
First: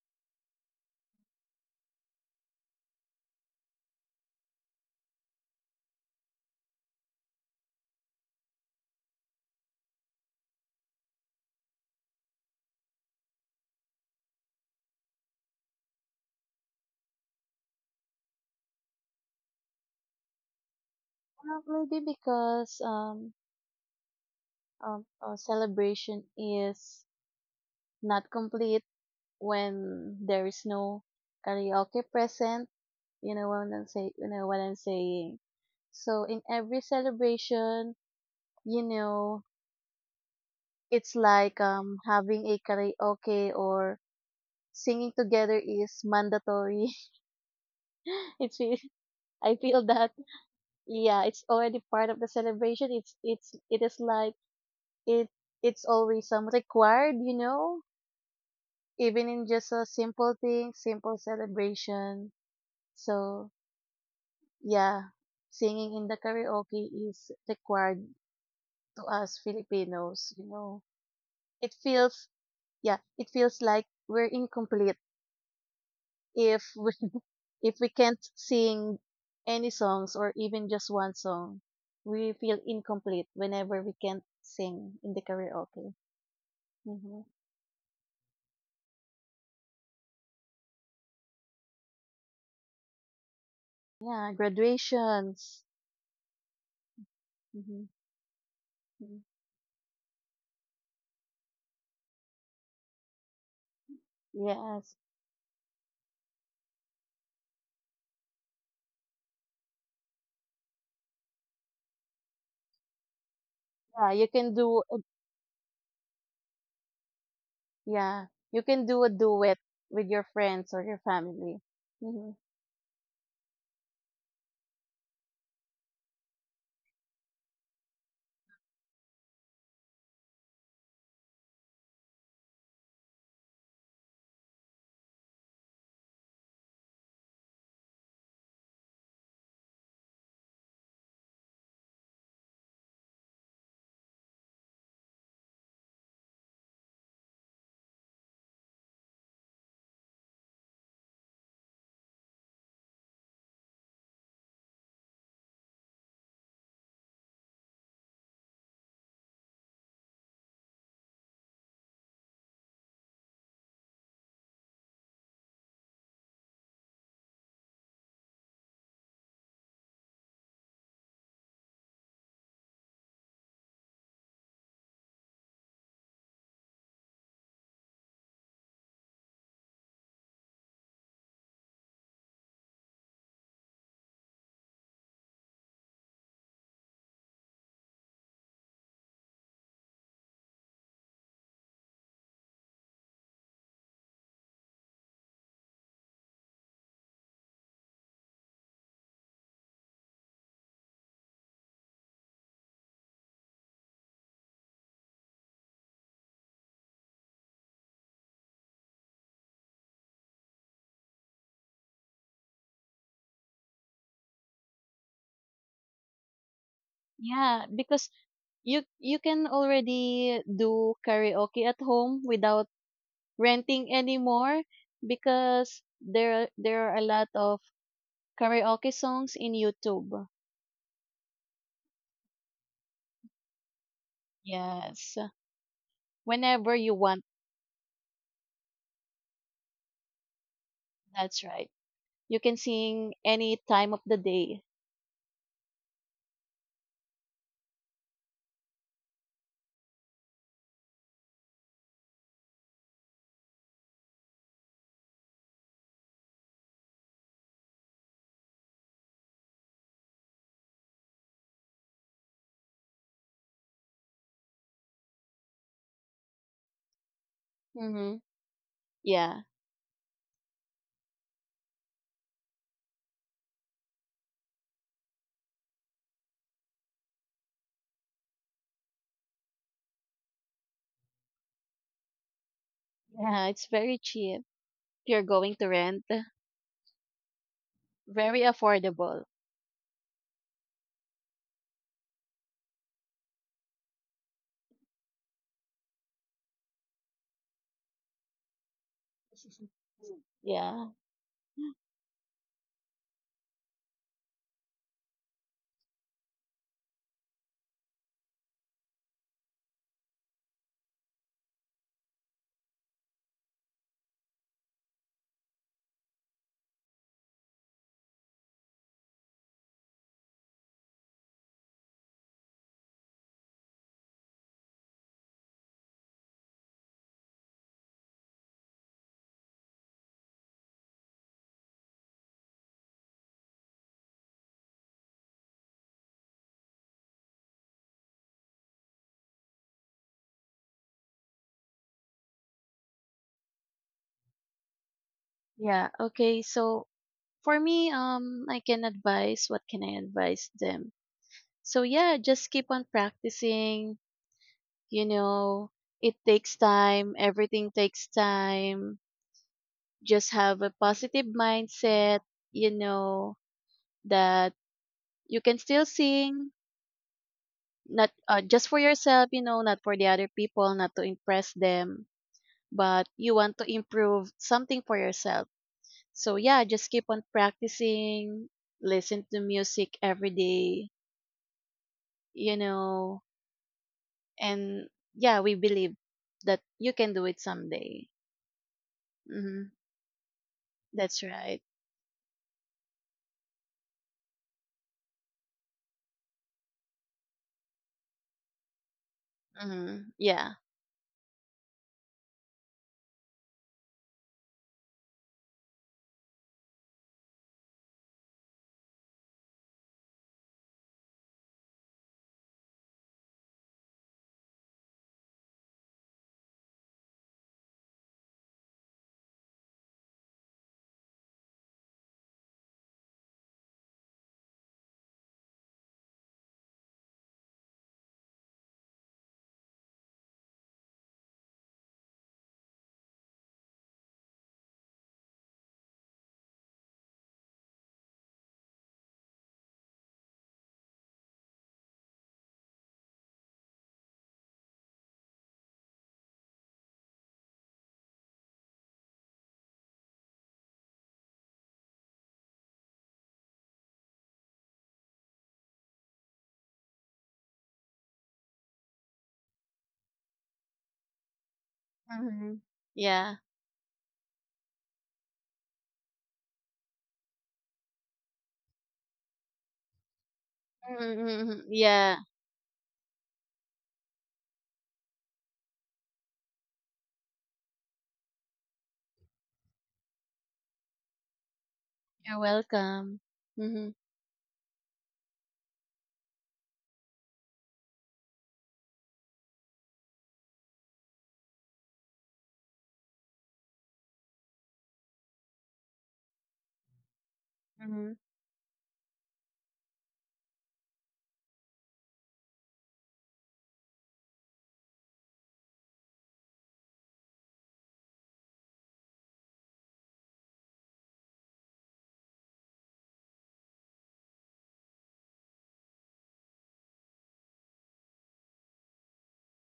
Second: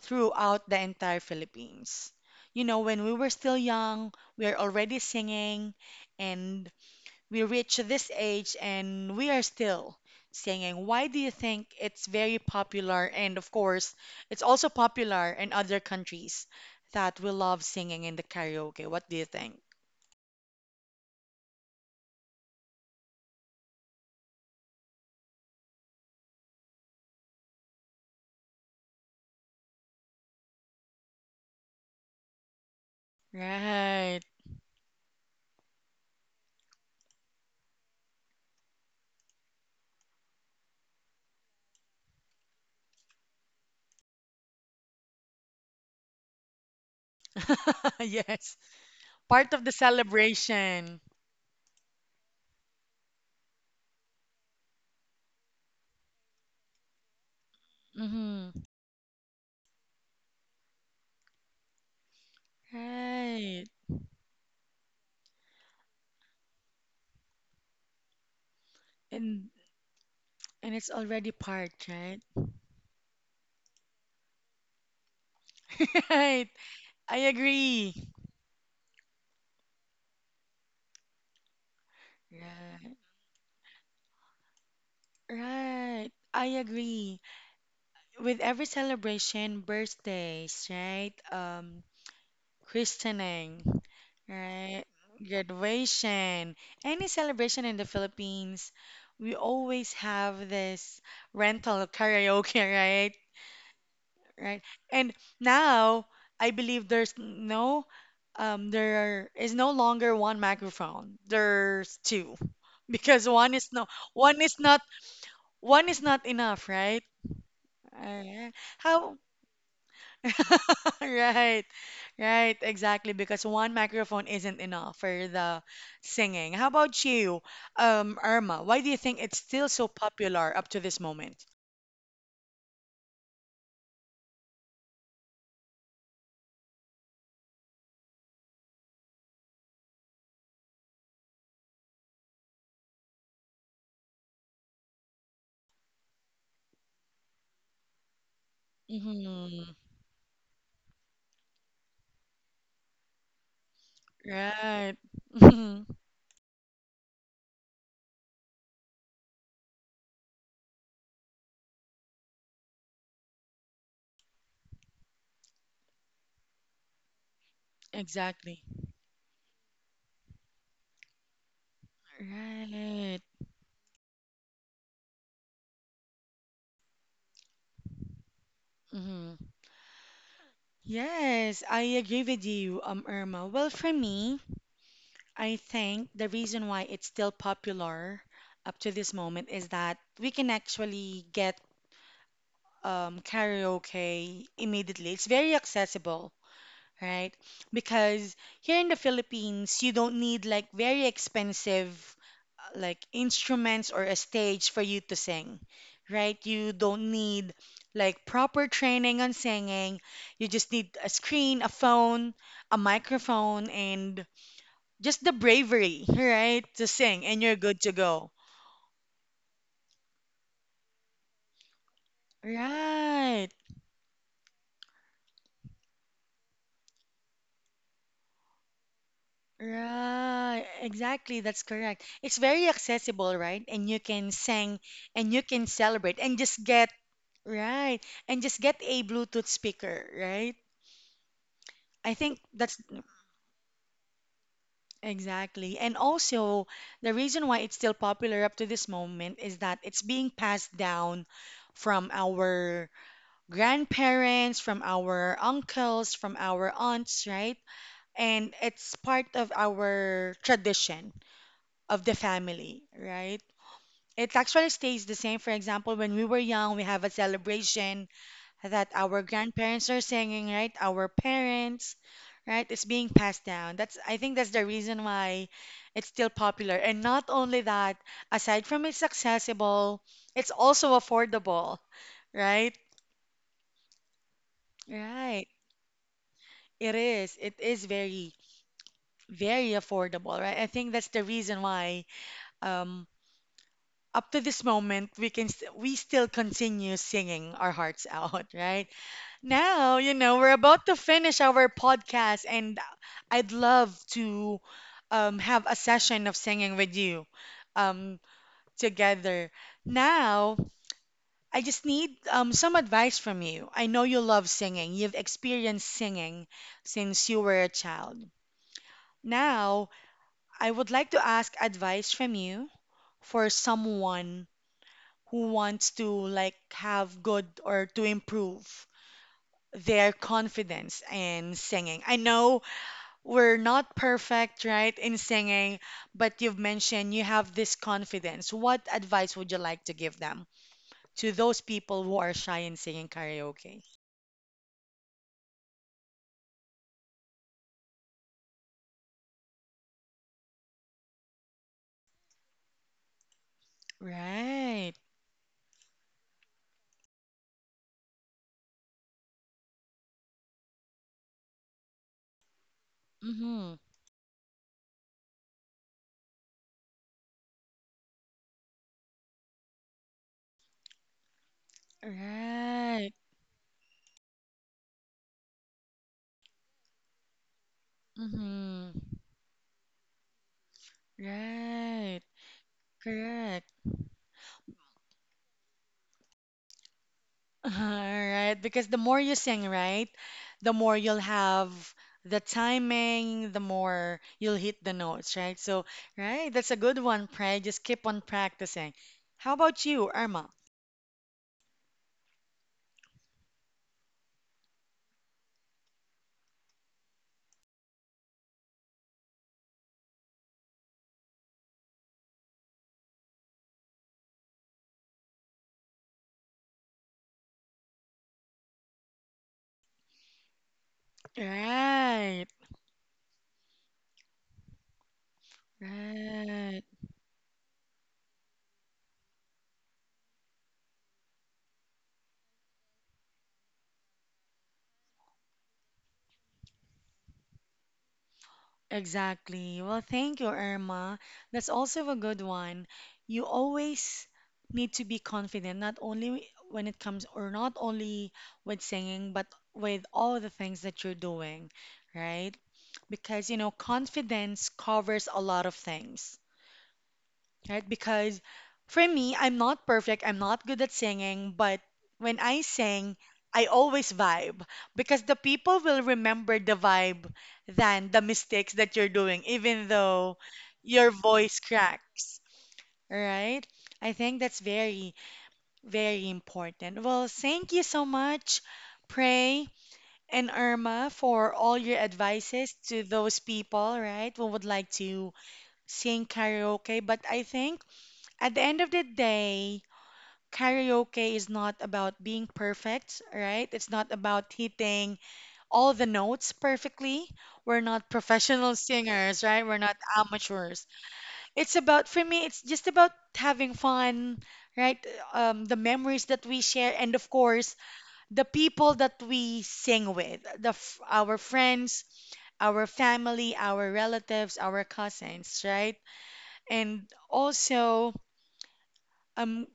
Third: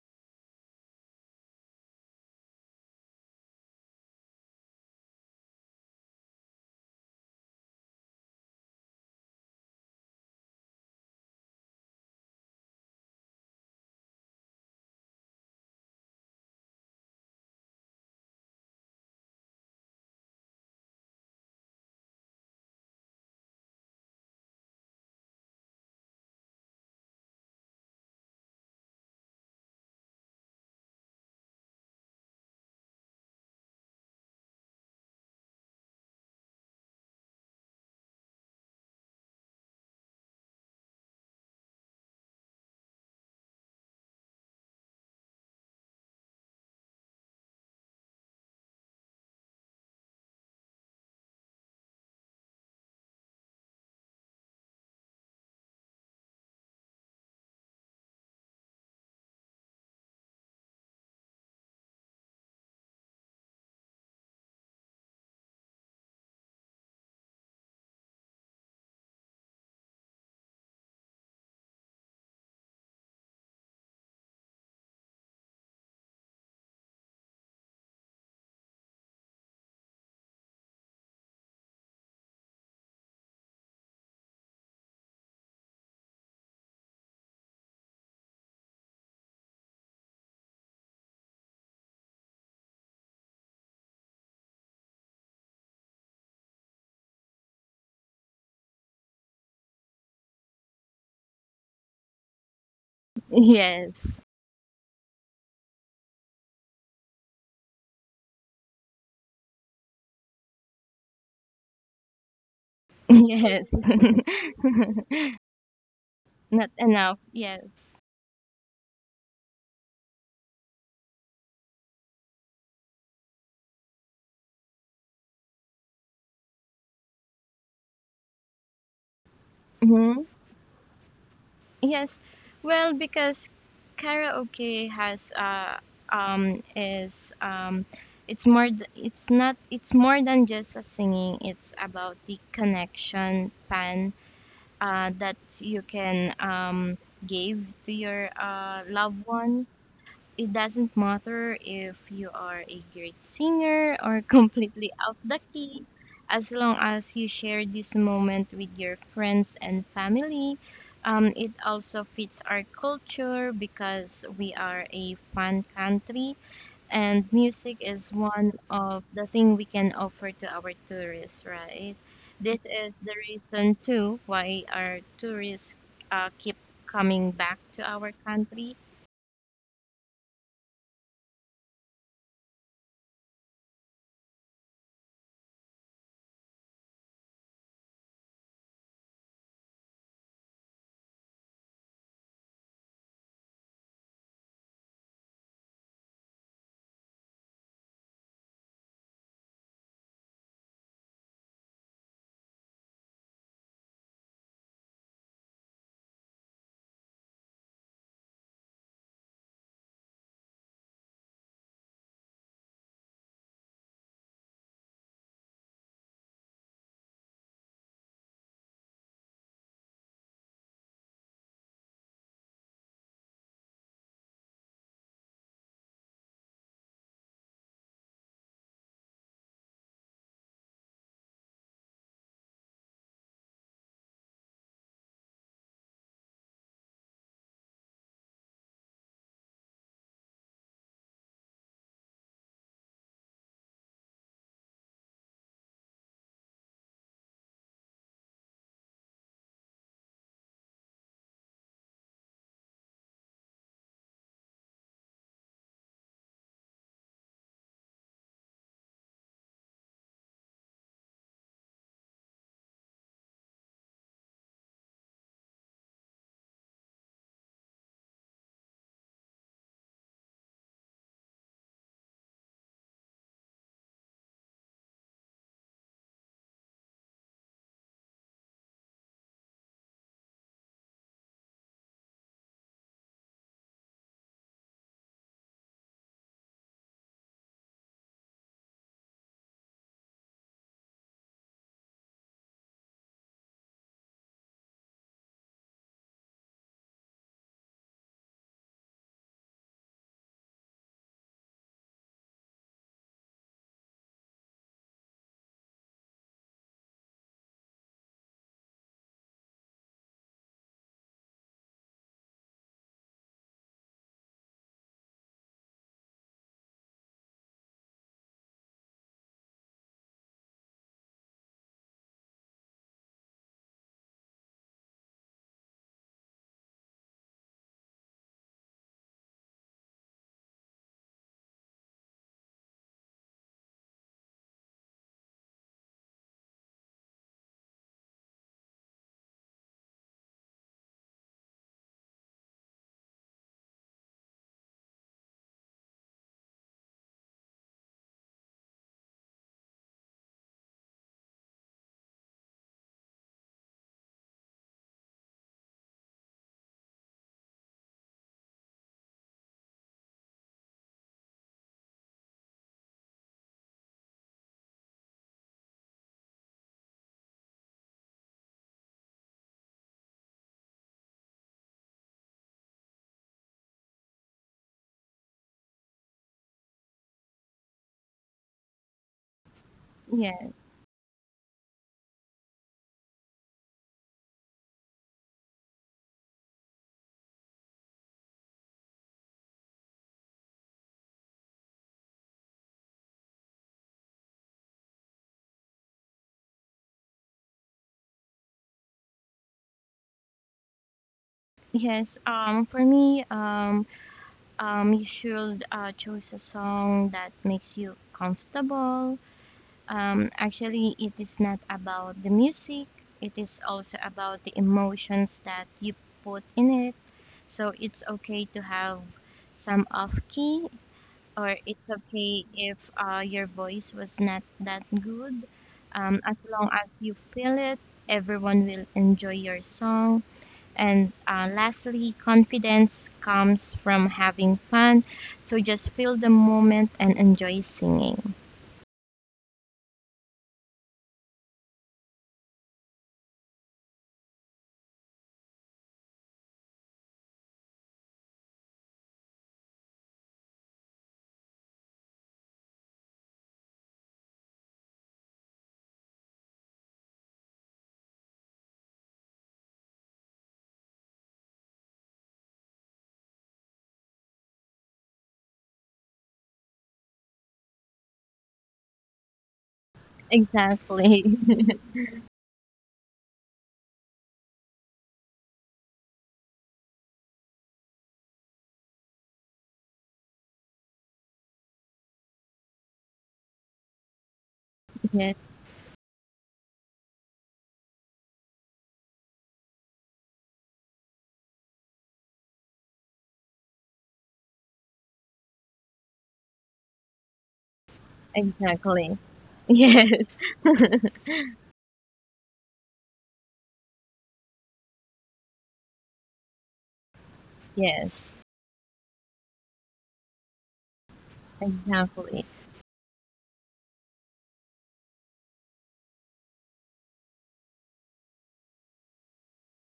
[SPEAKER 1] throughout the entire Philippines? You know, when we were still young, we are already singing, and we reach this age and we are still singing. Why do you think it's very popular? And of course, it's also popular in other countries that we love singing in the karaoke. What do you think?
[SPEAKER 2] Well, maybe because um, um, uh, celebration is not complete when there is no karaoke present. You know what I'm saying?
[SPEAKER 1] Right.
[SPEAKER 2] You know what I'm saying? So in every celebration, you know, it's like um having a karaoke or singing together is mandatory.
[SPEAKER 1] Yes.
[SPEAKER 2] it's really
[SPEAKER 1] Part
[SPEAKER 2] I
[SPEAKER 1] of the
[SPEAKER 2] feel that
[SPEAKER 1] celebration.
[SPEAKER 2] yeah, it's already part of the celebration. It's it's it is like it it's always um required, you know,
[SPEAKER 1] Mm-hmm.
[SPEAKER 2] even in just a simple thing, simple celebration. So
[SPEAKER 1] Right.
[SPEAKER 2] yeah, singing in the karaoke is required to us
[SPEAKER 1] And
[SPEAKER 2] Filipinos, you
[SPEAKER 1] and
[SPEAKER 2] know.
[SPEAKER 1] it's already part,
[SPEAKER 2] It
[SPEAKER 1] right?
[SPEAKER 2] feels yeah, it feels like we're incomplete
[SPEAKER 1] Right.
[SPEAKER 2] if we
[SPEAKER 1] I
[SPEAKER 2] if we
[SPEAKER 1] agree.
[SPEAKER 2] can't sing any songs, or even just one song, we feel
[SPEAKER 1] Right.
[SPEAKER 2] incomplete whenever we can't sing in the karaoke.
[SPEAKER 1] Right. I
[SPEAKER 2] Hmm.
[SPEAKER 1] agree. With every celebration, birthdays, right? Um, christening,
[SPEAKER 2] Yeah,
[SPEAKER 1] right?
[SPEAKER 2] graduations.
[SPEAKER 1] Graduation, any celebration in
[SPEAKER 2] Hmm.
[SPEAKER 1] the Philippines, we always have this rental karaoke, right?
[SPEAKER 3] Yes,
[SPEAKER 1] Right?
[SPEAKER 2] Yes.
[SPEAKER 1] And now I believe there's no, um, there is no longer one microphone. There's two, because one
[SPEAKER 3] yes,
[SPEAKER 1] is no,
[SPEAKER 2] Yeah, you
[SPEAKER 1] one
[SPEAKER 2] can
[SPEAKER 1] is not,
[SPEAKER 2] do a-
[SPEAKER 1] one is not
[SPEAKER 3] not
[SPEAKER 1] enough, right?
[SPEAKER 3] enough. Yes.
[SPEAKER 2] yeah,
[SPEAKER 1] Alright.
[SPEAKER 2] you can do a
[SPEAKER 1] How?
[SPEAKER 2] duet with your friends or your
[SPEAKER 1] Right,
[SPEAKER 2] family. Hmm.
[SPEAKER 1] right, exactly. Because one microphone isn't enough for the singing. How about you, um, Irma? Why do you think it's still so
[SPEAKER 3] Hmm.
[SPEAKER 1] popular up to this moment?
[SPEAKER 3] Yes. Well, because karaoke has uh um is um it's more th- it's not, it's more than just a singing. It's about the connection, fun, uh, that you can um, give to your uh, loved one.
[SPEAKER 1] Hmm.
[SPEAKER 3] It doesn't matter if you are a great singer or completely
[SPEAKER 1] Right.
[SPEAKER 3] out the key,
[SPEAKER 1] Mhm.
[SPEAKER 3] as long as you share this moment with your friends and family. Um, it also fits our culture because we are a fun country and music is one
[SPEAKER 1] Exactly.
[SPEAKER 3] of the thing we can offer to our tourists, right? This is the
[SPEAKER 1] Right.
[SPEAKER 3] reason too why our tourists uh, keep coming back to our country.
[SPEAKER 1] Hmm. Yes, I agree with you, um, Irma. Well, for me, I think the reason why it's still popular up to this moment is that we can actually get um, karaoke immediately. It's very accessible, right? Because here in the Philippines, you don't need like very expensive uh, like instruments or a stage for you to sing, right? You don't need like proper training on singing. You just need a screen, a phone, a microphone, and just the bravery, right? To sing, and you're
[SPEAKER 2] Yeah,
[SPEAKER 1] good to
[SPEAKER 2] because
[SPEAKER 1] go.
[SPEAKER 2] you you can already do karaoke at home without
[SPEAKER 1] Right,
[SPEAKER 2] renting anymore, because there are- there are a lot of karaoke songs in YouTube.
[SPEAKER 1] right. Exactly, that's correct. It's very accessible, right? And you can sing
[SPEAKER 2] Yes,
[SPEAKER 1] and you can celebrate and just
[SPEAKER 2] whenever
[SPEAKER 1] get
[SPEAKER 2] you want.
[SPEAKER 1] right. And just get a Bluetooth speaker, right?
[SPEAKER 2] That's right.
[SPEAKER 1] I think
[SPEAKER 2] You can
[SPEAKER 1] that's
[SPEAKER 2] sing any time of the day.
[SPEAKER 1] exactly. And also, the reason why it's still popular up to this moment is that it's being passed down from our grandparents, from our uncles, from our aunts, right? And it's part of our tradition of the family, right? It actually stays the same. For example, when we were young, we have a celebration
[SPEAKER 2] Mm-hmm.
[SPEAKER 1] that our
[SPEAKER 2] Yeah,
[SPEAKER 1] grandparents are singing, right? Our parents, right? It's being passed down. That's I think that's the reason why it's still popular. And not only that, aside from it's accessible, it's also affordable, right?
[SPEAKER 2] yeah, it's very cheap. If you're
[SPEAKER 1] Right.
[SPEAKER 2] going to rent,
[SPEAKER 1] It is. It is very,
[SPEAKER 2] very affordable.
[SPEAKER 1] very affordable, right? I think that's the reason why um up to this moment we can st we still continue singing our hearts out, right? Now, you know, we're about
[SPEAKER 2] Yeah,
[SPEAKER 1] to finish our podcast, and I'd love to um, have a session of singing with you um, together. Now, I just need um, some advice from you. I know you love singing, you've experienced singing since you were a child. Now, I would like to ask advice from you for someone who wants to like have good or to improve their confidence in singing. I know we're not perfect, right, in singing, but you've mentioned you have this confidence. What advice would you like to give them to those people who are shy in singing karaoke?
[SPEAKER 2] yeah. Okay, so for me, um, I can advise. What can I advise them? So yeah, just keep on practicing.
[SPEAKER 1] Right.
[SPEAKER 2] You know, it takes time. Everything takes time, just have a positive mindset, you know,
[SPEAKER 1] Mm-hmm.
[SPEAKER 2] that you can still sing, not uh, just for yourself, you know, not for the other people, not to impress them, but
[SPEAKER 1] Right.
[SPEAKER 2] you want to improve something for yourself. So, yeah, just keep on practicing,
[SPEAKER 1] Mm-hmm.
[SPEAKER 2] listen to music every
[SPEAKER 3] Yeah.
[SPEAKER 2] day,
[SPEAKER 1] Right.
[SPEAKER 2] you know,
[SPEAKER 1] Correct.
[SPEAKER 2] and yeah, we believe that you can do it
[SPEAKER 1] All
[SPEAKER 2] someday.
[SPEAKER 1] right, because the more you
[SPEAKER 2] Mm-hmm.
[SPEAKER 1] sing, right, the more
[SPEAKER 2] That's
[SPEAKER 1] you'll
[SPEAKER 2] right.
[SPEAKER 1] have the timing, the more you'll hit the notes, right? So, right, that's a good one, Pray. Just keep on practicing. How about
[SPEAKER 2] Mm-hmm.
[SPEAKER 1] you, Irma?
[SPEAKER 2] Yeah.
[SPEAKER 3] Yes, um for me. um um you should uh, choose a song that makes you comfortable. um actually, it is not about the music, it is also about the emotions that you put in it. So it's okay to have some off key, or it's okay
[SPEAKER 1] Right,
[SPEAKER 3] if uh, your voice was not that good. Um, as long as
[SPEAKER 1] right.
[SPEAKER 3] you feel it, everyone will enjoy your song. And uh, lastly, confidence comes from having fun. So just feel the moment and enjoy singing.
[SPEAKER 1] Exactly. Well, thank you, Irma. That's also a good one. You always need to be confident, not only when it comes, or not only with singing, but with all the things that you're doing, right? Because, you know, confidence covers a lot of things, right? Because for me, I'm not perfect, I'm not good at singing, but when
[SPEAKER 2] Mm-hmm.
[SPEAKER 1] I sing,
[SPEAKER 2] Yeah.
[SPEAKER 1] I always vibe because the people will remember the vibe than the mistakes that you're doing, even though your
[SPEAKER 3] Exactly.
[SPEAKER 1] voice
[SPEAKER 2] Mm-hmm. Yeah.
[SPEAKER 1] cracks, right? I think that's very, very important. Well, thank you so much, Pray and Irma, for all your
[SPEAKER 2] You're
[SPEAKER 1] advices to
[SPEAKER 2] welcome.
[SPEAKER 1] those
[SPEAKER 2] Mhm.
[SPEAKER 1] people, right, who would like
[SPEAKER 3] Yes,
[SPEAKER 1] to sing karaoke. But I think at the end of the day, karaoke is not about being perfect, right? It's not about hitting all the notes perfectly. We're not
[SPEAKER 2] Hmm.
[SPEAKER 1] professional
[SPEAKER 3] exactly.
[SPEAKER 1] singers, right? We're not
[SPEAKER 3] Yes,
[SPEAKER 1] amateurs. It's about, for me, it's just about having fun, right? Um, the memories that we share, and of course,
[SPEAKER 3] yes,
[SPEAKER 1] the people that we sing with, the f- our friends,
[SPEAKER 3] exactly.
[SPEAKER 1] our family, our relatives, our cousins, right? And also, um,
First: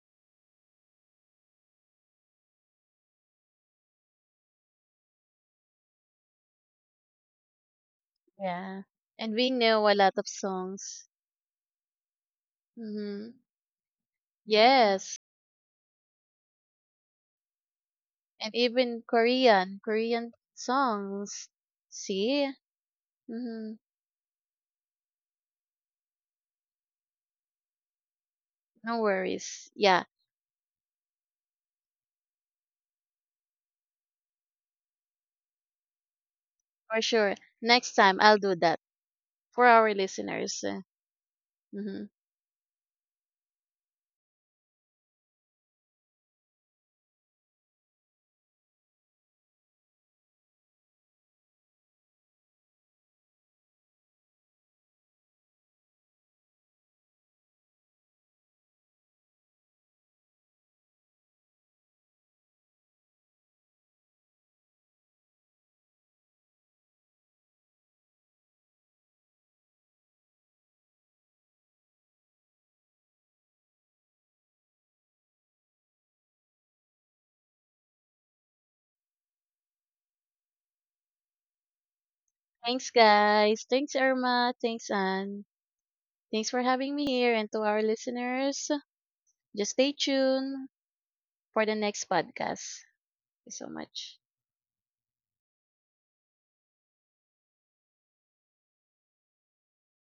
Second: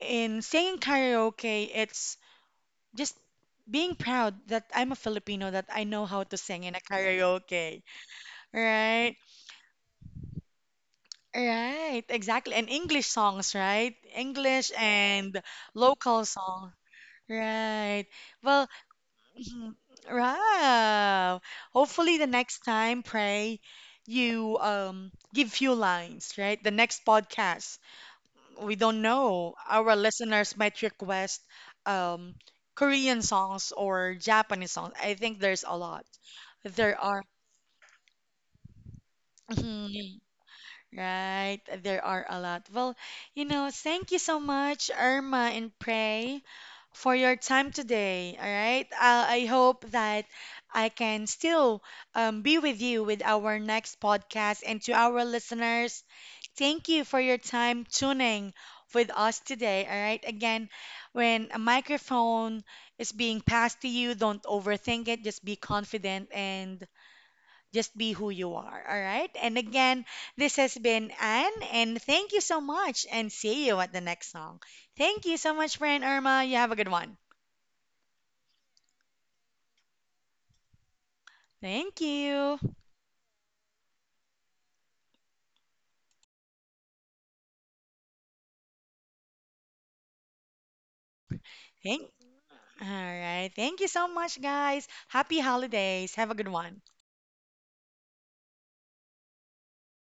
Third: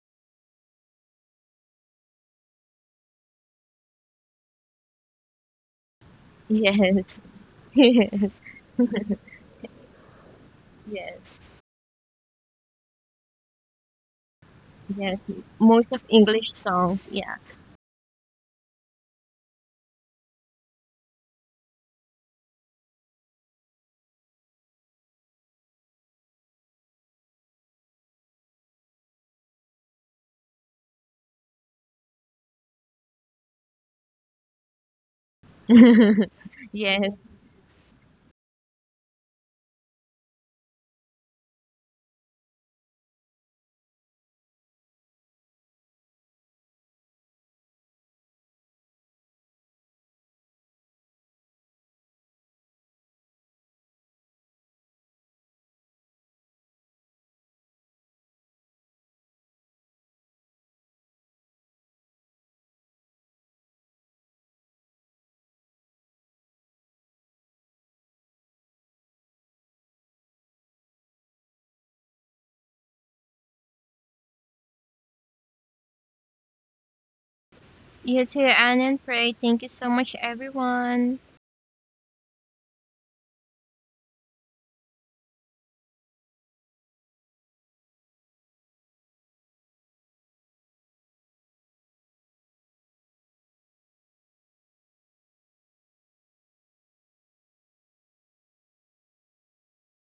[SPEAKER 1] in singing karaoke, it's just being proud that I'm a Filipino, that I know how to sing in a
[SPEAKER 3] Yes,
[SPEAKER 1] karaoke,
[SPEAKER 2] Yeah.
[SPEAKER 1] right?
[SPEAKER 2] And we know a lot of songs.
[SPEAKER 3] yes.
[SPEAKER 1] Right, exactly. And English
[SPEAKER 2] Mhm.
[SPEAKER 1] songs, right? English
[SPEAKER 2] Yes.
[SPEAKER 3] Yes,
[SPEAKER 1] and
[SPEAKER 3] most of
[SPEAKER 1] local
[SPEAKER 3] English
[SPEAKER 1] song,
[SPEAKER 3] songs. Yeah.
[SPEAKER 1] right?
[SPEAKER 2] And
[SPEAKER 1] Well,
[SPEAKER 2] even
[SPEAKER 1] mhm,
[SPEAKER 2] Korean, Korean
[SPEAKER 1] wow.
[SPEAKER 2] songs.
[SPEAKER 1] Hopefully the
[SPEAKER 2] See?
[SPEAKER 1] next time, Pray,
[SPEAKER 2] Mhm.
[SPEAKER 1] you um give few lines, right? The next podcast we don't
[SPEAKER 2] No
[SPEAKER 1] know.
[SPEAKER 2] worries.
[SPEAKER 1] Our
[SPEAKER 2] Yeah,
[SPEAKER 1] listeners might request um, Korean songs or Japanese songs. I think there's a lot. There
[SPEAKER 2] for
[SPEAKER 3] Yes.
[SPEAKER 1] are.
[SPEAKER 2] sure. Next time I'll do that for our
[SPEAKER 1] Mhm.
[SPEAKER 2] listeners.
[SPEAKER 1] Right, there
[SPEAKER 2] Mhm.
[SPEAKER 1] are a lot. Well, you know, thank you so much, Irma and Prey, for your time today. All right, uh, I hope that I can still um, be with you with our next podcast. And to our listeners, thank you for your time tuning with us today. All right, again, when a microphone is being passed to you, don't overthink it, just be confident and just be who you are, all right? And again, this has been Anne, and thank you so much, and see you at the next song. Thank you so much, friend Irma. You have a good one.
[SPEAKER 3] You too, Anne and Frey. Thank you so much, everyone.
[SPEAKER 1] Thank you.
[SPEAKER 2] Thanks guys. Thanks Irma. Thanks Anne. Thanks for having me here, and to our listeners, just stay tuned for the
[SPEAKER 1] Thank,
[SPEAKER 2] next podcast.
[SPEAKER 1] all
[SPEAKER 2] Thank
[SPEAKER 1] right.
[SPEAKER 2] you so
[SPEAKER 1] Thank you so
[SPEAKER 2] much.
[SPEAKER 1] much, guys. Happy holidays. Have a good one.